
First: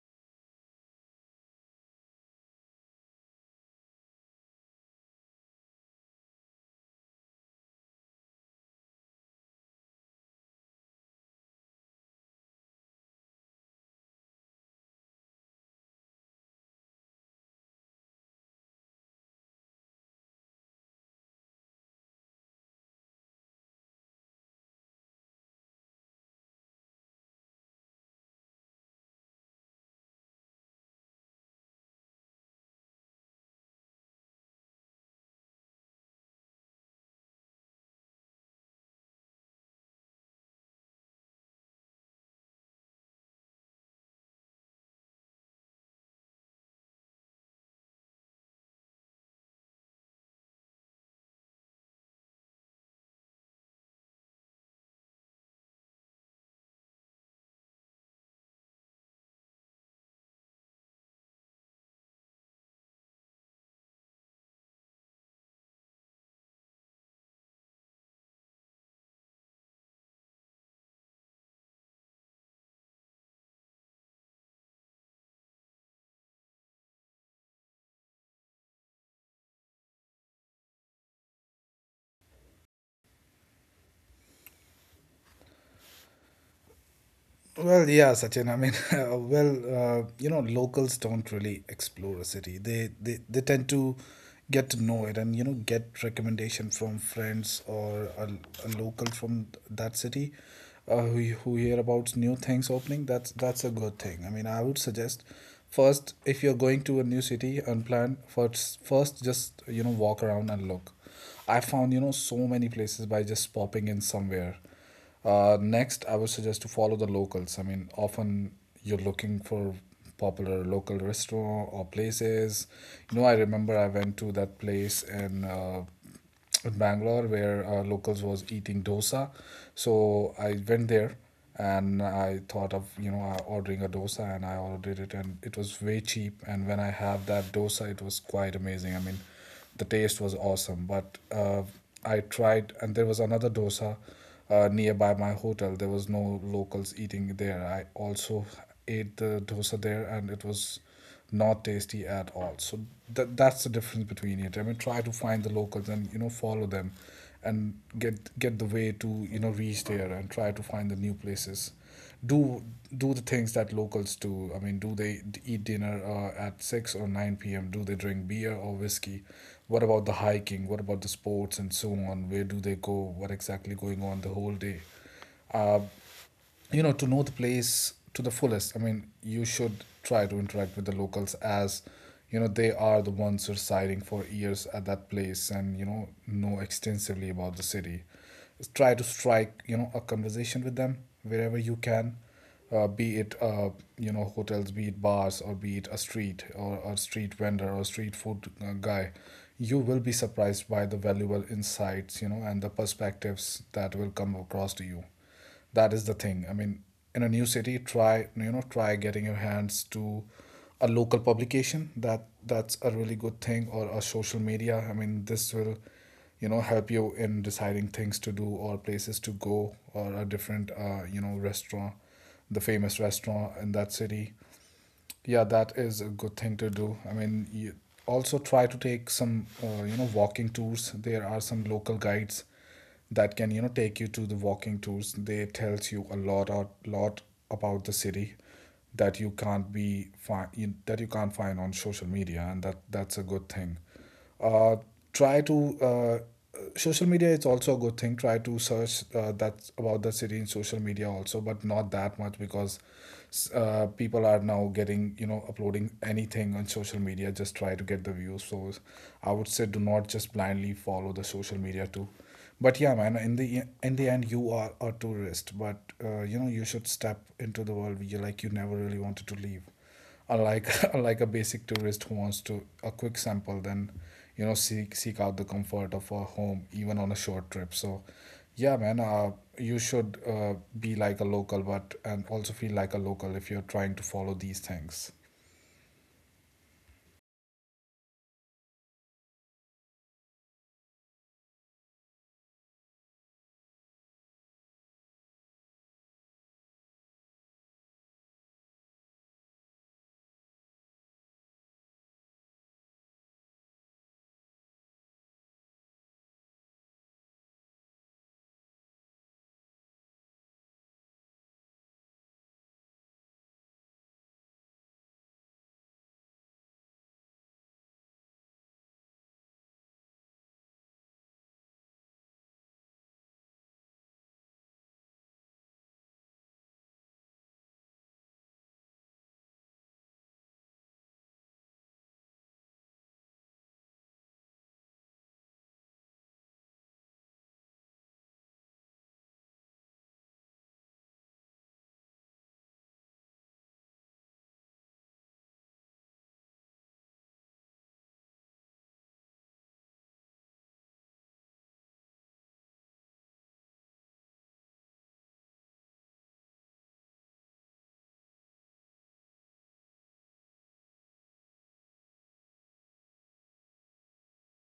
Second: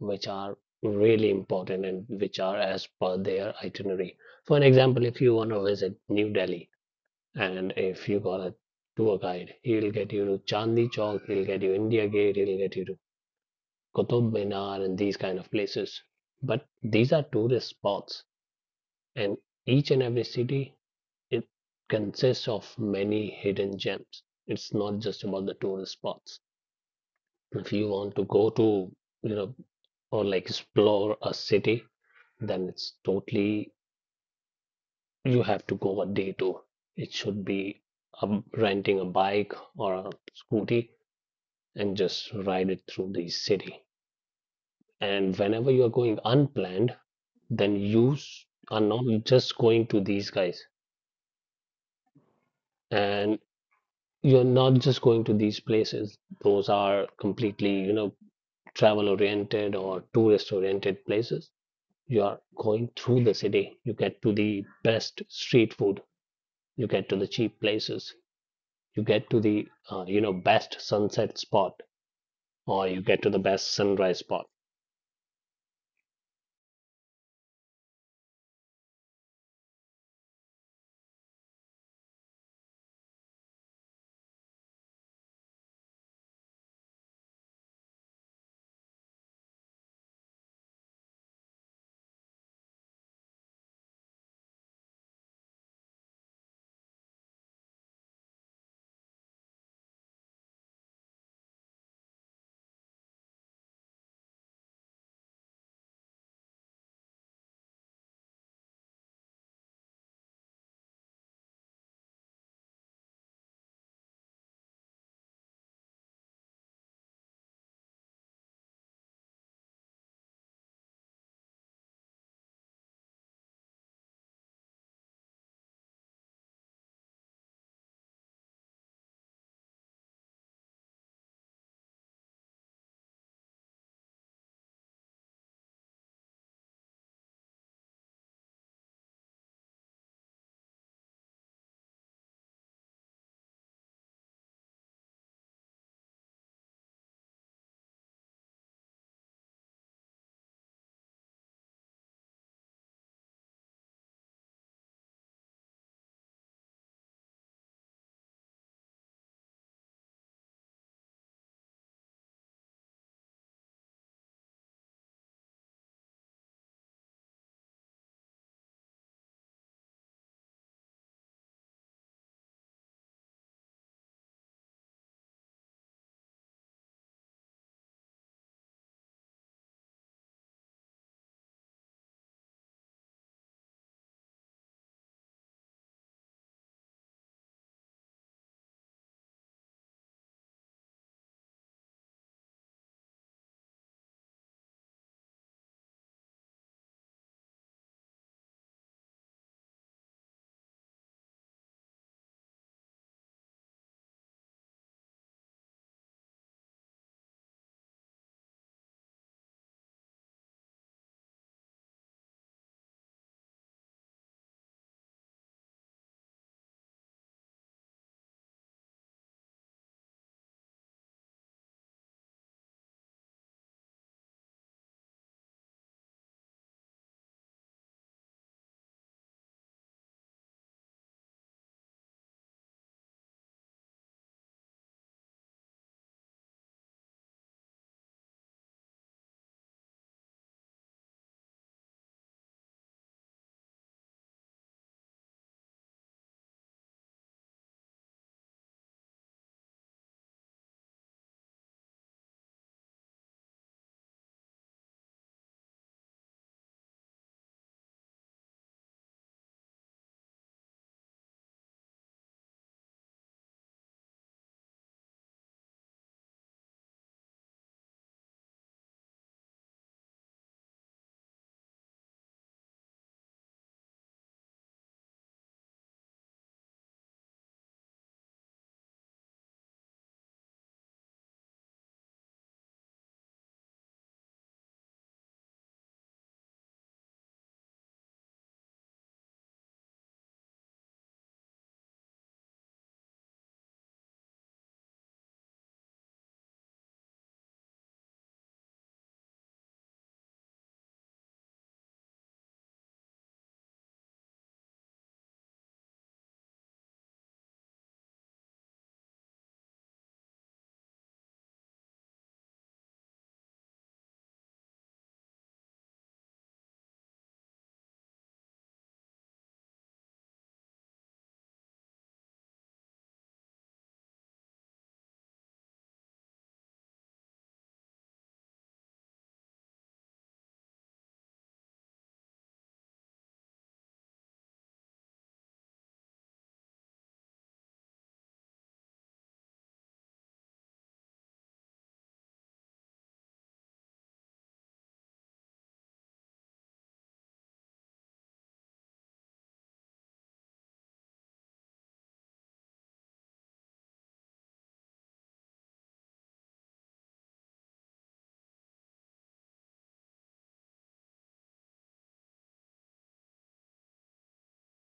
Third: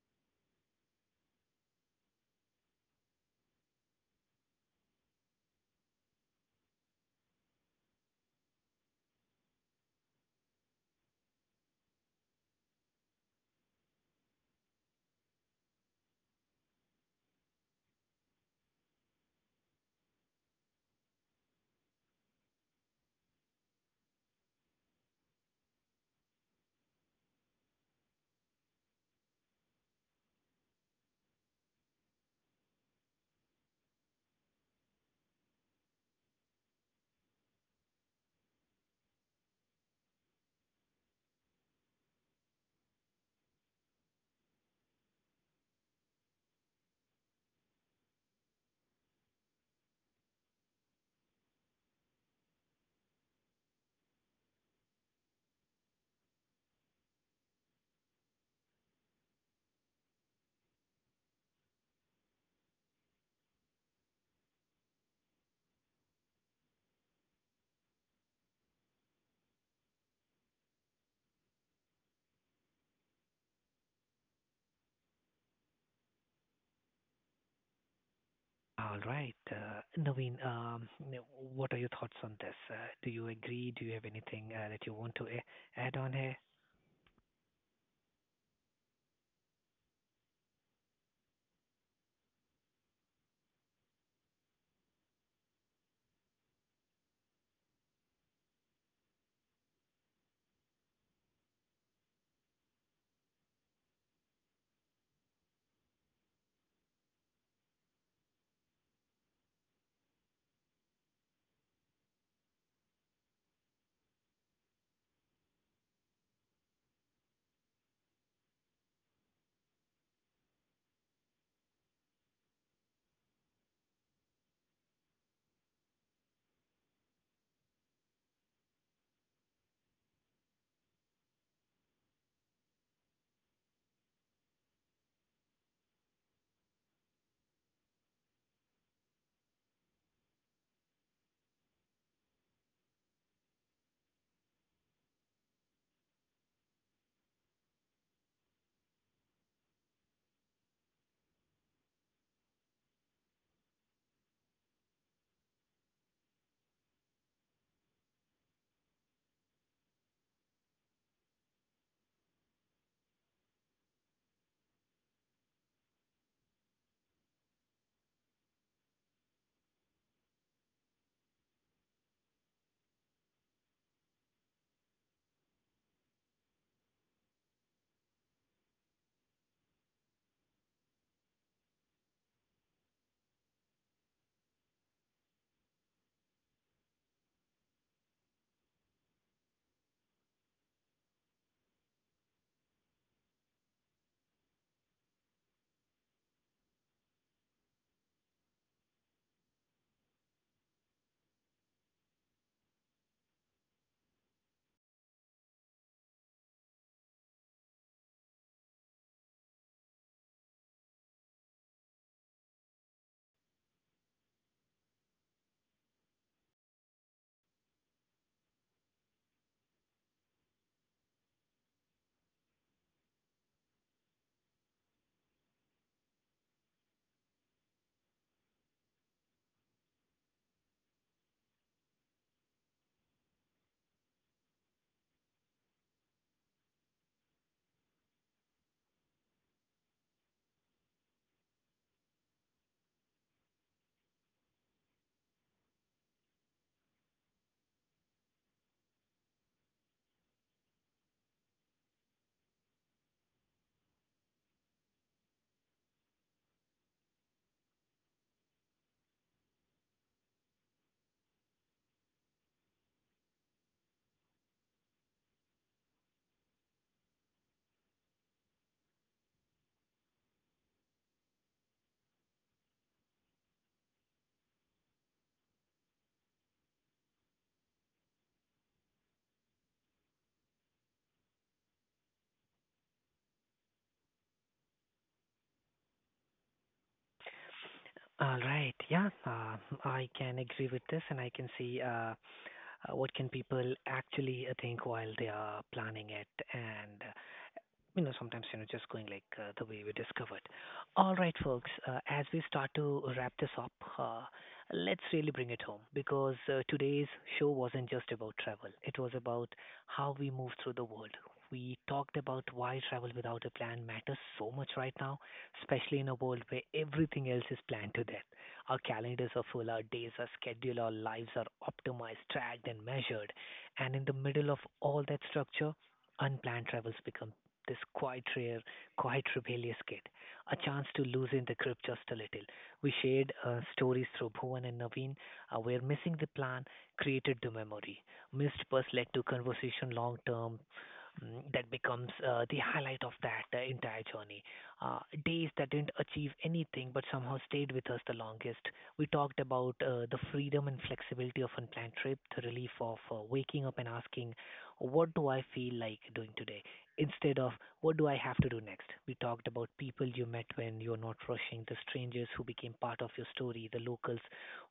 [SPEAKER 3] which are really important and which are as per their itinerary. For an example, if you want to visit New Delhi, and if you got a tour guide, he'll get you to Chandni Chowk, he'll get you India Gate, he'll get you to Qutub Minar and these kind of places. But these are tourist spots, and each and every city, it consists of many hidden gems. It's not just about the tourist spots. If you want to go to, you know, or like explore a city, then it's totally you have to go a day tour. It should be um renting a bike or a scooty and just ride it through the city. And whenever you are going unplanned, then you s- are not just going to these guys and you're not just going to these places. Those are completely, you know, travel oriented or tourist oriented places. You are going through the city. You get to the best street food. You get to the cheap places. You get to the, uh, you know, best sunset spot or you get to the best sunrise spot.
[SPEAKER 1] All right. Uh, Naveen, um, n- what are your thoughts on this? Uh, do you agree? Do you have anything uh, that you want to a- add on here?
[SPEAKER 2] Well, yeah, Sachin. I mean, uh, well, uh, you know, locals don't really explore a city. They, they they tend to get to know it, and you know, get recommendation from friends or a, a local from that city uh, who who hear about new things opening. That's that's a good thing. I mean, I would suggest, first, if you're going to a new city unplanned, first first just, you know, walk around and look. I found, you know, so many places by just popping in somewhere. Uh, next, I would suggest to follow the locals. I mean, often you're looking for popular local restaurant or places. You know, I remember I went to that place in uh, in Bangalore where uh, locals was eating dosa. So I went there and I thought of, you know, uh, ordering a dosa, and I ordered it, and it was way cheap. And when I have that dosa, it was quite amazing. I mean, the taste was awesome. But uh, I tried, and there was another dosa uh, nearby my hotel. There was no locals eating there. I also ate the dosa there, and it was not tasty at all. So that that's the difference between it. I mean, try to find the locals and, you know, follow them, and get get the way to, you know, reach there, and try to find the new places. Do do the things that locals do. I mean, do they eat dinner uh, at six or nine p m? Do they drink beer or whiskey? What about the hiking? What about the sports and so on? Where do they go? What exactly going on the whole day? Uh, you know, to know the place to the fullest, I mean, you should try to interact with the locals, as you know, they are the ones residing for years at that place, and you know know extensively about the city. Try to strike, you know, a conversation with them wherever you can, uh, be it uh, you know, hotels, be it bars, or be it a street, or a street vendor, or street food uh, guy. You will be surprised by the valuable insights, you know, and the perspectives that will come across to you. That is the thing. I mean, in a new city, try, you know, try getting your hands to a local publication. That that's a really good thing, or a social media. I mean, this will, you know, help you in deciding things to do, or places to go, or a different, uh, you know, restaurant, the famous restaurant in that city. Yeah, that is a good thing to do. I mean, you also try to take some, uh, you know, walking tours. There are some local guides that can, you know, take you to the walking tours. They tells you a lot, a lot about the city that you can't be find that you can't find on social media, and that that's a good thing. uh, Try to uh, social media is also a good thing. Try to search, uh, that's about the city in social media also, but not that much, because uh, people are now getting, you know, uploading anything on social media just try to get the views. So I would say, do not just blindly follow the social media too. But yeah man, in the in the end, you are a tourist, but uh, you know, you should step into the world you like you never really wanted to leave, unlike unlike a basic tourist who wants to a quick sample, then you know, seek seek out the comfort of a home even on a short trip. So yeah man, uh, you should uh, be like a local, but and also feel like a local if you're trying to follow these things.
[SPEAKER 1] All right. Yeah, uh, I can agree with this, and I can see uh, uh, what can people actually uh, think while they are planning it, and uh, you know, sometimes, you know, just going like uh, the way we discovered. All right, folks, uh, as we start to wrap this up, uh, let's really bring it home because uh, today's show wasn't just about travel, it was about how we move through the world. We talked about why travel without a plan matters so much right now, especially in a world where everything else is planned to death. Our calendars are full, our days are scheduled, our lives are optimized, tracked, and measured. And in the middle of all that structure, unplanned travels become this quite rare, quite rebellious kid, a chance to loosen the grip just a little. We shared uh, stories through Bhuvan and Naveen, uh, where missing the plan created the memory. Missed bus led to conversation long term. mm, That becomes uh, the highlight of that uh, entire journey. Uh, days that didn't achieve anything but somehow stayed with us the longest. We talked about uh, the freedom and flexibility of unplanned trip, the relief of uh, waking up and asking, what do I feel like doing today? Instead of, what do I have to do next? We talked about people you met when you're not rushing, the strangers who became part of your story, the locals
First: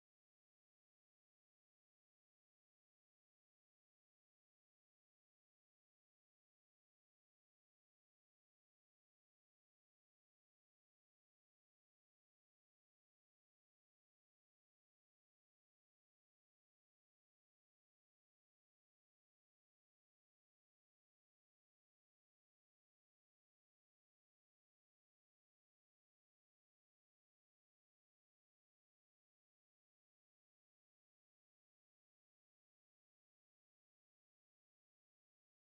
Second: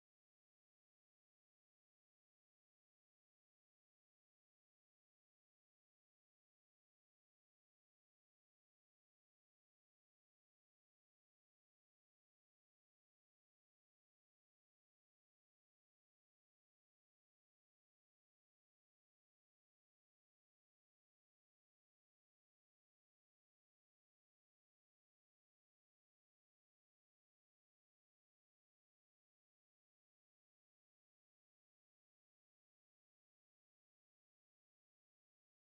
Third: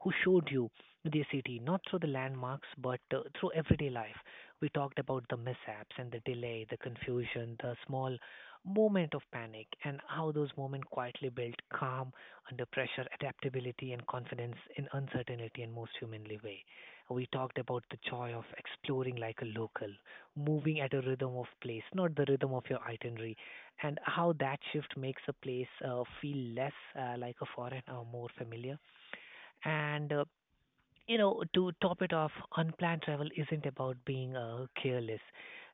[SPEAKER 1] who showed you their city, not through the landmarks, but uh, through everyday life. We talked about the mishaps and the delay, the confusion, the small moment of panic, and how those moments quietly built calm under pressure, adaptability, and confidence in uncertainty and most humanly way. We talked about the joy of exploring like a local, moving at a rhythm of place, not the rhythm of your itinerary, and how that shift makes a place uh, feel less uh, like a foreign or more familiar. And uh, you know, to top it off, unplanned travel isn't about being uh, careless.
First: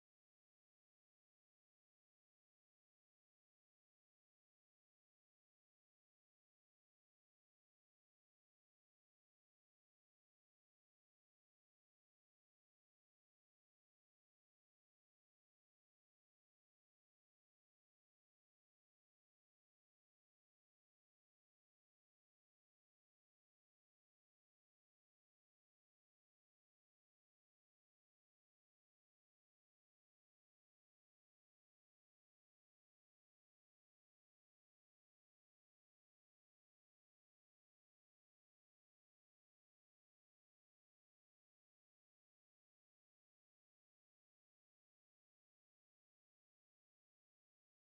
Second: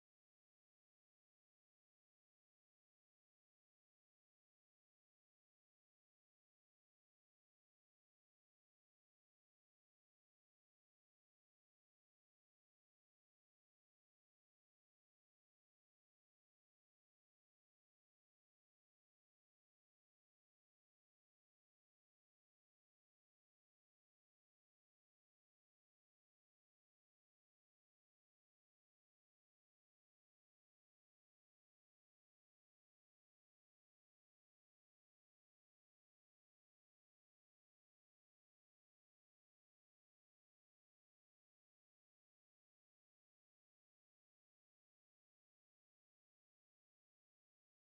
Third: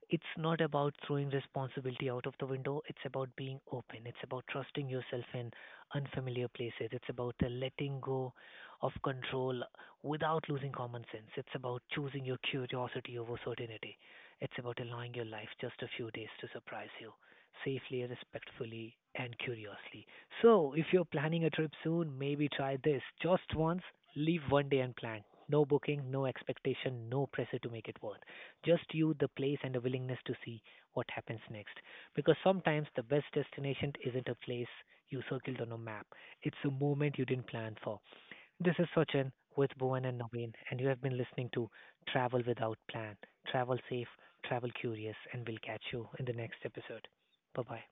[SPEAKER 1] It's not about throwing responsibility out of the window. It's about being open. It's about trusting yourself in unfamiliar places. It's about the letting go of control without losing common sense. It's about choosing your curiosity over certainty. It's about allowing your life just a few days to surprise you safely, respectfully, and curiously. So, if you're planning a trip soon, maybe try this just once, leave one day and plan. No booking, no expectation, no pressure to make it worth. Just you, the place, and a willingness to see what happens next. Because sometimes the best destination isn't a place you circled on a map, it's a moment you didn't plan for. This is Sachin with Bowen and Naveen, and you have been listening to Travel Without Plan. Travel safe, travel curious, and we'll catch you in the next episode. Bye bye.